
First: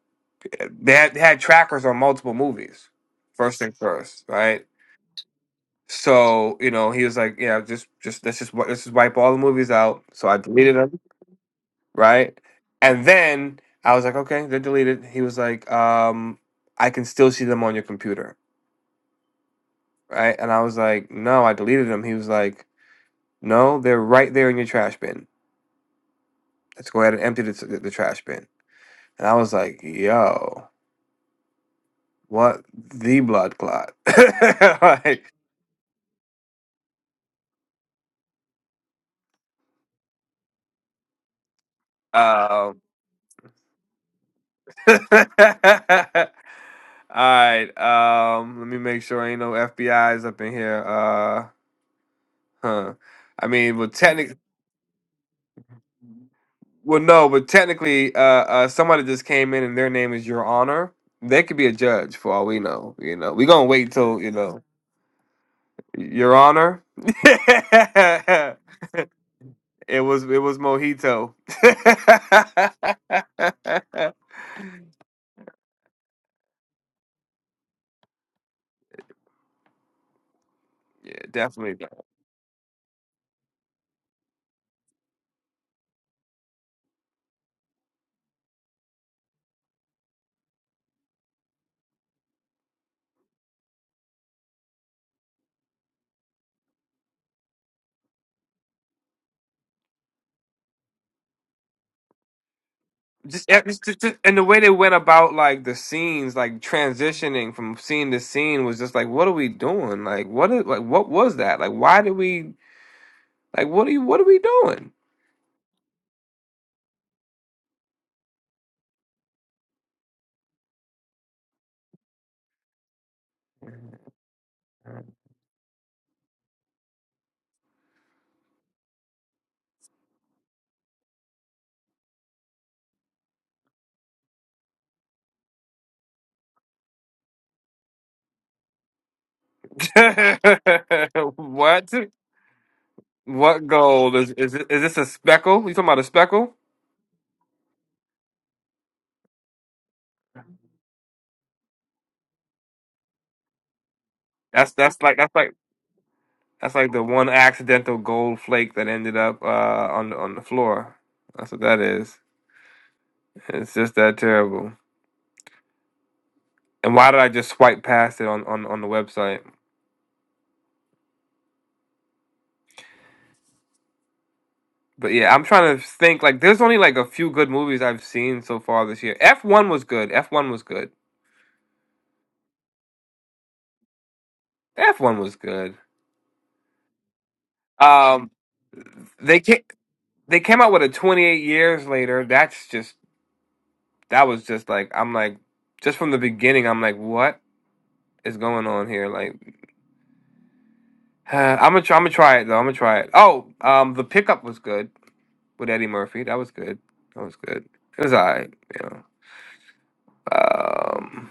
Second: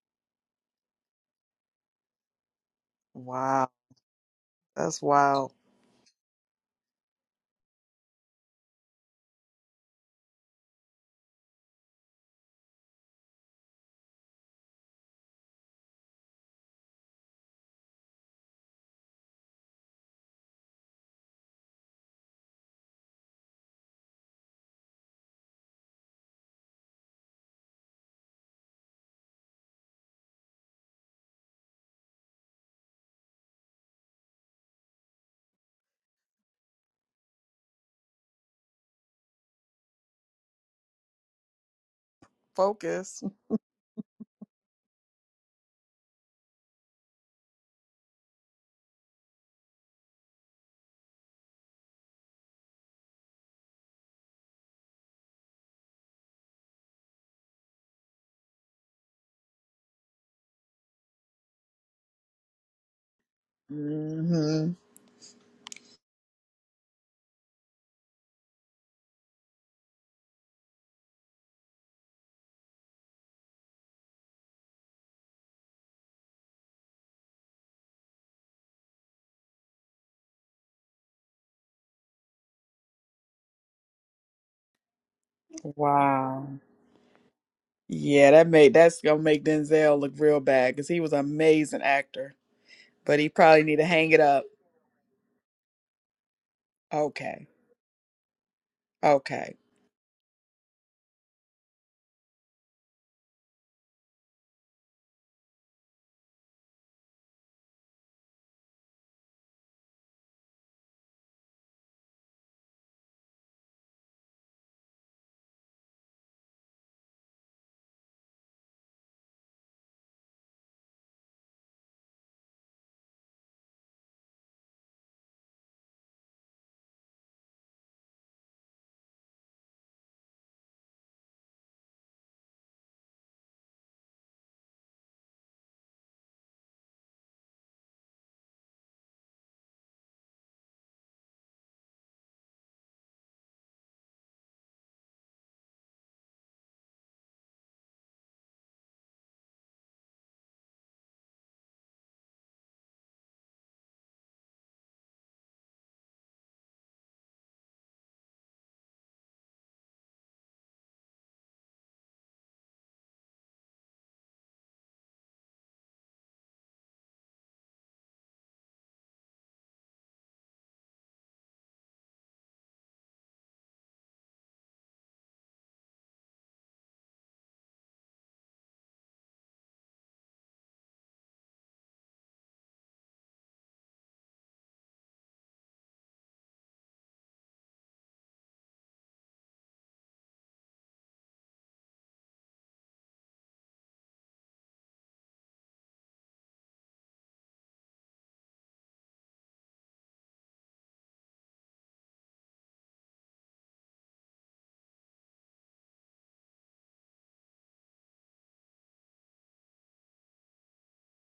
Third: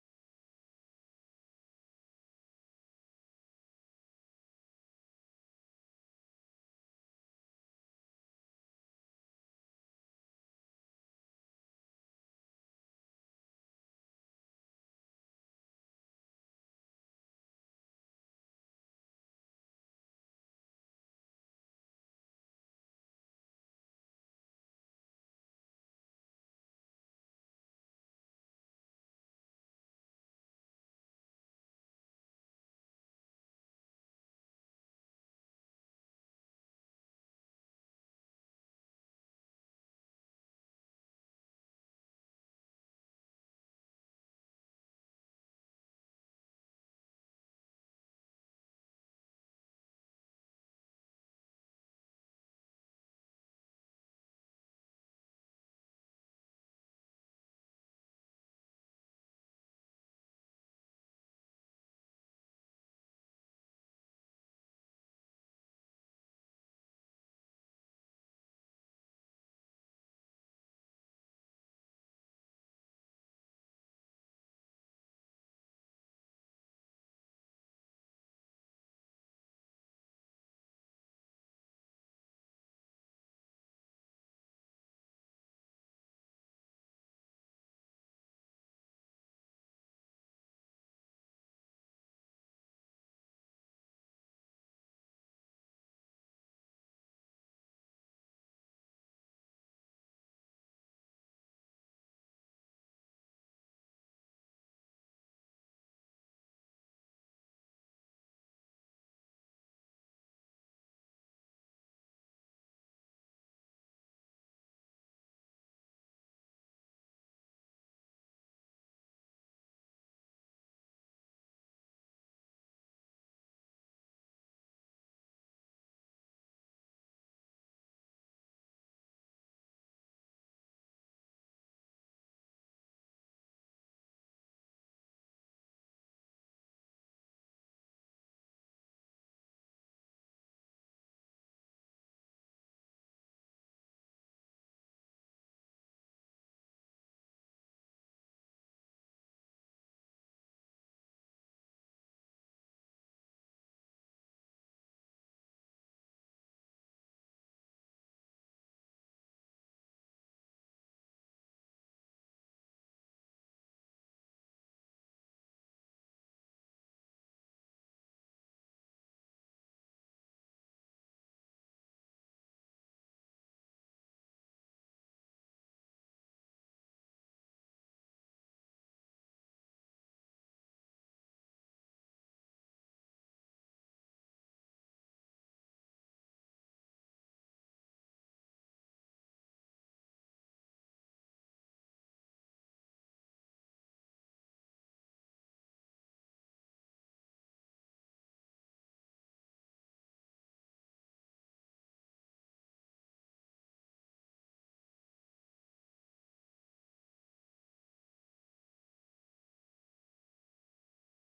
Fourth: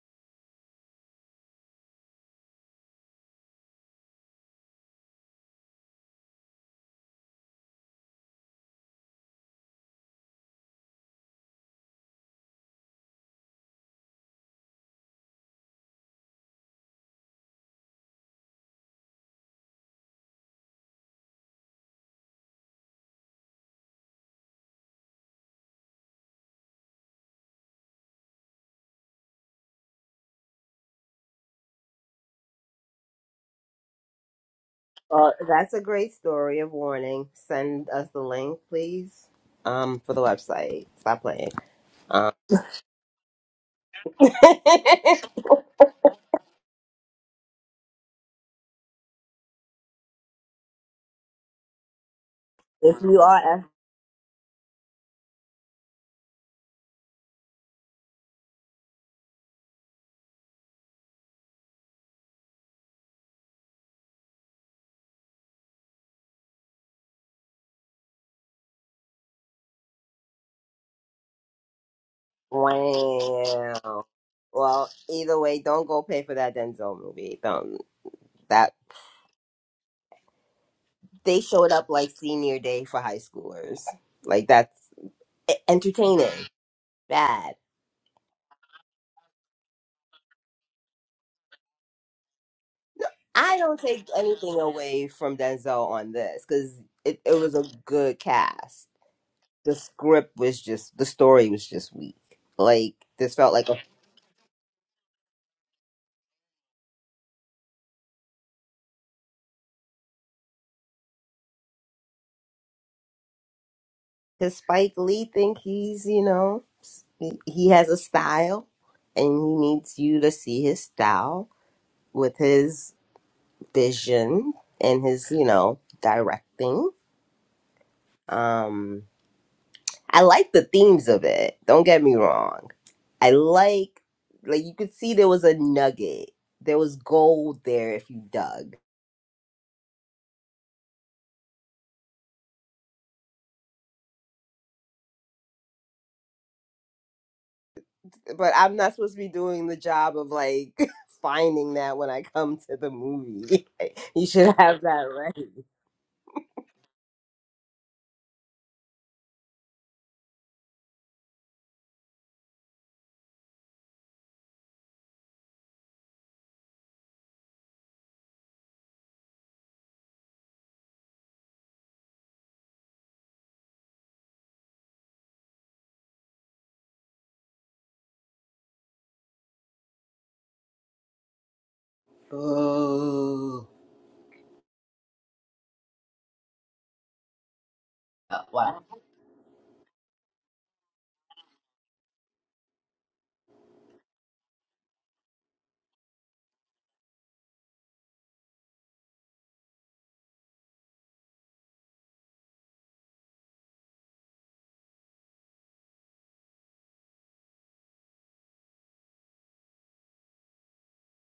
Speaker 1: eh, they had, they had trackers on multiple movies. First
Speaker 2: Wow,
Speaker 1: thing first, right?
Speaker 2: that's wild.
Speaker 1: So you know, he was like, "Yeah, just just let's just wi- let's just wipe all the movies out." So I deleted them, right? And then I was like, "Okay, they're deleted." He was like, um, "I can still see them on your computer, right?" And I was like, "No, I deleted them." He was like, "No, they're right there in your trash bin. Let's go ahead and empty the, t- the trash bin." And I was like, "Yo, what the blood clot?" like,
Speaker 4: Uh, that's a great story of warning. Send us the link, please. Um, for the website. Stop playing. Um,
Speaker 1: um,
Speaker 2: Focus.
Speaker 4: if
Speaker 1: All right. Um, let me make sure ain't no FBI's up in here. Uh, huh.
Speaker 4: you
Speaker 1: I
Speaker 4: are F,
Speaker 1: mean, well, technically, well, no, but technically, uh, uh, somebody just came in and their name is Your Honor. They could be a judge for all we know. You know, we gonna wait till you know,
Speaker 2: hmm
Speaker 1: Your Honor. it was it was mojito.
Speaker 4: wow.
Speaker 1: yeah,
Speaker 4: Well, either way, don't go pay for that Denzel movie. Don't that they showed
Speaker 1: definitely.
Speaker 4: up like senior day for high schoolers. Like that's e- entertaining.
Speaker 2: Wow.
Speaker 4: Bad.
Speaker 2: Yeah, that made that's gonna make Denzel look real bad because he was an amazing actor, but he
Speaker 4: I
Speaker 2: probably
Speaker 4: don't
Speaker 2: need to
Speaker 4: take
Speaker 2: hang it up.
Speaker 4: anything away from Denzel on this because it, it
Speaker 2: Okay,
Speaker 4: was a good cast.
Speaker 2: okay.
Speaker 4: The script was just the story was just weak. Like this
Speaker 1: just,
Speaker 4: felt
Speaker 1: yeah,
Speaker 4: like a
Speaker 1: just, just, just- and the way they went about like the scenes, like transitioning from scene to scene, was just like, what are we doing? Like, what is like, what was that? Like, why did we like, what are you, what are we
Speaker 4: does
Speaker 1: doing?
Speaker 4: Spike Lee think he's you know s- he he has a style and he needs you to see his style with his vision and his you know directing. Um I like the themes of it. Don't get me wrong. I like like you could see there was a nugget. There was gold there if you dug.
Speaker 1: what, what gold is is it- is this a speckle? You talking about a speckle?
Speaker 4: But I'm not supposed to be doing the job of like finding that when I come to the movie. you should
Speaker 1: That's
Speaker 4: have
Speaker 1: that's
Speaker 4: that
Speaker 1: like that's like
Speaker 4: ready.
Speaker 1: that's like the one accidental gold flake that ended up uh on the on the floor. That's what that is. It's just that terrible. And why did I just swipe past it on on on the website? But yeah, I'm trying to think. Like, there's only like a few good movies I've seen so far this year. F one was good. F one was good.
Speaker 4: Oh.
Speaker 1: F one was good. Um,
Speaker 4: Uh, Wow.
Speaker 1: they came they came out with a 28 years later. That's just that was just like I'm like just from the beginning. I'm like, what is going on here? Like, I'm gonna try, I'm gonna try it though. I'm gonna try it. Oh, um, the pickup was good with Eddie Murphy. That was good. That was good. It was alright. You know. Um,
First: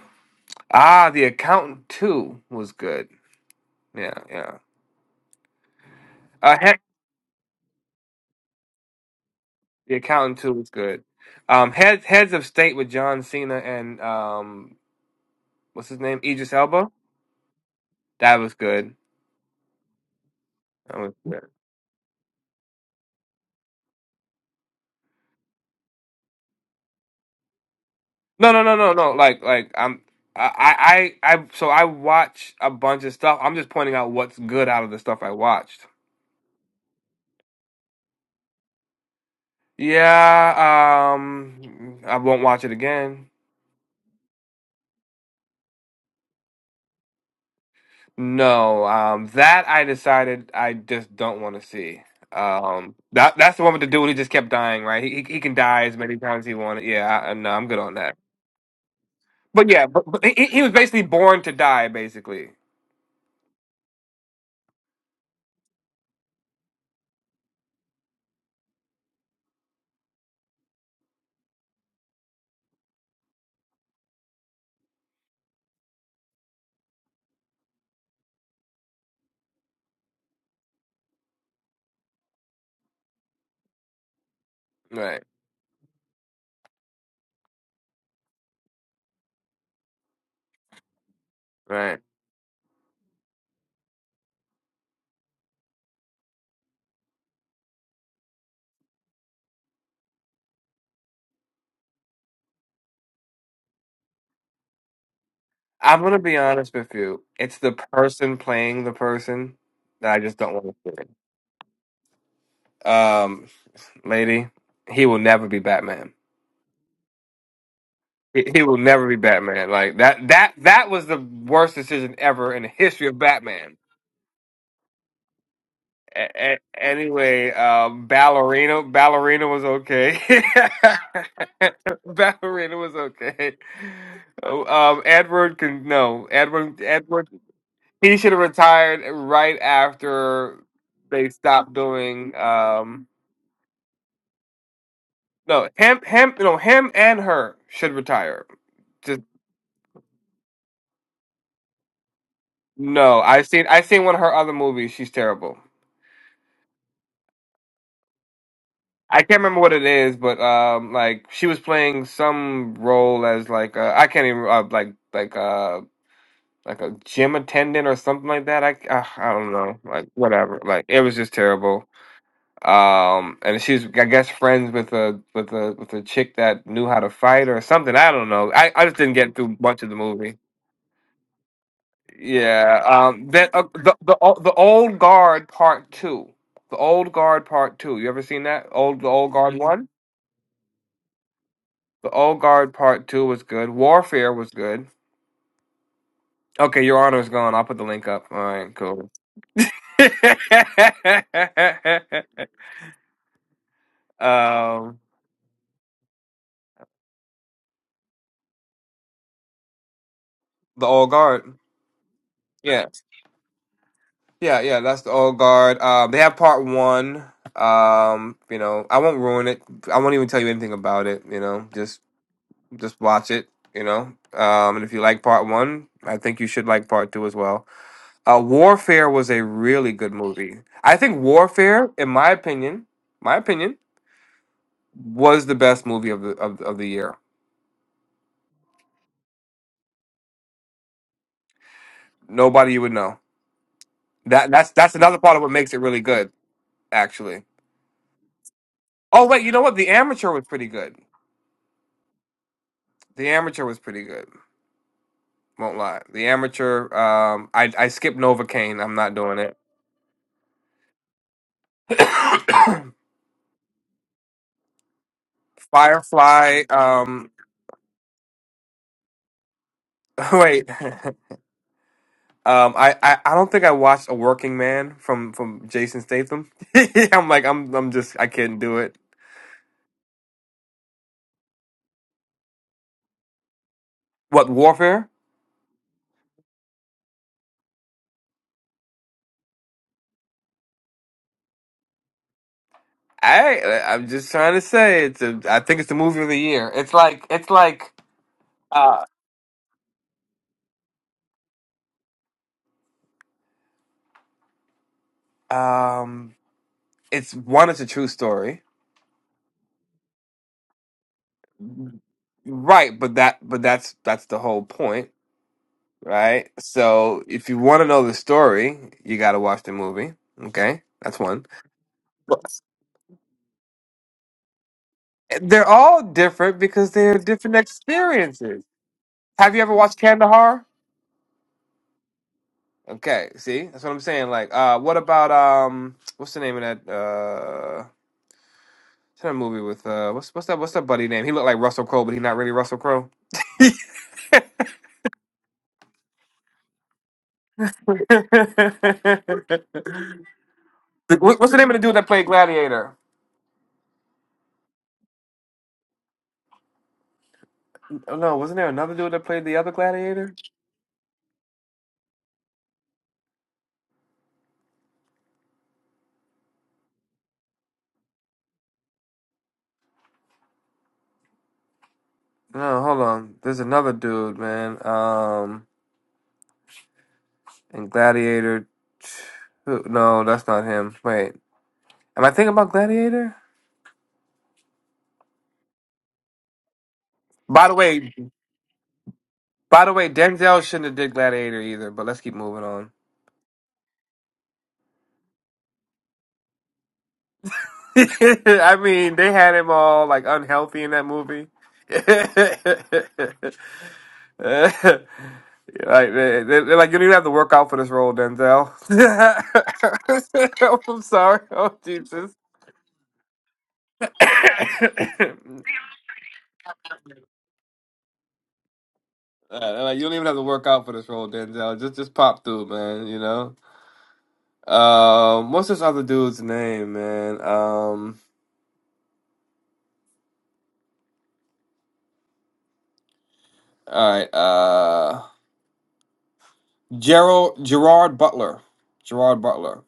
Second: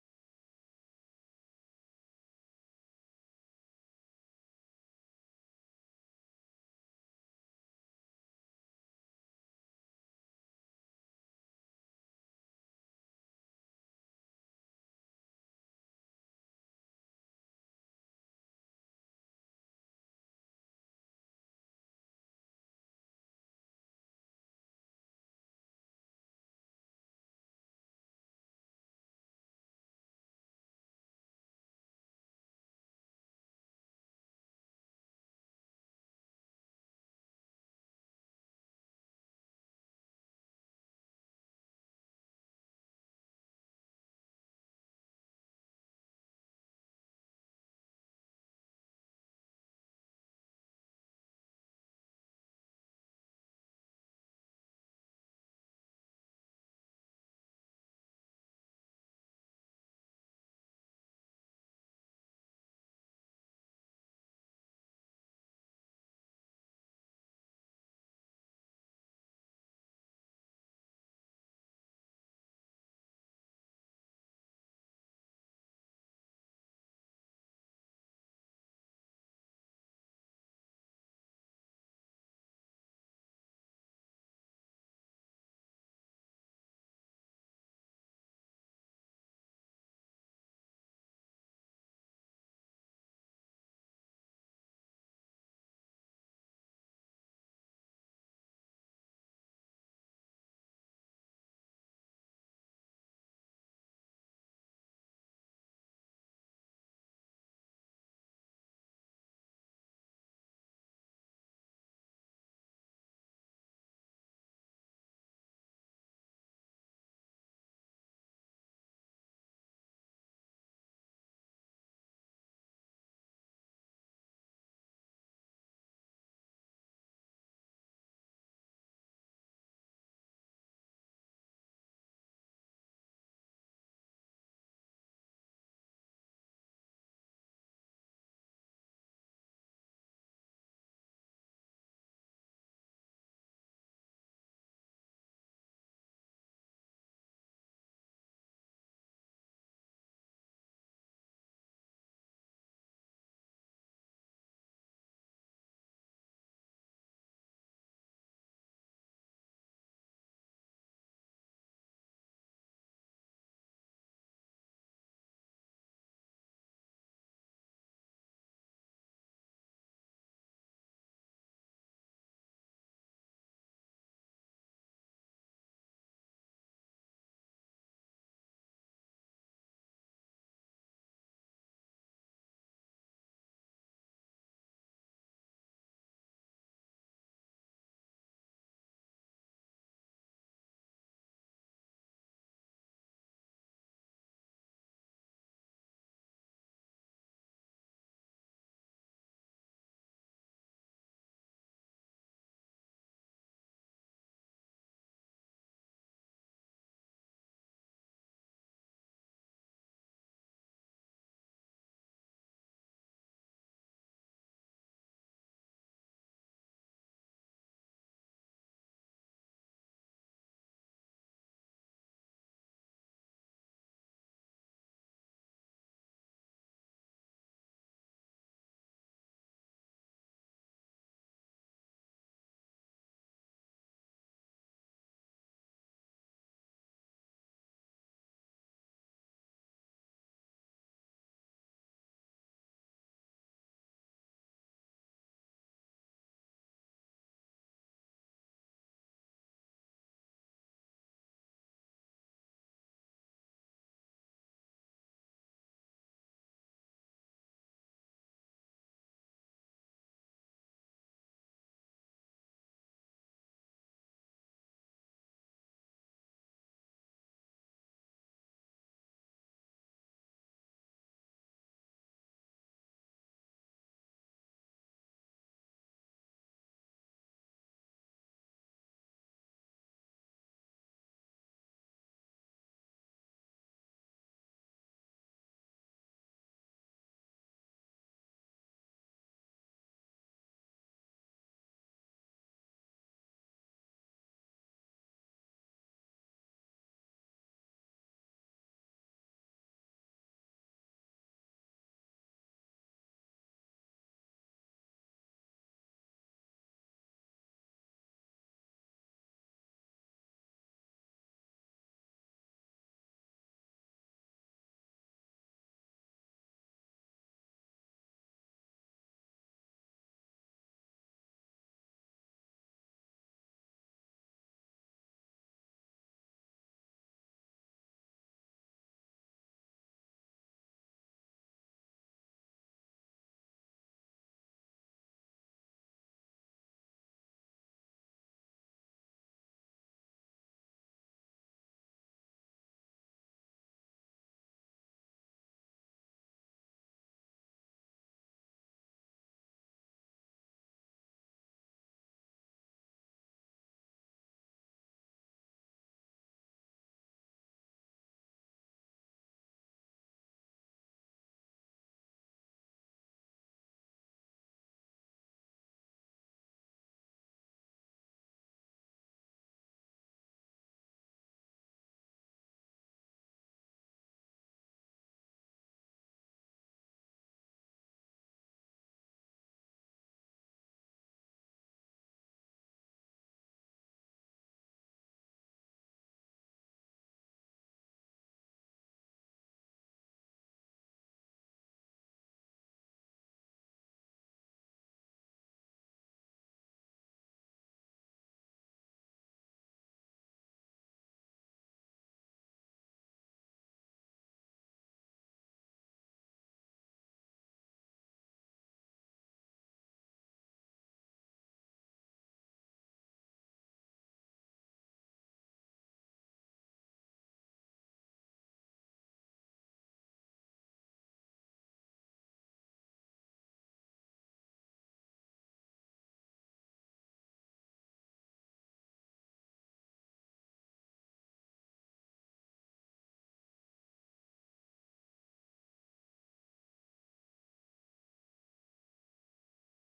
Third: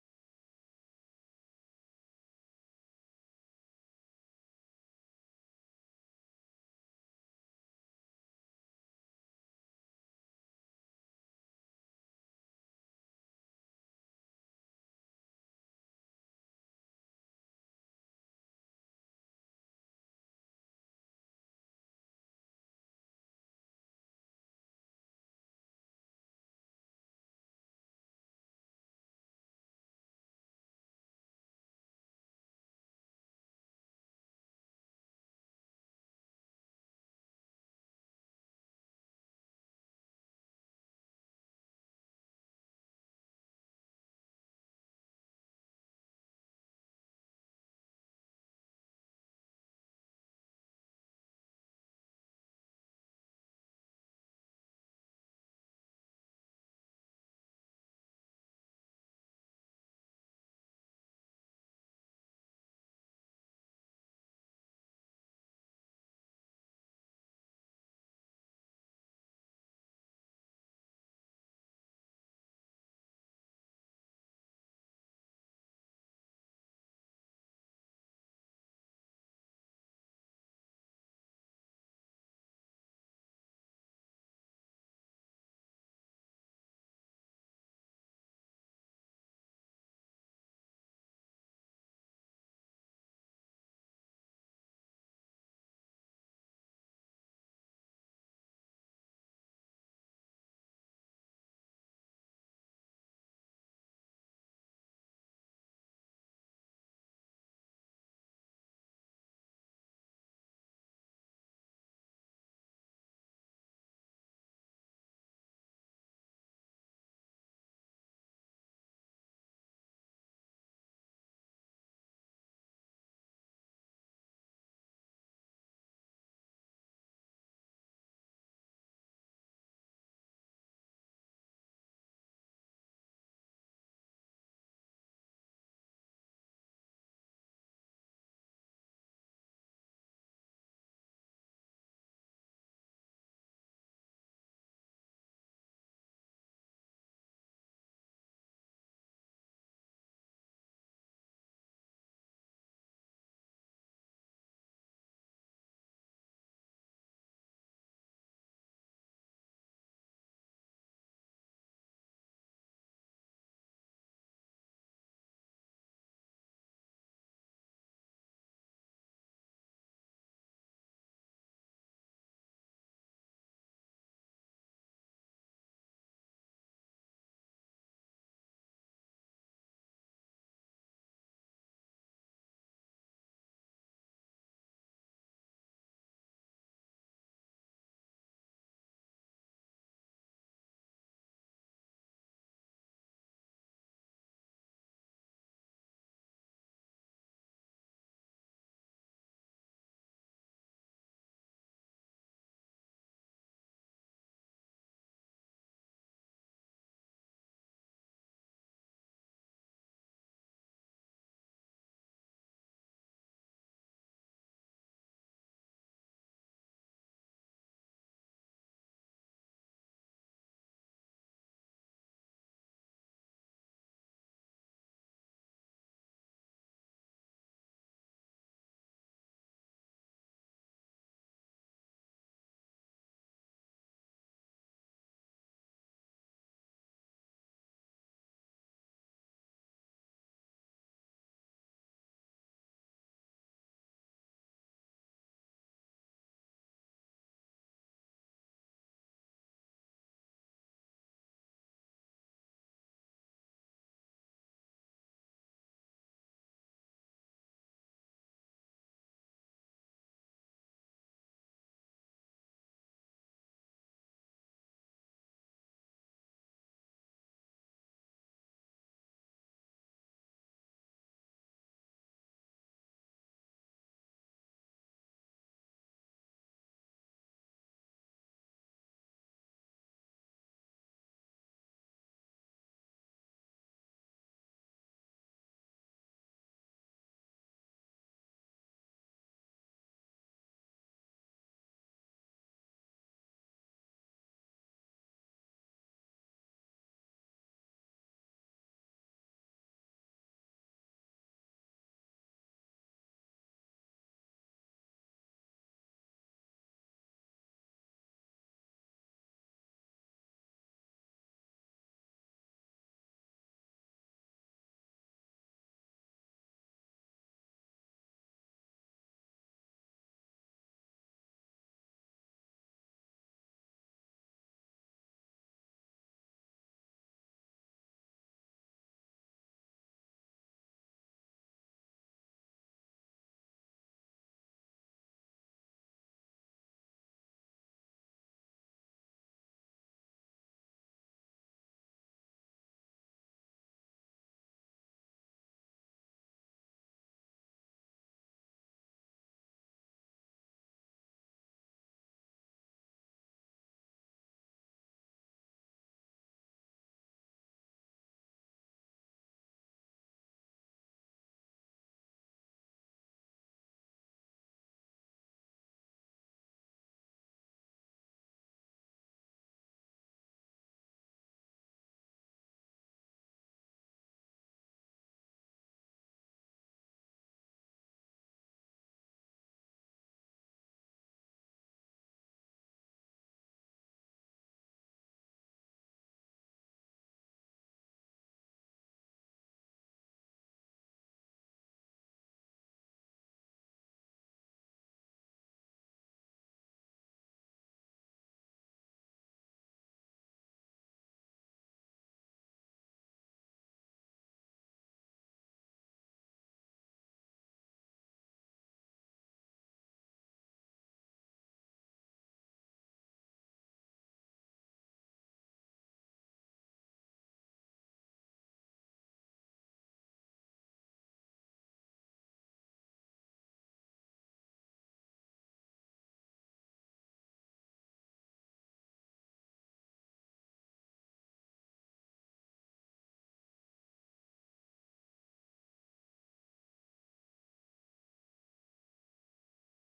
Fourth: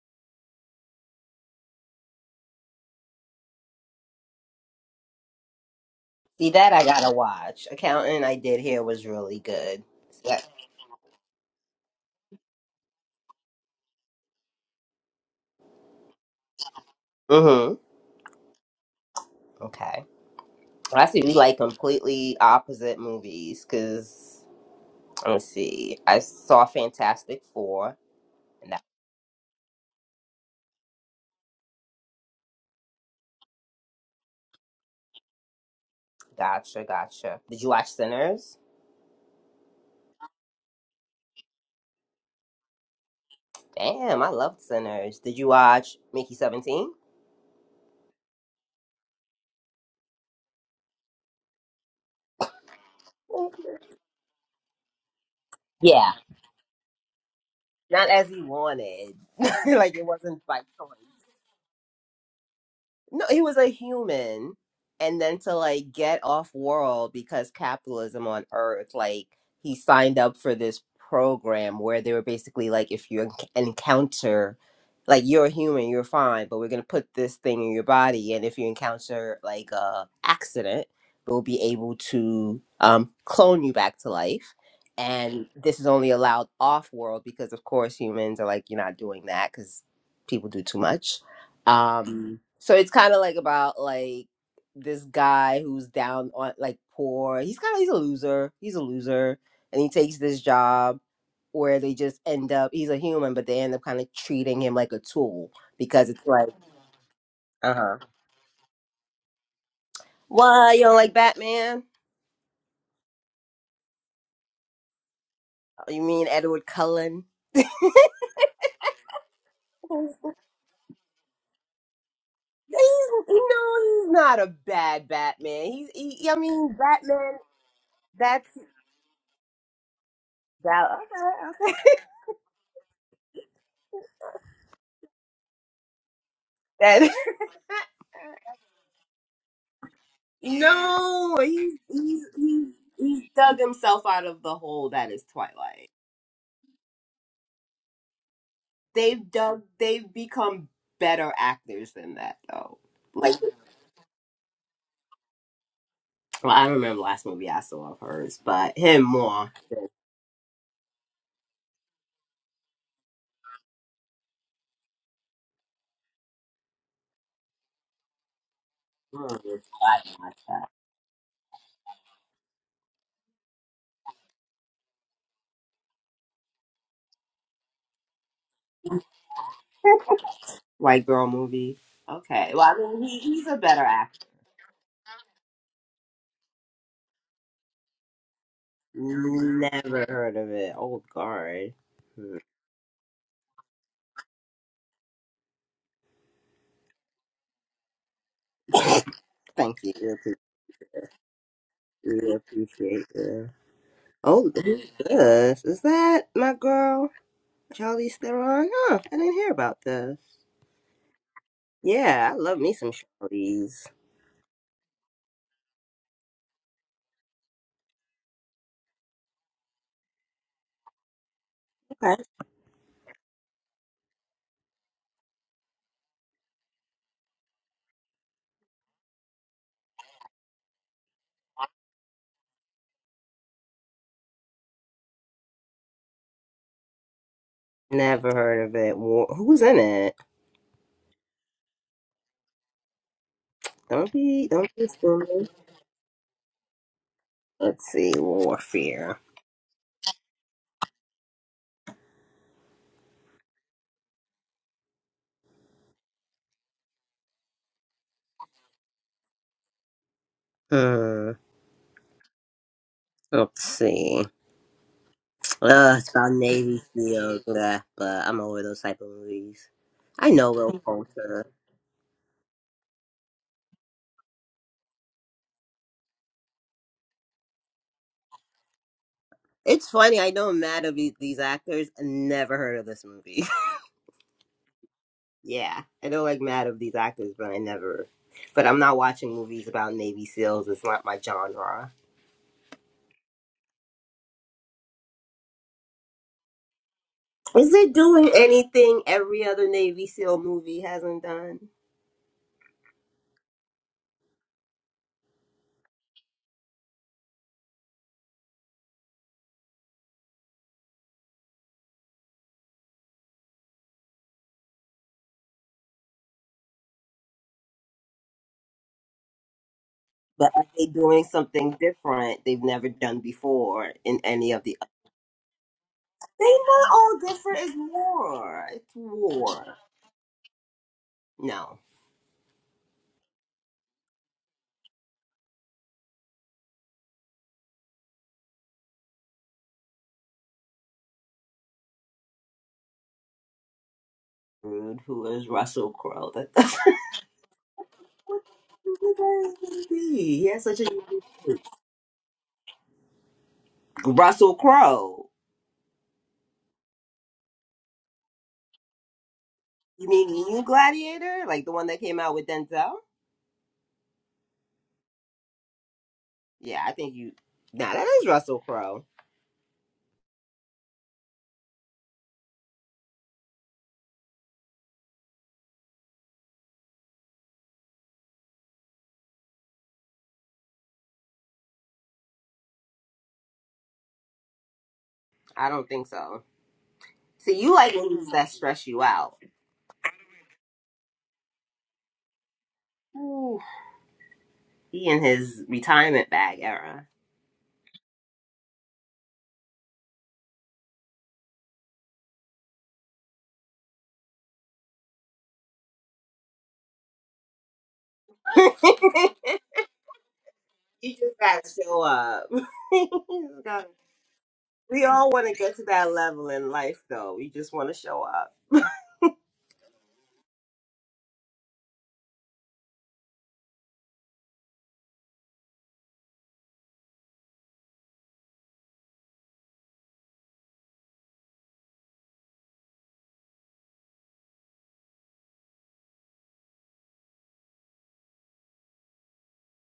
Speaker 1: ah, the accountant too was good. Yeah, yeah.
Speaker 4: See
Speaker 1: Uh,
Speaker 4: that
Speaker 1: head,
Speaker 4: I gotta watch. Accountant I did hear was really good.
Speaker 1: the accountant
Speaker 4: Yeah.
Speaker 1: too was good. Um, heads heads of state with John Cena and um, what's his name, Idris Elba.
Speaker 4: Mm-hmm.
Speaker 1: That was good.
Speaker 4: Okay.
Speaker 1: That
Speaker 4: Well, I
Speaker 1: was
Speaker 4: see we
Speaker 1: good.
Speaker 4: like completely opposite movies because Let's see. I saw Fantastic Four,
Speaker 1: No, no,
Speaker 4: and
Speaker 1: no,
Speaker 4: that
Speaker 1: no, no. Like, like I'm, I, I, I. I- So I watch a bunch of stuff. I'm just pointing out what's good out of the stuff I watched.
Speaker 4: gotcha, gotcha. Did you watch Sinners?
Speaker 1: Yeah. Um, I won't watch it again.
Speaker 4: Damn, I loved Sinners. Did you watch Mickey Seventeen?
Speaker 1: No, um, that I decided I just don't want to see. Um, that that's the one with the dude who just kept dying, right? He he he can die as
Speaker 4: Yeah,
Speaker 1: many times he wanted. Yeah, I- no, I'm good on
Speaker 4: not
Speaker 1: that.
Speaker 4: as he wanted.
Speaker 1: But yeah,
Speaker 4: like
Speaker 1: but,
Speaker 4: it
Speaker 1: but he
Speaker 4: wasn't by
Speaker 1: he was basically
Speaker 4: choice.
Speaker 1: born to die, basically.
Speaker 4: No, he was a human. And then to like get off world because capitalism on Earth, like he signed up for this program where they were basically like, if you enc- encounter, like you're a human, you're fine, but we're gonna put this thing in your body, and if you encounter like a accident, we'll be able to um, clone you back to life.
Speaker 1: Right,
Speaker 4: And this is only allowed off world because, of course, humans are like, you're not doing that because people do too much
Speaker 1: right.
Speaker 4: um so it's kind of like about like this guy who's down on like poor he's kind of he's a loser he's a loser and he takes this job where they just end up he's a human but they end up kind of treating him like a tool
Speaker 1: I'm
Speaker 4: because
Speaker 1: gonna
Speaker 4: it's
Speaker 1: be
Speaker 4: like
Speaker 1: honest with you. It's the
Speaker 4: uh-huh
Speaker 1: person playing the person that I just don't
Speaker 4: why
Speaker 1: want
Speaker 4: you
Speaker 1: to
Speaker 4: don't like
Speaker 1: see.
Speaker 4: batman
Speaker 1: Um, lady, he will never be
Speaker 4: Oh, you
Speaker 1: Batman.
Speaker 4: mean edward cullen
Speaker 1: He, he will never be Batman. Like
Speaker 4: he's,
Speaker 1: that that that was the worst decision ever in the history of
Speaker 4: you
Speaker 1: Batman.
Speaker 4: know he's not a bad batman he's he, i
Speaker 1: A-
Speaker 4: mean
Speaker 1: a-
Speaker 4: batman
Speaker 1: anyway, um,
Speaker 4: that's
Speaker 1: ballerina, ballerina was okay.
Speaker 4: that, okay, okay.
Speaker 1: ballerina was okay. Oh, Um, Edward can no, Edward, Edward,
Speaker 4: that
Speaker 1: he should have retired right after they
Speaker 4: No,
Speaker 1: stopped
Speaker 4: he's he's
Speaker 1: doing.
Speaker 4: he's
Speaker 1: Um,
Speaker 4: he's dug himself out of the hole that is
Speaker 1: no,
Speaker 4: Twilight.
Speaker 1: him, him, no, him and her should retire. Just
Speaker 4: They've dug they've become better actors than that though.
Speaker 1: no,
Speaker 4: Like
Speaker 1: I seen, I seen one of her other movies. She's terrible.
Speaker 4: well, I remember last movie I saw of hers, but him
Speaker 1: I can't
Speaker 4: more.
Speaker 1: remember what it
Speaker 4: than
Speaker 1: is, but um, like she was playing some role as like uh, I can't even uh, like like uh like a gym attendant or something like that. I uh,
Speaker 4: her.
Speaker 1: I
Speaker 4: I
Speaker 1: don't know, like
Speaker 4: didn't like
Speaker 1: whatever.
Speaker 4: that.
Speaker 1: Like it was just terrible. Um, and she's I guess friends with a with a with a chick that knew how to fight or something. I don't know. I, I just didn't get through much of the movie.
Speaker 4: White girl movie. Okay. Well, I
Speaker 1: Yeah.
Speaker 4: mean, he,
Speaker 1: Um.
Speaker 4: he's
Speaker 1: That
Speaker 4: a
Speaker 1: uh,
Speaker 4: better
Speaker 1: the the
Speaker 4: actor.
Speaker 1: o- the old guard part two. The old guard part two. You ever seen that old the old guard Mhm. one?
Speaker 4: Never heard of it. Old guard.
Speaker 1: The Old
Speaker 4: Hmm.
Speaker 1: Guard Part Two was good. Warfare was good. Okay, Your Honor is gone. I'll put the link up. All right, cool.
Speaker 4: Thank you. We appre- we appreciate you. Oh, who's
Speaker 1: um,
Speaker 4: this? Is that my girl? Charlize Theron? Huh, I didn't hear about this.
Speaker 1: the Old Guard.
Speaker 4: Yeah, I love me
Speaker 1: Yeah,
Speaker 4: some Charlize.
Speaker 1: yeah, yeah. That's the Old Guard. Um, they have Part One. Um, you know, I won't ruin it. I won't even tell you anything about it. You know, just
Speaker 4: Okay.
Speaker 1: just watch it. You know, um, and if you like Part One, I think you should like Part Two as well. Uh, Warfare was a really good movie. I think Warfare, in my opinion, my opinion. was the best movie of the of, of the year.
Speaker 4: Never heard of it. War- Who's in it?
Speaker 1: Nobody would know.
Speaker 4: Don't be,
Speaker 1: That that's
Speaker 4: don't be
Speaker 1: that's another part of
Speaker 4: silly.
Speaker 1: what makes it really good, actually.
Speaker 4: Let's see, Warfare.
Speaker 1: Oh wait, you know what? The Amateur was pretty good. The Amateur was pretty good. Won't lie. The Amateur. Um, I I skipped Novocaine. I'm not doing it.
Speaker 4: Hmm. Let's see. Uh, it's about
Speaker 1: Firefly.
Speaker 4: Navy
Speaker 1: Um,
Speaker 4: SEALs, blah, but I'm over those type of movies. I know
Speaker 1: wait.
Speaker 4: Will Poulter.
Speaker 1: Um, I, I, I don't think I watched A Working Man from, from Jason Statham. I'm like I'm I'm just I can't do it.
Speaker 4: It's funny. I know mad of these, these actors. Never heard of this movie.
Speaker 1: What Warfare?
Speaker 4: Yeah, I don't like mad of these actors, but I never. But I'm not watching movies about Navy SEALs. It's not my genre.
Speaker 1: I I'm just trying to say it's a I think it's the movie of the year. It's like it's
Speaker 4: Is
Speaker 1: like
Speaker 4: it doing anything
Speaker 1: uh
Speaker 4: every other Navy SEAL movie hasn't done?
Speaker 1: um it's one it's a true story. Right, but that but that's that's the whole point, right? So if you want to know the story, you got to watch the movie,
Speaker 4: But are
Speaker 1: okay?
Speaker 4: they
Speaker 1: That's
Speaker 4: doing
Speaker 1: one.
Speaker 4: something
Speaker 1: Well,
Speaker 4: different they've never done before in any of the?
Speaker 1: They're all
Speaker 4: They
Speaker 1: different because
Speaker 4: not
Speaker 1: they're
Speaker 4: all
Speaker 1: different
Speaker 4: different. It's
Speaker 1: experiences.
Speaker 4: war. It's
Speaker 1: Have you
Speaker 4: war.
Speaker 1: ever watched Kandahar?
Speaker 4: No,
Speaker 1: Okay, see? That's what I'm saying like uh what about um what's the name of that uh, It's in movie with uh, what's what's that? What's that buddy name? He looked like Russell Crowe, but he not really Russell Crowe.
Speaker 4: rude. Who is Russell Crowe? That doesn't. Who could that even be? He has such a
Speaker 1: The- what- what's the
Speaker 4: unique-
Speaker 1: name of the dude that played Gladiator?
Speaker 4: Russell Crowe.
Speaker 1: Oh No, wasn't there another dude that played the other
Speaker 4: You mean
Speaker 1: Gladiator?
Speaker 4: New Gladiator, like the one that came out with Denzel? Yeah, I think you. Nah, that is Russell Crowe.
Speaker 1: No, hold on. There's another dude, man. Um, in Gladiator, two- no, that's not him. Wait, am I thinking about Gladiator?
Speaker 4: I don't think so. See,
Speaker 1: By the
Speaker 4: you like
Speaker 1: way,
Speaker 4: movies that stress you out.
Speaker 1: by the way, Denzel shouldn't have did Gladiator either. But let's keep moving on.
Speaker 4: Ooh, he in his retirement bag era.
Speaker 1: I mean, they had him all like unhealthy in that movie. like they, they- they're like, you don't even have to work out for this role, Denzel.
Speaker 4: you
Speaker 1: Oh, I'm
Speaker 4: just
Speaker 1: sorry.
Speaker 4: gotta
Speaker 1: Oh
Speaker 4: show
Speaker 1: Jesus.
Speaker 4: up. You just gotta- we all want to get to that level in life, though. We just want to show up.
Speaker 1: Uh, they're like you don't even have to work out for this role, Denzel. Just just pop through, man. You know. Um, what's this other dude's name, man? Um, all right. Uh, Gerald Gerard Butler. Gerard Butler.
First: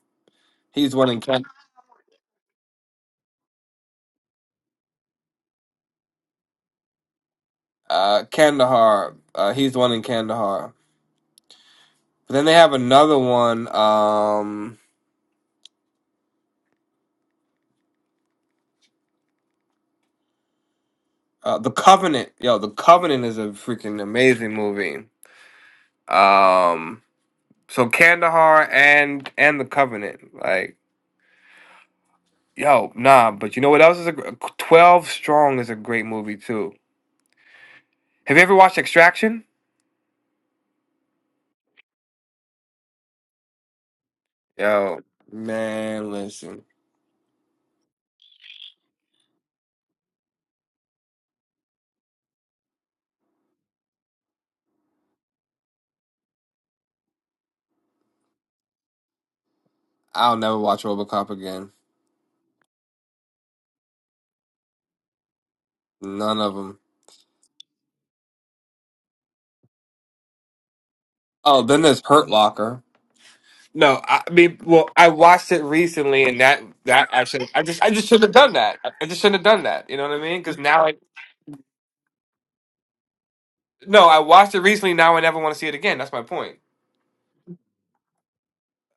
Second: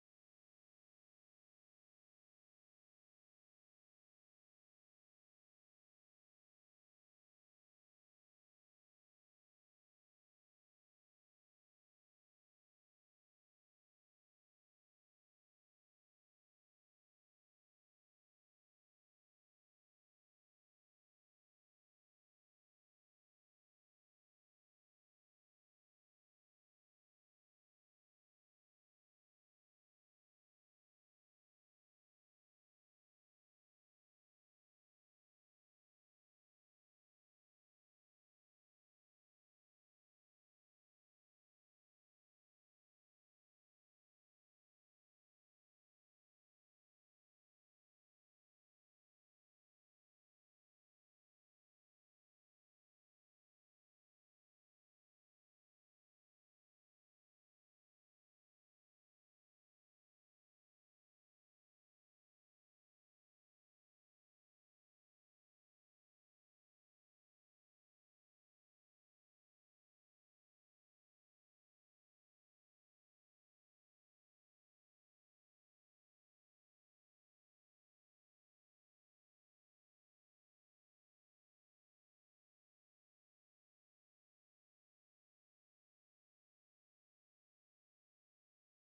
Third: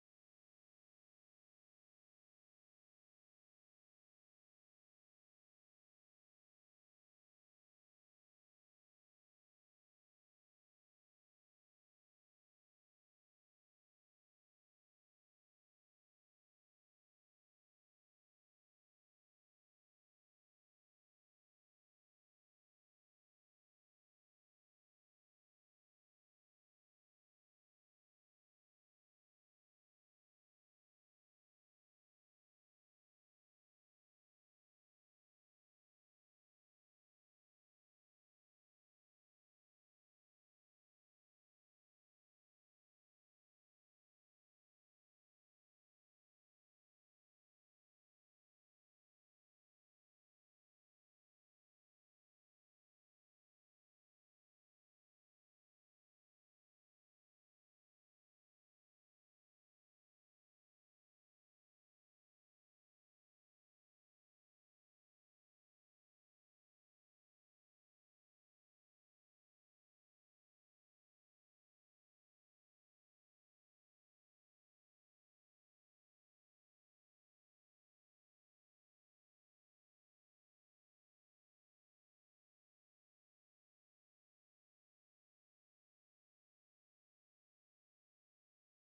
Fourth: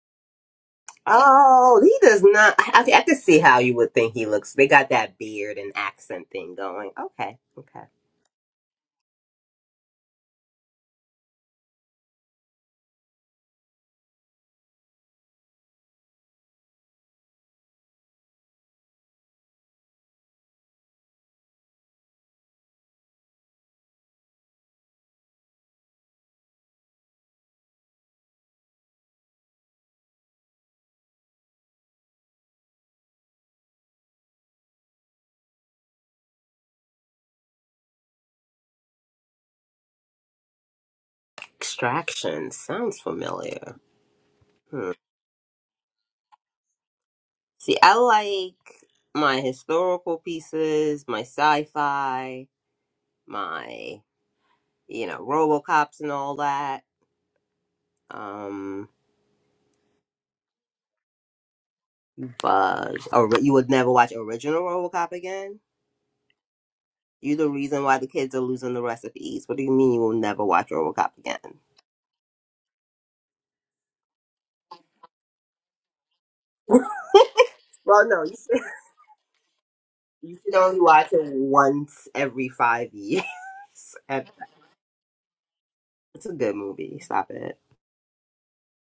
Speaker 1: He's one in. Ken.
Speaker 4: Oh, he does not. I, I can see how you would think he looks. They got that beard and accent thing going. Okay, okay.
Speaker 1: uh, Kandahar. Uh, he's the one in Kandahar. But then they have another one. Um, uh, the Covenant. Yo, The Covenant is a freaking amazing movie. Um, so Kandahar and and The Covenant. Like, yo, nah. But you know what else is a gr- Twelve Strong is a great movie too. Have you ever watched Extraction?
Speaker 4: Extraction sounds familiar. Hmm.
Speaker 1: Yo, man, listen.
Speaker 4: See, I like my historical pieces, my sci-fi, my you know RoboCops and all that. Um,
Speaker 1: I'll never watch RoboCop again.
Speaker 4: but or you would never watch original RoboCop again.
Speaker 1: None of them.
Speaker 4: You the reason why the kids are losing the recipes. What do you mean you will never watch RoboCop again?
Speaker 1: Oh, then there's Hurt Locker. No, I mean, well, I watched it recently, and that that actually, I just, I
Speaker 4: Well,
Speaker 1: just shouldn't
Speaker 4: no, you
Speaker 1: have done
Speaker 4: should,
Speaker 1: that. I just shouldn't have done that. You know what I
Speaker 4: you
Speaker 1: mean?
Speaker 4: should
Speaker 1: Because
Speaker 4: only
Speaker 1: now, I
Speaker 4: watch it once every five years.
Speaker 1: no, I
Speaker 4: And
Speaker 1: watched it recently. Now I never want to see it again. That's my
Speaker 4: It's a good
Speaker 1: point.
Speaker 4: movie. Stop it.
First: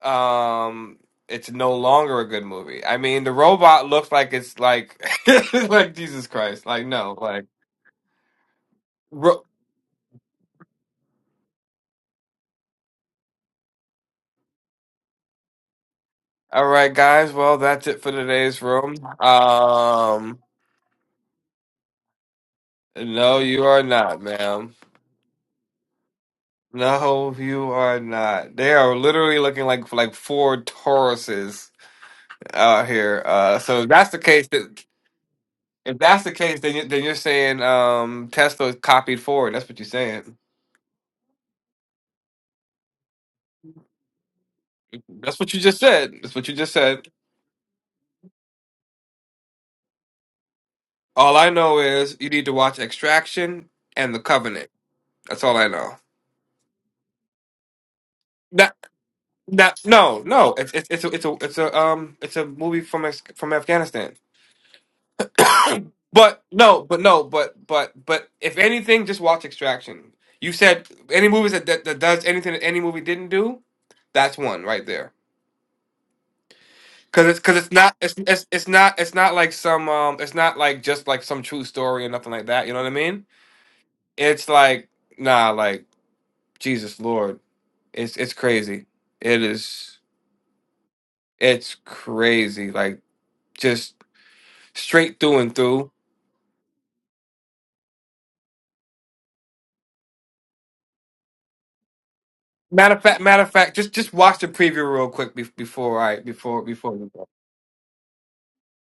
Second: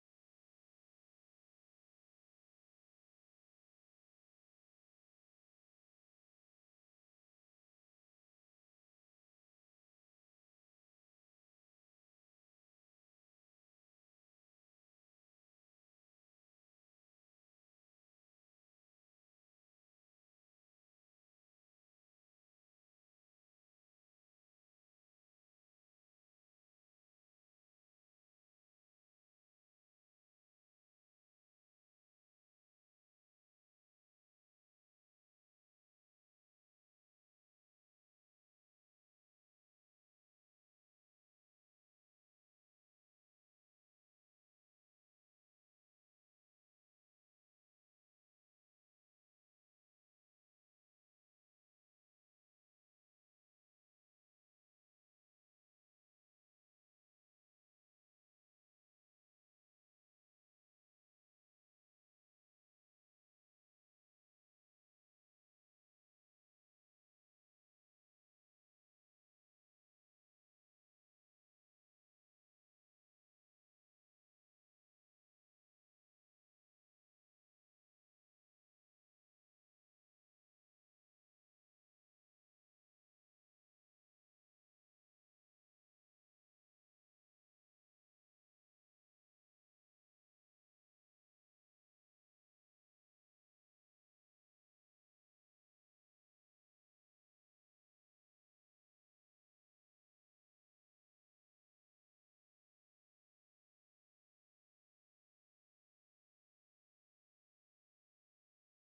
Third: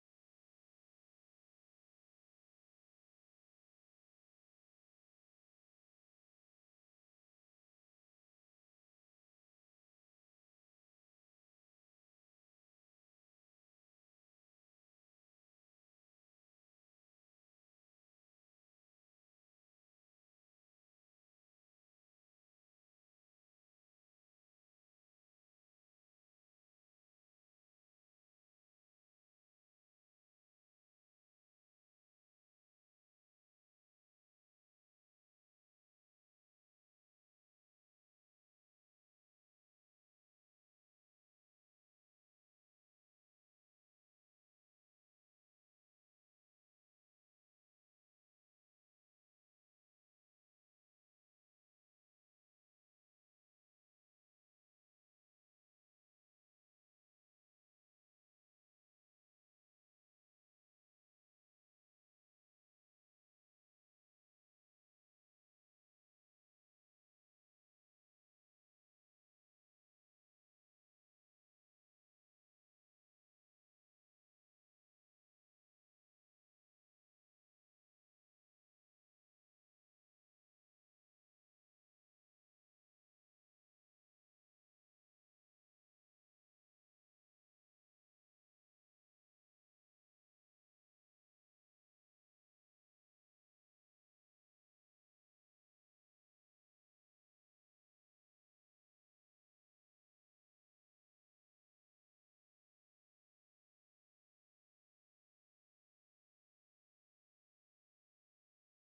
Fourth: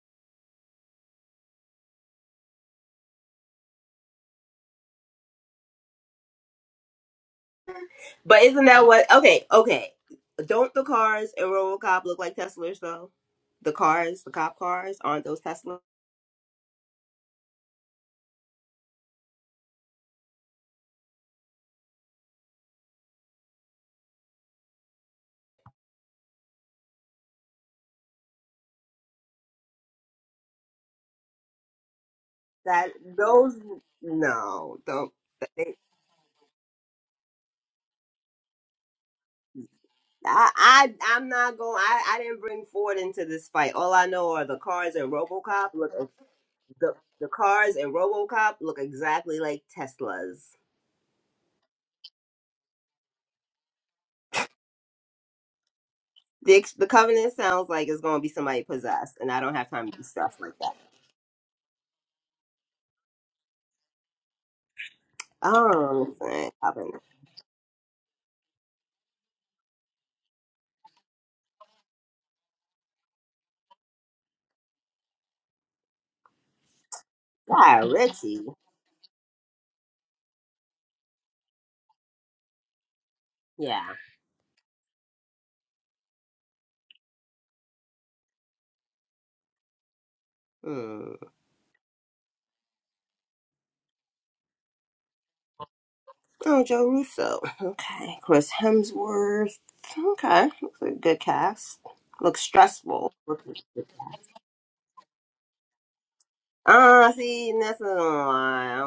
Speaker 1: Um, it's no longer a good movie. I mean, the robot looks like it's like, like Jesus Christ. Like no, like.
Speaker 4: But isn't that what?
Speaker 1: Ro-
Speaker 4: Okay, okay. Don't the cars in RoboCop look like Teslas though? The cars, the cop cars, aren't those Teslas?
Speaker 1: All right, guys. Well, that's it for today's room. Um, no, you are not, ma'am. No, you are not. They are literally looking like like four Tauruses out
Speaker 4: That
Speaker 1: here.
Speaker 4: those
Speaker 1: Uh, so if that's the case,
Speaker 4: no,
Speaker 1: that
Speaker 4: don't. They,
Speaker 1: if that's the case, then you, then you're saying um, Tesla copied Ford. That's what you're saying.
Speaker 4: I I I'm not going. I I didn't bring Ford into this fight. All I know are the cars in
Speaker 1: That's what you
Speaker 4: RoboCop
Speaker 1: just
Speaker 4: look
Speaker 1: said. That's what you just
Speaker 4: the
Speaker 1: said.
Speaker 4: the cars in RoboCop look exactly like Teslas.
Speaker 1: All I know is you need to watch Extraction and The Covenant. That's all I know.
Speaker 4: The ex- the Covenant sounds like it's gonna be somebody
Speaker 1: That
Speaker 4: possessed, and I don't have
Speaker 1: that
Speaker 4: time to do
Speaker 1: no
Speaker 4: stuff like
Speaker 1: no. It's
Speaker 4: that.
Speaker 1: it's it's a it's a it's a um it's a movie from Af- from Afghanistan.
Speaker 4: Oh,
Speaker 1: But
Speaker 4: man,
Speaker 1: no, but
Speaker 4: Covenant.
Speaker 1: no, but but but if anything, just watch Extraction. You said any movies that that, that does anything that any movie didn't do, that's one right there. Cause it's cause it's
Speaker 4: Wow,
Speaker 1: not it's,
Speaker 4: Richie.
Speaker 1: it's it's not it's not like some um it's not like just like some true story or nothing like that. You know what I mean?
Speaker 4: Yeah.
Speaker 1: It's like nah, like Jesus Lord, it's it's crazy. It is
Speaker 4: Hmm.
Speaker 1: it's crazy. Like just straight through and through.
Speaker 4: Oh, Joe Russo. Okay. Chris Hemsworth. Okay. Looks like a good cast. Looks
Speaker 1: Matter of
Speaker 4: stressful.
Speaker 1: fact, matter of fact, just just watch the preview real quick bef- before I before before we
Speaker 4: Ah,
Speaker 1: go.
Speaker 4: see, and that's another I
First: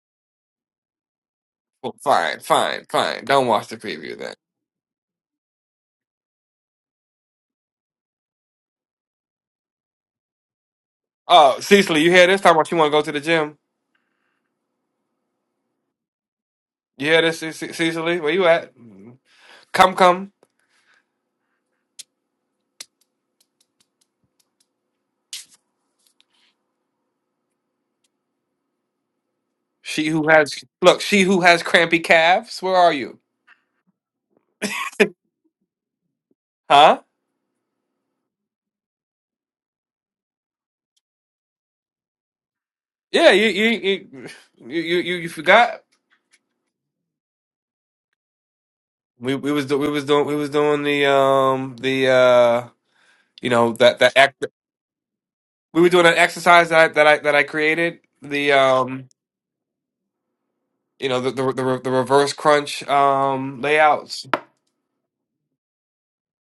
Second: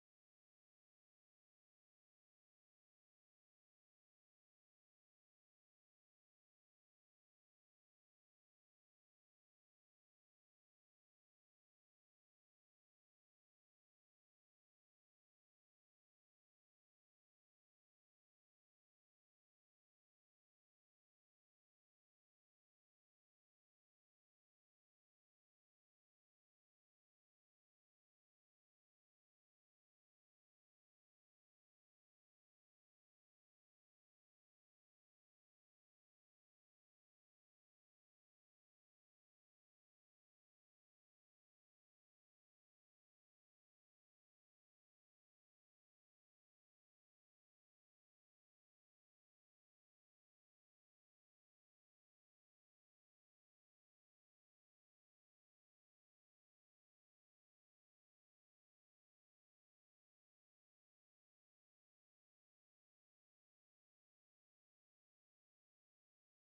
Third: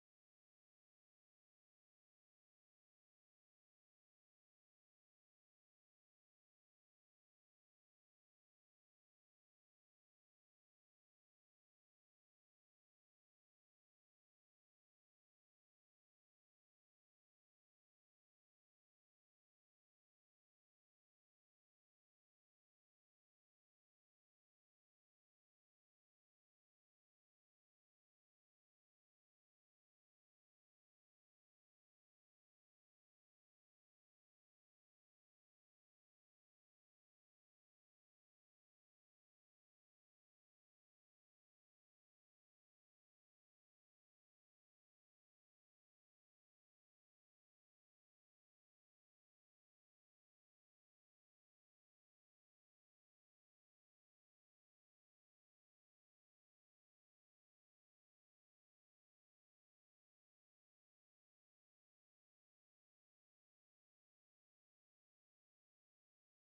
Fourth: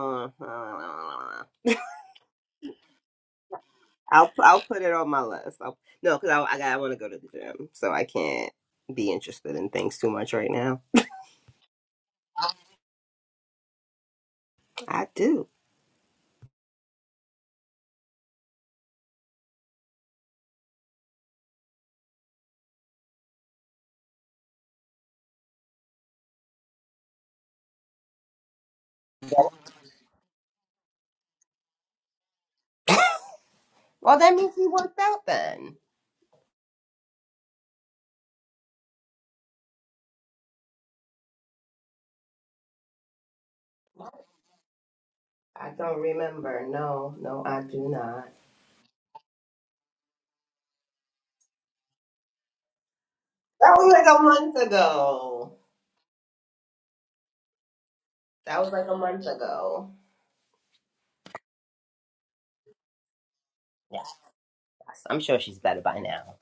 Speaker 1: Well, fine, fine, fine. Don't watch the preview
Speaker 4: will
Speaker 1: then.
Speaker 4: I'll put it on my list. I'll, no, because I I, got- I want to go to the gym, so I can't be interested in things too much right now.
Speaker 1: Oh, Cecily, you hear this? Talking about you want to go to the gym.
Speaker 4: I do.
Speaker 1: You hear this, Ce- Ce- Cecily? Where you at? Come, come. She who has look, she who has crampy calves. Where are you?
Speaker 4: Well, that means he worked out then.
Speaker 1: Huh? Yeah, you you you you you, you you
Speaker 4: I
Speaker 1: forgot.
Speaker 4: don't remember. No, no, I do not.
Speaker 1: We we was do- we was doing we was doing the um the uh you
Speaker 4: That
Speaker 1: know
Speaker 4: was
Speaker 1: that that
Speaker 4: like a
Speaker 1: act
Speaker 4: month ago.
Speaker 1: we were doing an exercise that I, that I that I created the
Speaker 4: That was like a
Speaker 1: um.
Speaker 4: month ago.
Speaker 1: You know the the the, the reverse crunch um, layouts.
Speaker 4: I'm sure she's better by now.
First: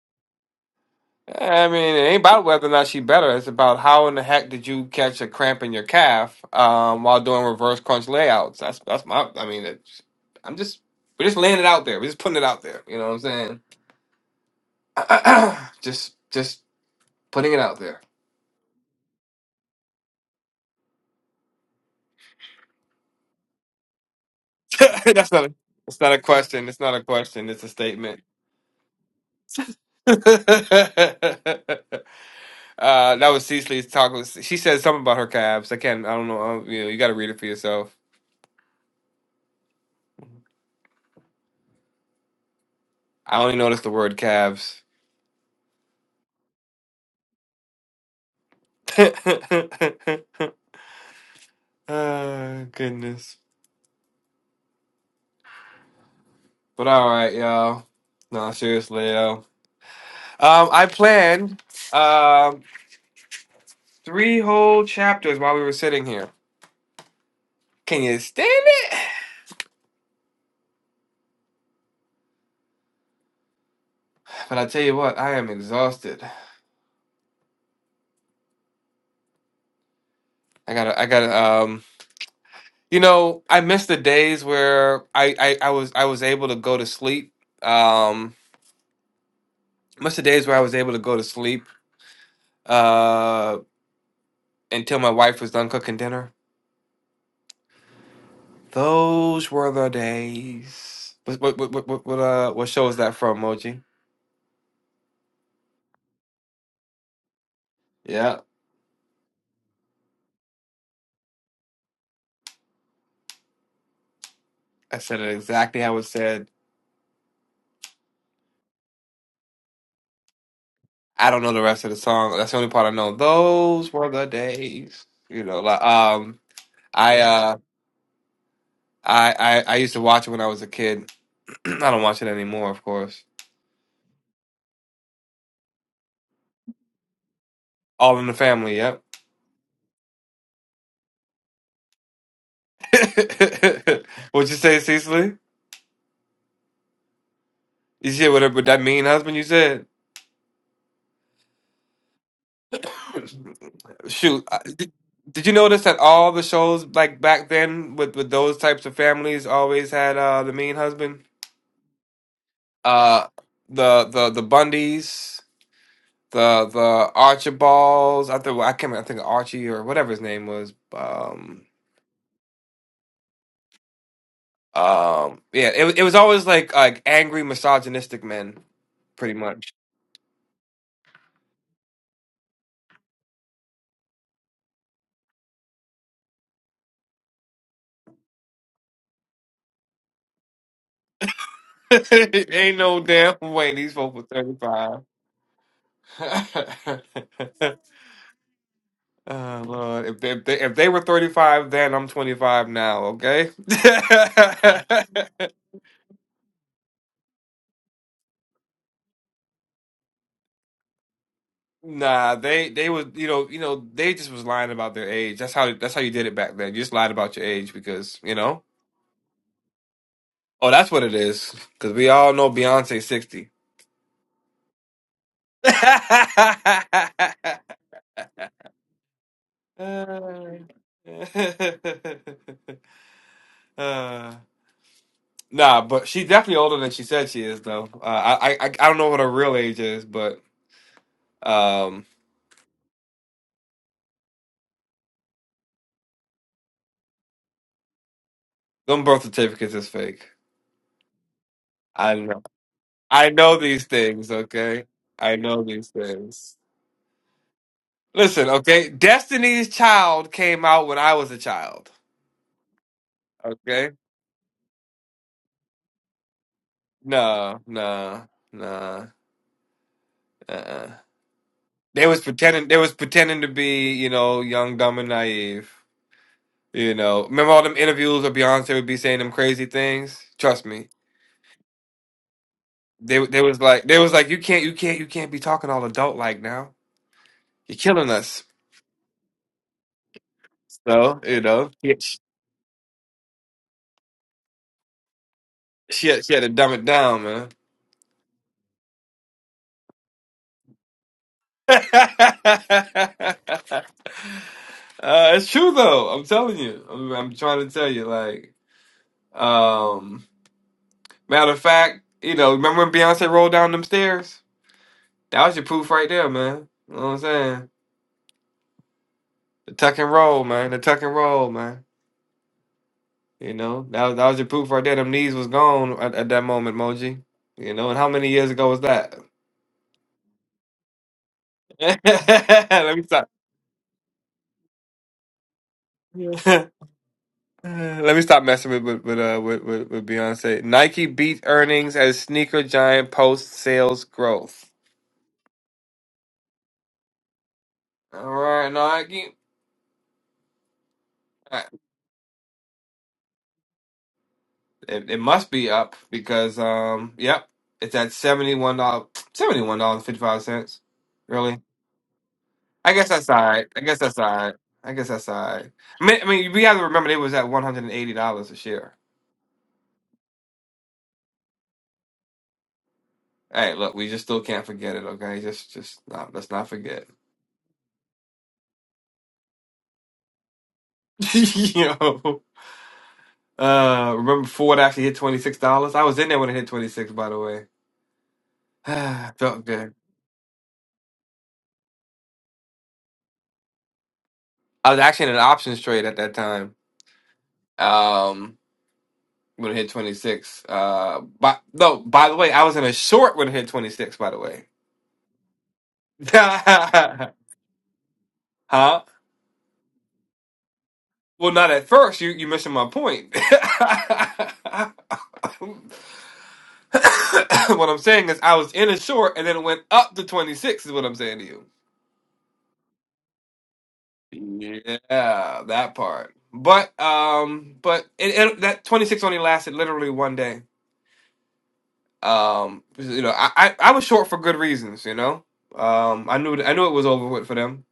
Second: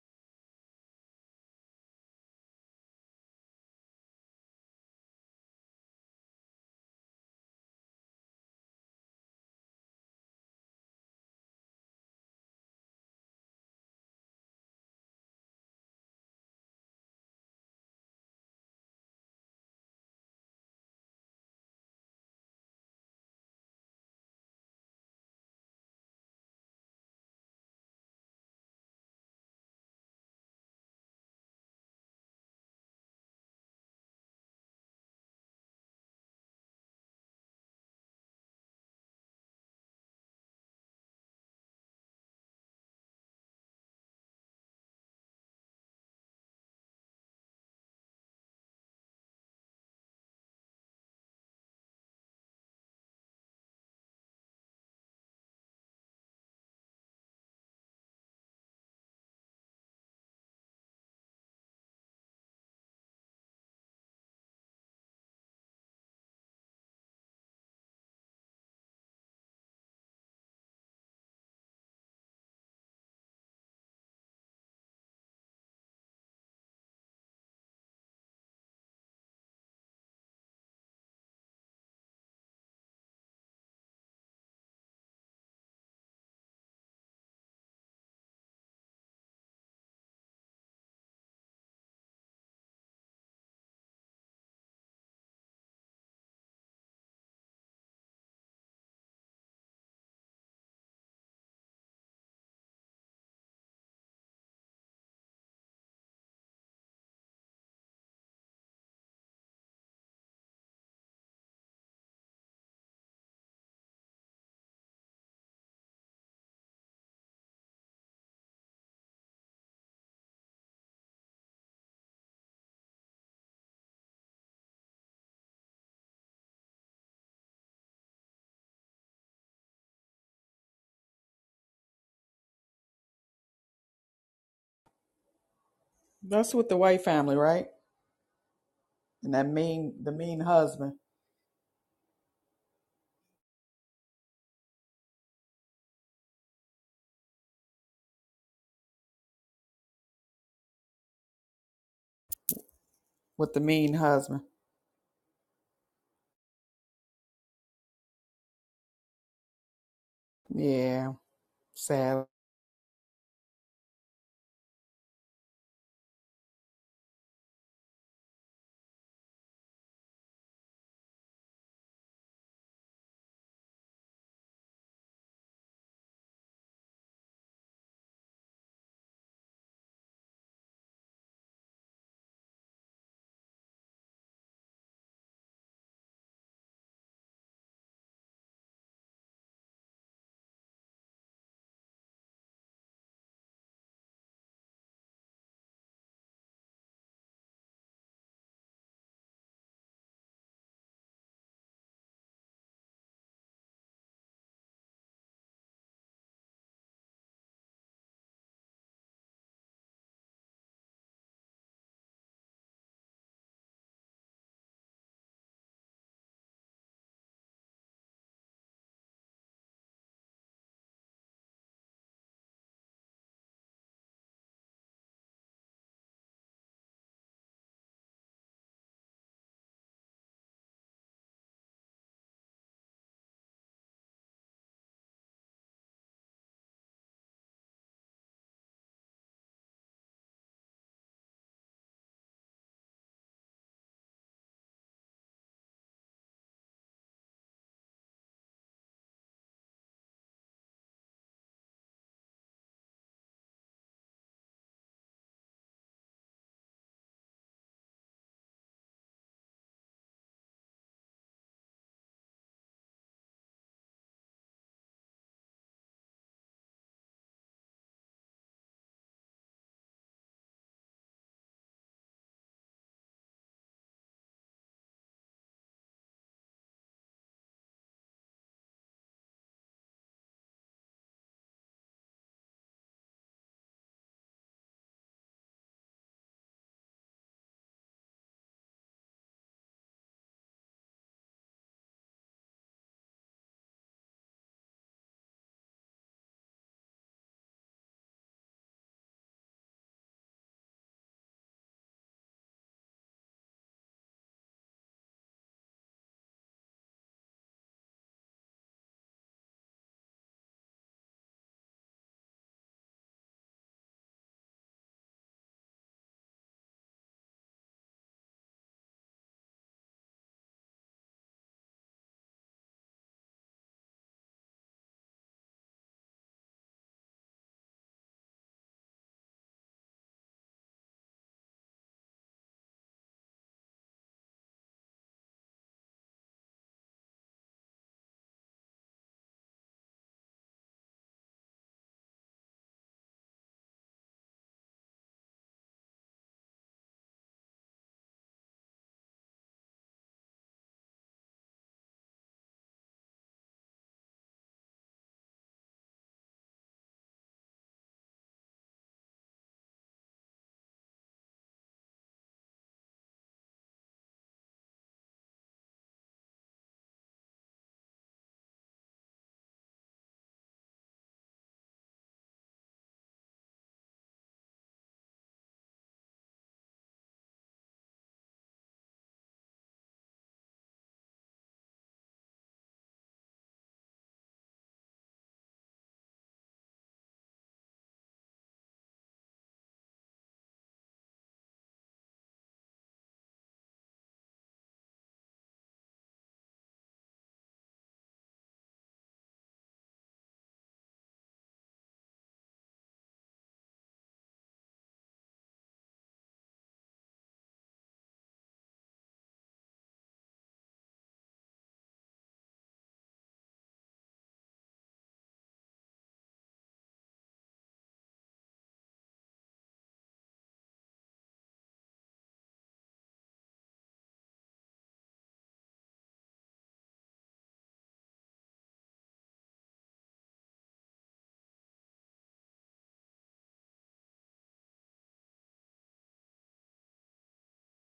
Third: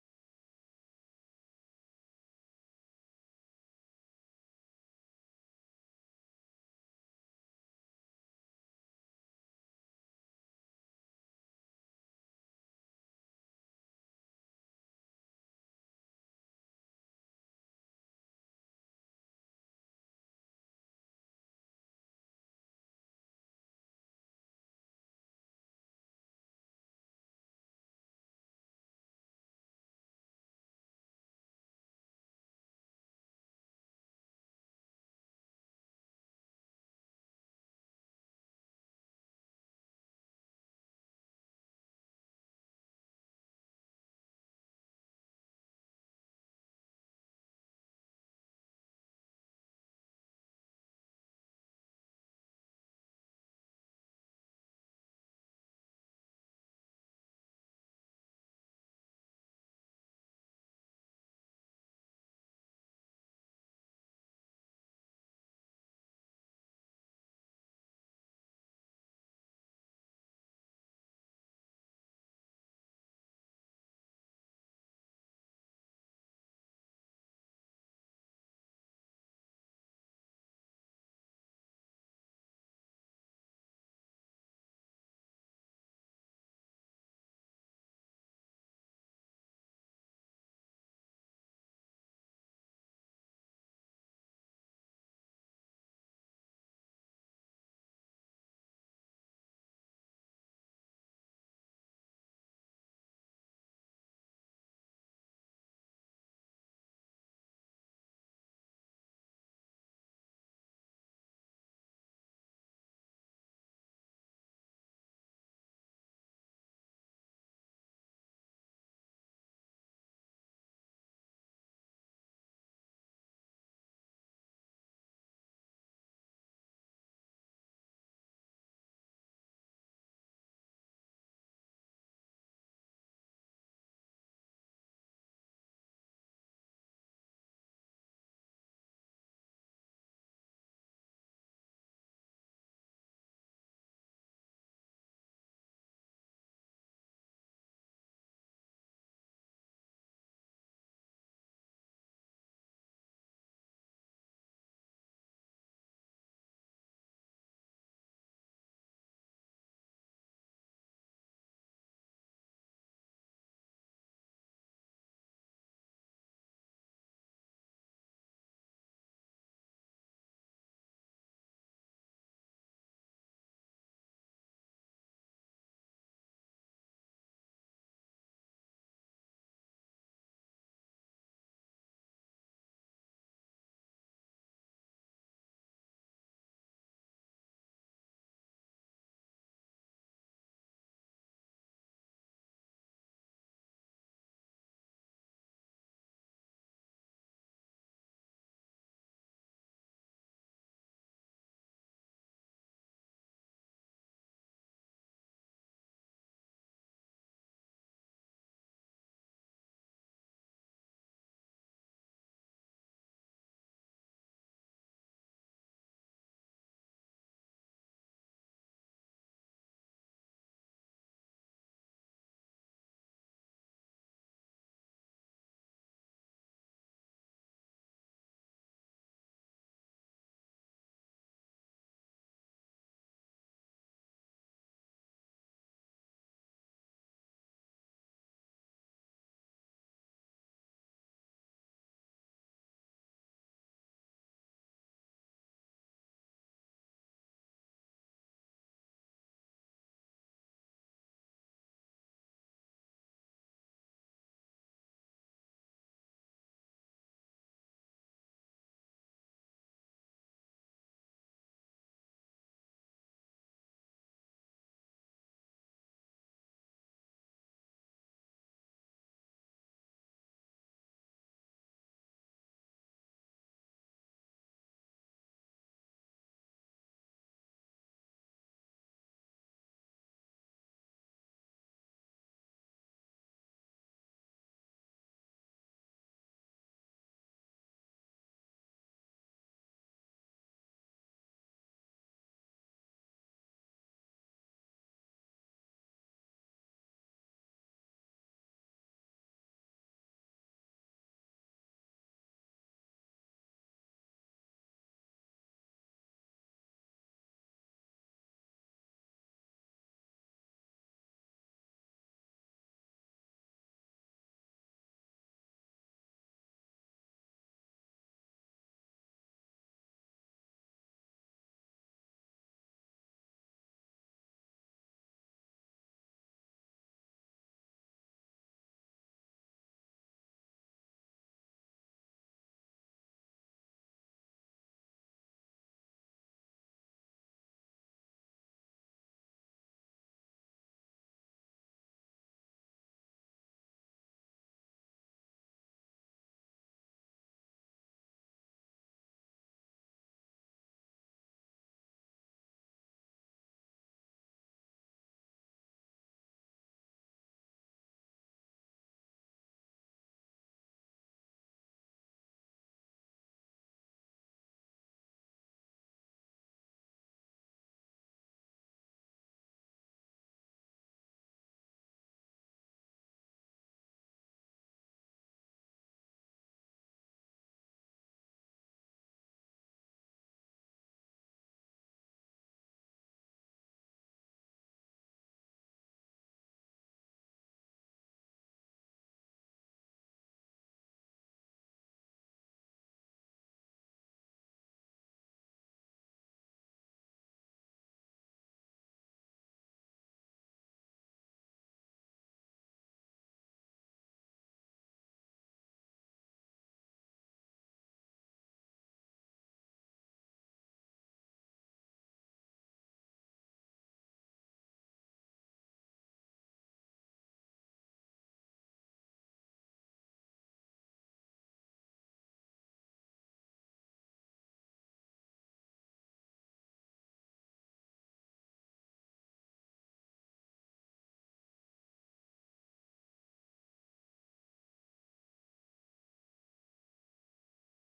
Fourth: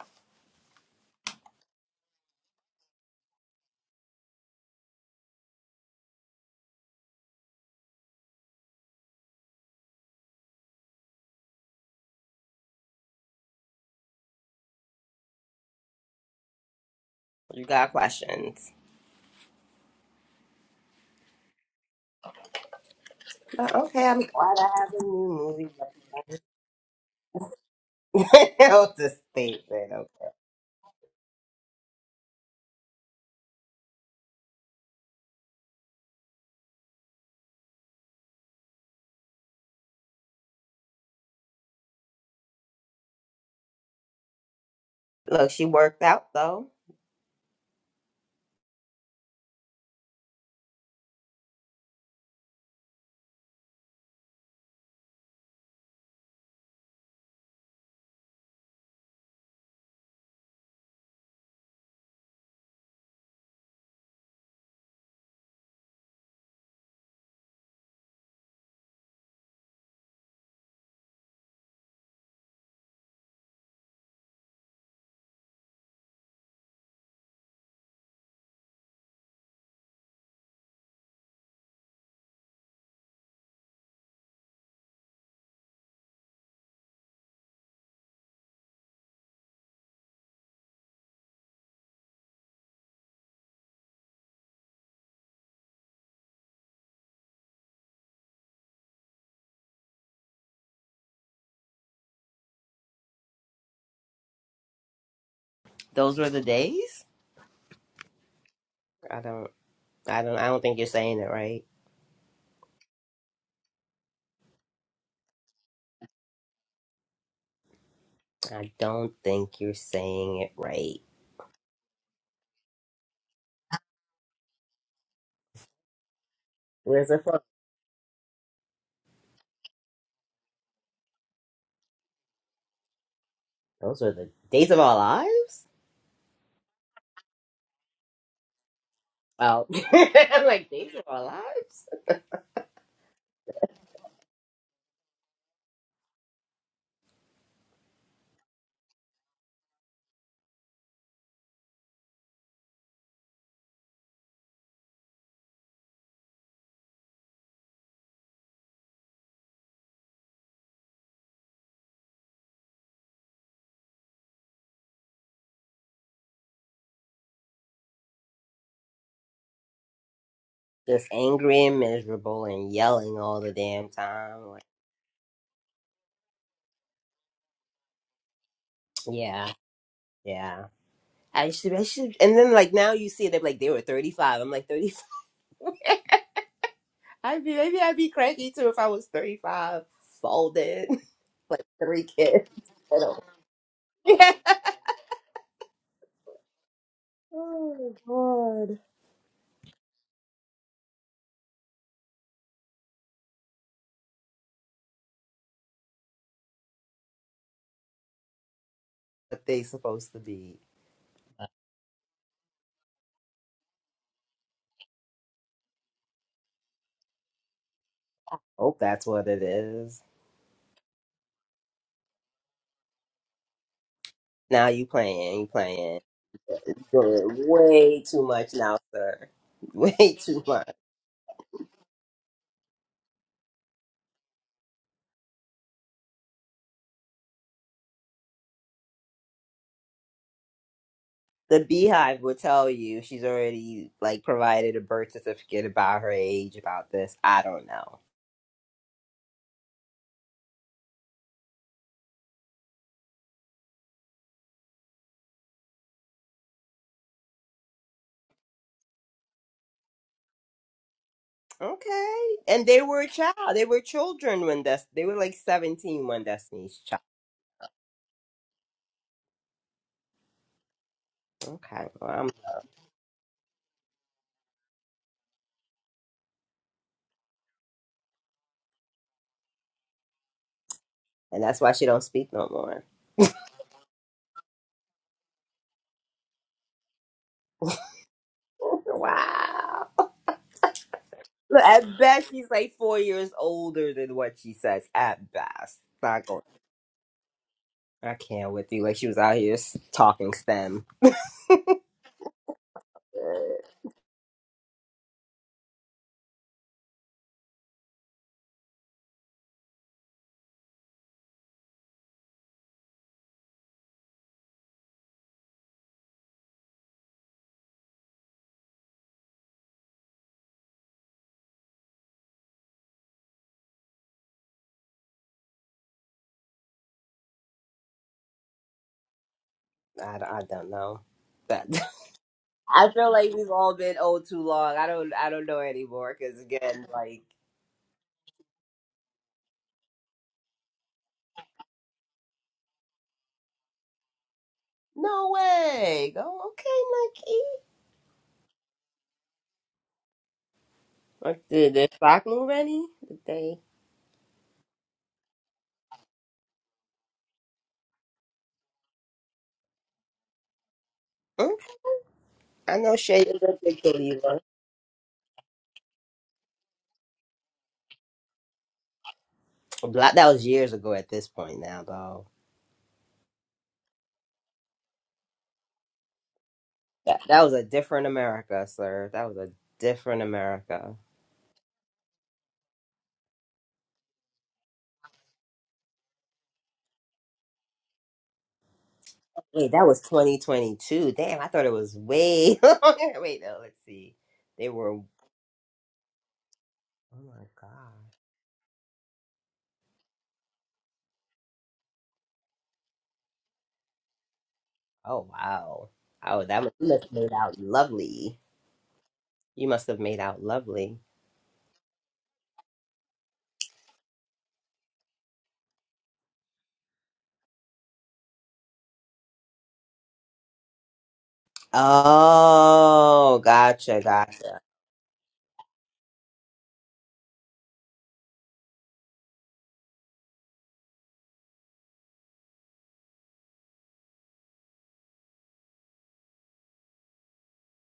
Speaker 1: I mean, it ain't about whether or not she better. It's about how in the heck did you catch a cramp in your calf um, while doing reverse crunch layouts. That's that's my. I mean, it's, I'm just we're just laying it out there. We're just putting it out there. You know what I'm saying? just just putting it
Speaker 4: You
Speaker 1: out
Speaker 4: got
Speaker 1: there.
Speaker 4: questions? But okay, I'm glad I have a new
Speaker 1: that's not a,
Speaker 4: movie.
Speaker 1: it's not a question. It's not a question. It's a statement.
Speaker 4: That was a statement. Okay.
Speaker 1: Uh, that was Cecily's talk. Was- She said something about her calves. I can't. I don't know. I don't- you know, you got to read it for yourself. I only noticed the word calves.
Speaker 4: Look, she worked out though.
Speaker 1: oh, goodness. But all right, y'all. No, seriously, yo. Um, I planned um three whole chapters while we were sitting here. Can you stand it? But I tell you what, I am exhausted. I gotta. I gotta. Um, you know, I miss the days where I I, I was I was able to go to sleep. Um. Most of the days where I was able to go to sleep uh, until my wife was done cooking dinner. Those were the days. What what what what what, what, uh, what show is that from, Moji?
Speaker 4: Those were the days?
Speaker 1: Yeah,
Speaker 4: I don't I don't I don't think you're saying it right.
Speaker 1: I said it exactly how it said.
Speaker 4: I don't think you're saying it right.
Speaker 1: I don't know the rest of the song. That's the only part I know. Those were the days. You know, like um,
Speaker 4: Where's
Speaker 1: I
Speaker 4: it from?
Speaker 1: uh, I I, I used to watch it when I was a kid. I don't watch it anymore, of course.
Speaker 4: Those are the days of our lives?
Speaker 2: That's with the white family, right?
Speaker 1: All in the Family. Yep.
Speaker 2: And that
Speaker 4: Oh
Speaker 2: mean the mean
Speaker 4: I'm like
Speaker 2: husband.
Speaker 4: days of our lives?
Speaker 1: What'd you say, Cecily? You said what? What that mean husband? You said.
Speaker 2: with the mean husband.
Speaker 1: Shoot, I- did, did you notice that all the shows like back then with with those types of families always had uh the mean
Speaker 2: Yeah,
Speaker 1: husband?
Speaker 2: sad.
Speaker 1: Uh the the the Bundys, the the Archibalds, I think I can't remember, I think Archie or whatever his name was.
Speaker 4: Just
Speaker 1: Um
Speaker 4: angry and miserable and yelling all the damn time. Like
Speaker 1: um yeah, it wa- it was always like like angry misogynistic men pretty
Speaker 4: yeah.
Speaker 1: much.
Speaker 4: Yeah. I should, I should, and then like now you see it, they're like they were thirty five. I'm like thirty five. I'd be maybe I'd be cranky too if I was thirty five, folded, like three kids.
Speaker 1: Ain't no
Speaker 4: You know.
Speaker 1: damn way these folks were
Speaker 4: Yeah.
Speaker 1: 35.
Speaker 4: Oh God.
Speaker 1: Oh Lord, if they, if they if they were 35 then, I'm 25 now, okay?
Speaker 4: What they supposed to be?
Speaker 1: Nah, they they was you know, you know, they just was lying about their age. That's how that's how you did it back then. You just lied about your age because, you know.
Speaker 4: Oh, that's what it is.
Speaker 1: Oh, that's what it is. Because we all know Beyonce 60.
Speaker 4: Now you playing, you playing. doing way too much now, sir. Way too much.
Speaker 1: Uh, nah, but she's definitely older than she said she is, though. Uh, I, I I I don't know what her real age is, but
Speaker 4: The
Speaker 1: um.
Speaker 4: beehive will tell you she's already like provided a birth certificate about her age, about this. I don't know.
Speaker 1: Them birth certificates is fake. I know. I know these things, okay? I know these things. Listen, okay? Destiny's Child came out when I was a child,
Speaker 4: Okay. And they were a child. They were
Speaker 1: okay?
Speaker 4: children when Des- they were like 17 when Destiny's Child.
Speaker 1: No, no, no, uh-uh.
Speaker 4: Okay.
Speaker 1: They
Speaker 4: Well,
Speaker 1: was
Speaker 4: I'm-
Speaker 1: pretending they was pretending to be, you know, young, dumb, and naive. You know, remember all them interviews where Beyonce would be saying them crazy things? Trust me.
Speaker 4: and that's why she don't speak no more.
Speaker 1: They they was like they was like, you can't you can't you can't be talking all adult like now. You're killing us.
Speaker 4: Wow.
Speaker 1: So, you
Speaker 4: Look,
Speaker 1: know.
Speaker 4: at best she's like four years older than what she says. At best.
Speaker 1: She had,
Speaker 4: Not
Speaker 1: she had
Speaker 4: going.
Speaker 1: to dumb it down, man.
Speaker 4: I can't with you. Like she was out here s- talking STEM.
Speaker 1: uh, it's true though. I'm telling you. I'm, I'm trying to tell you. Like, um, matter of fact, you know, remember when Beyonce rolled down them stairs? That was your proof right there, man. You know what I'm saying? The tuck and roll, man. The tuck and roll, man. You know, that was, that was your proof right there. Them knees was gone at, at that moment, Moji. You know, and how many years ago was that?
Speaker 4: I, I don't know. That I
Speaker 1: Let me
Speaker 4: feel
Speaker 1: stop.
Speaker 4: like we've all been old too long. I don't I don't know anymore because again, like
Speaker 1: Uh, Let me stop messing with with with, uh, with with with Beyonce. Nike beat earnings as sneaker giant posts sales growth.
Speaker 4: no way. Go okay, Nike.
Speaker 1: All right, Nike.
Speaker 4: Uh,
Speaker 1: Uh,
Speaker 4: Did the stock move any? Did they?
Speaker 1: It, it must be up because um, yep, it's at seventy one dollars seventy one dollars fifty five cents.
Speaker 4: Mm,
Speaker 1: Really?
Speaker 4: I
Speaker 1: I
Speaker 4: know
Speaker 1: guess
Speaker 4: Shay
Speaker 1: that's
Speaker 4: is
Speaker 1: all
Speaker 4: a
Speaker 1: right. I
Speaker 4: big
Speaker 1: guess that's all
Speaker 4: believer.
Speaker 1: right. I guess that's all right. I mean, I mean, we have to remember it was at one hundred and eighty dollars a share.
Speaker 4: Black, that was years ago at this point now, though.
Speaker 1: Hey, look, we just still can't forget it. Okay, just just no, let's not forget.
Speaker 4: That, that was a different America, sir. That was a different America.
Speaker 1: you know. Uh, remember Ford actually hit twenty six dollars. I was in there when it hit twenty six. By the way, felt
Speaker 4: Wait, that
Speaker 1: good.
Speaker 4: was 2022. Damn, I thought it was way longer. Wait, no, let's see. They
Speaker 1: I
Speaker 4: were,
Speaker 1: was
Speaker 4: oh
Speaker 1: actually in an options trade at that time.
Speaker 4: my God.
Speaker 1: Um, when it hit twenty six. Uh, but no. By the way, I was in a short when it hit twenty six. By the way,
Speaker 4: Oh, wow. Oh, that must, you must have made out lovely.
Speaker 1: huh? Well,
Speaker 4: You must have made out lovely.
Speaker 1: not at first. You you missing my point. what I'm saying is, I was in a short, and then it went up to twenty six. Is what I'm saying to you.
Speaker 4: Oh, gotcha, gotcha.
Speaker 1: Yeah, that part. But um, but it, it, that 26 only lasted literally one day. Um, you know, I, I I was short for good reasons. You know, um, I knew I knew it was over with for them.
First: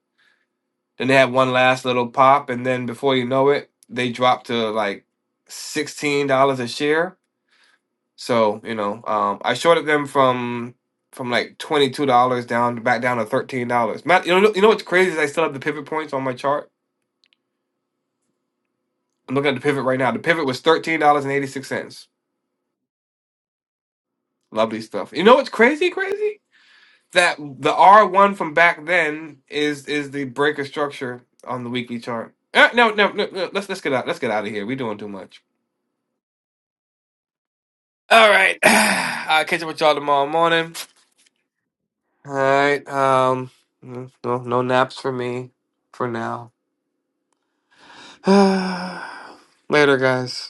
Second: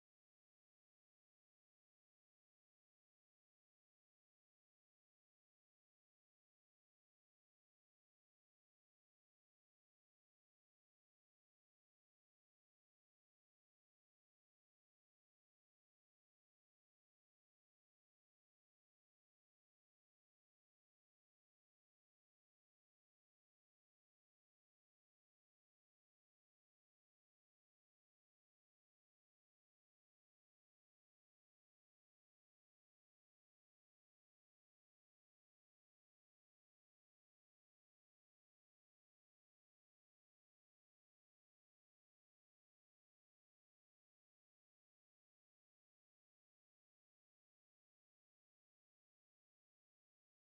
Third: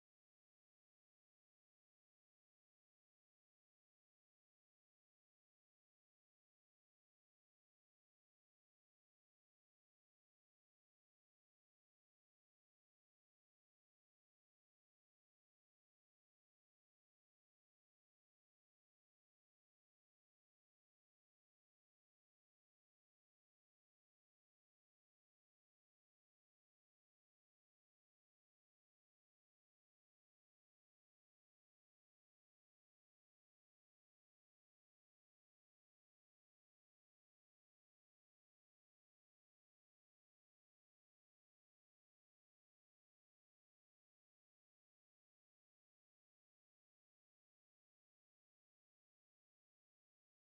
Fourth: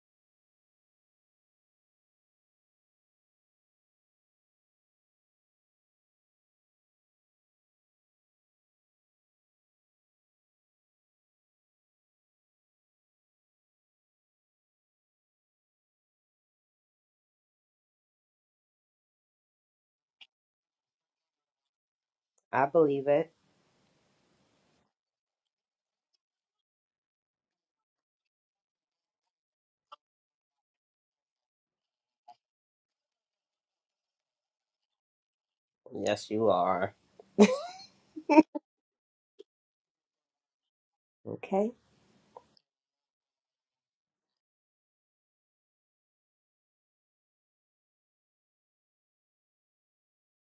Speaker 1: Then they had one last little pop, and then before you know it, they dropped to like sixteen dollars a share. So you know, um, I shorted them from from like twenty two dollars down back down to thirteen dollars. Matt, you know, you know what's crazy is I still have the pivot points on my chart. I'm looking at the pivot right now. The pivot was thirteen dollars and eighty six cents.
Speaker 4: I believe it.
Speaker 1: Lovely stuff. You know what's crazy, crazy? That the R one from back then is is the breaker structure on the weekly chart. Uh, no, no, no, no. Let's let's get out. Let's get out of here. We're doing too much.
Speaker 4: Yes, you are.
Speaker 1: All right. I'll catch up with y'all tomorrow morning.
Speaker 4: Okay.
Speaker 1: All right. Um. No, no no naps for me for now. Later, guys.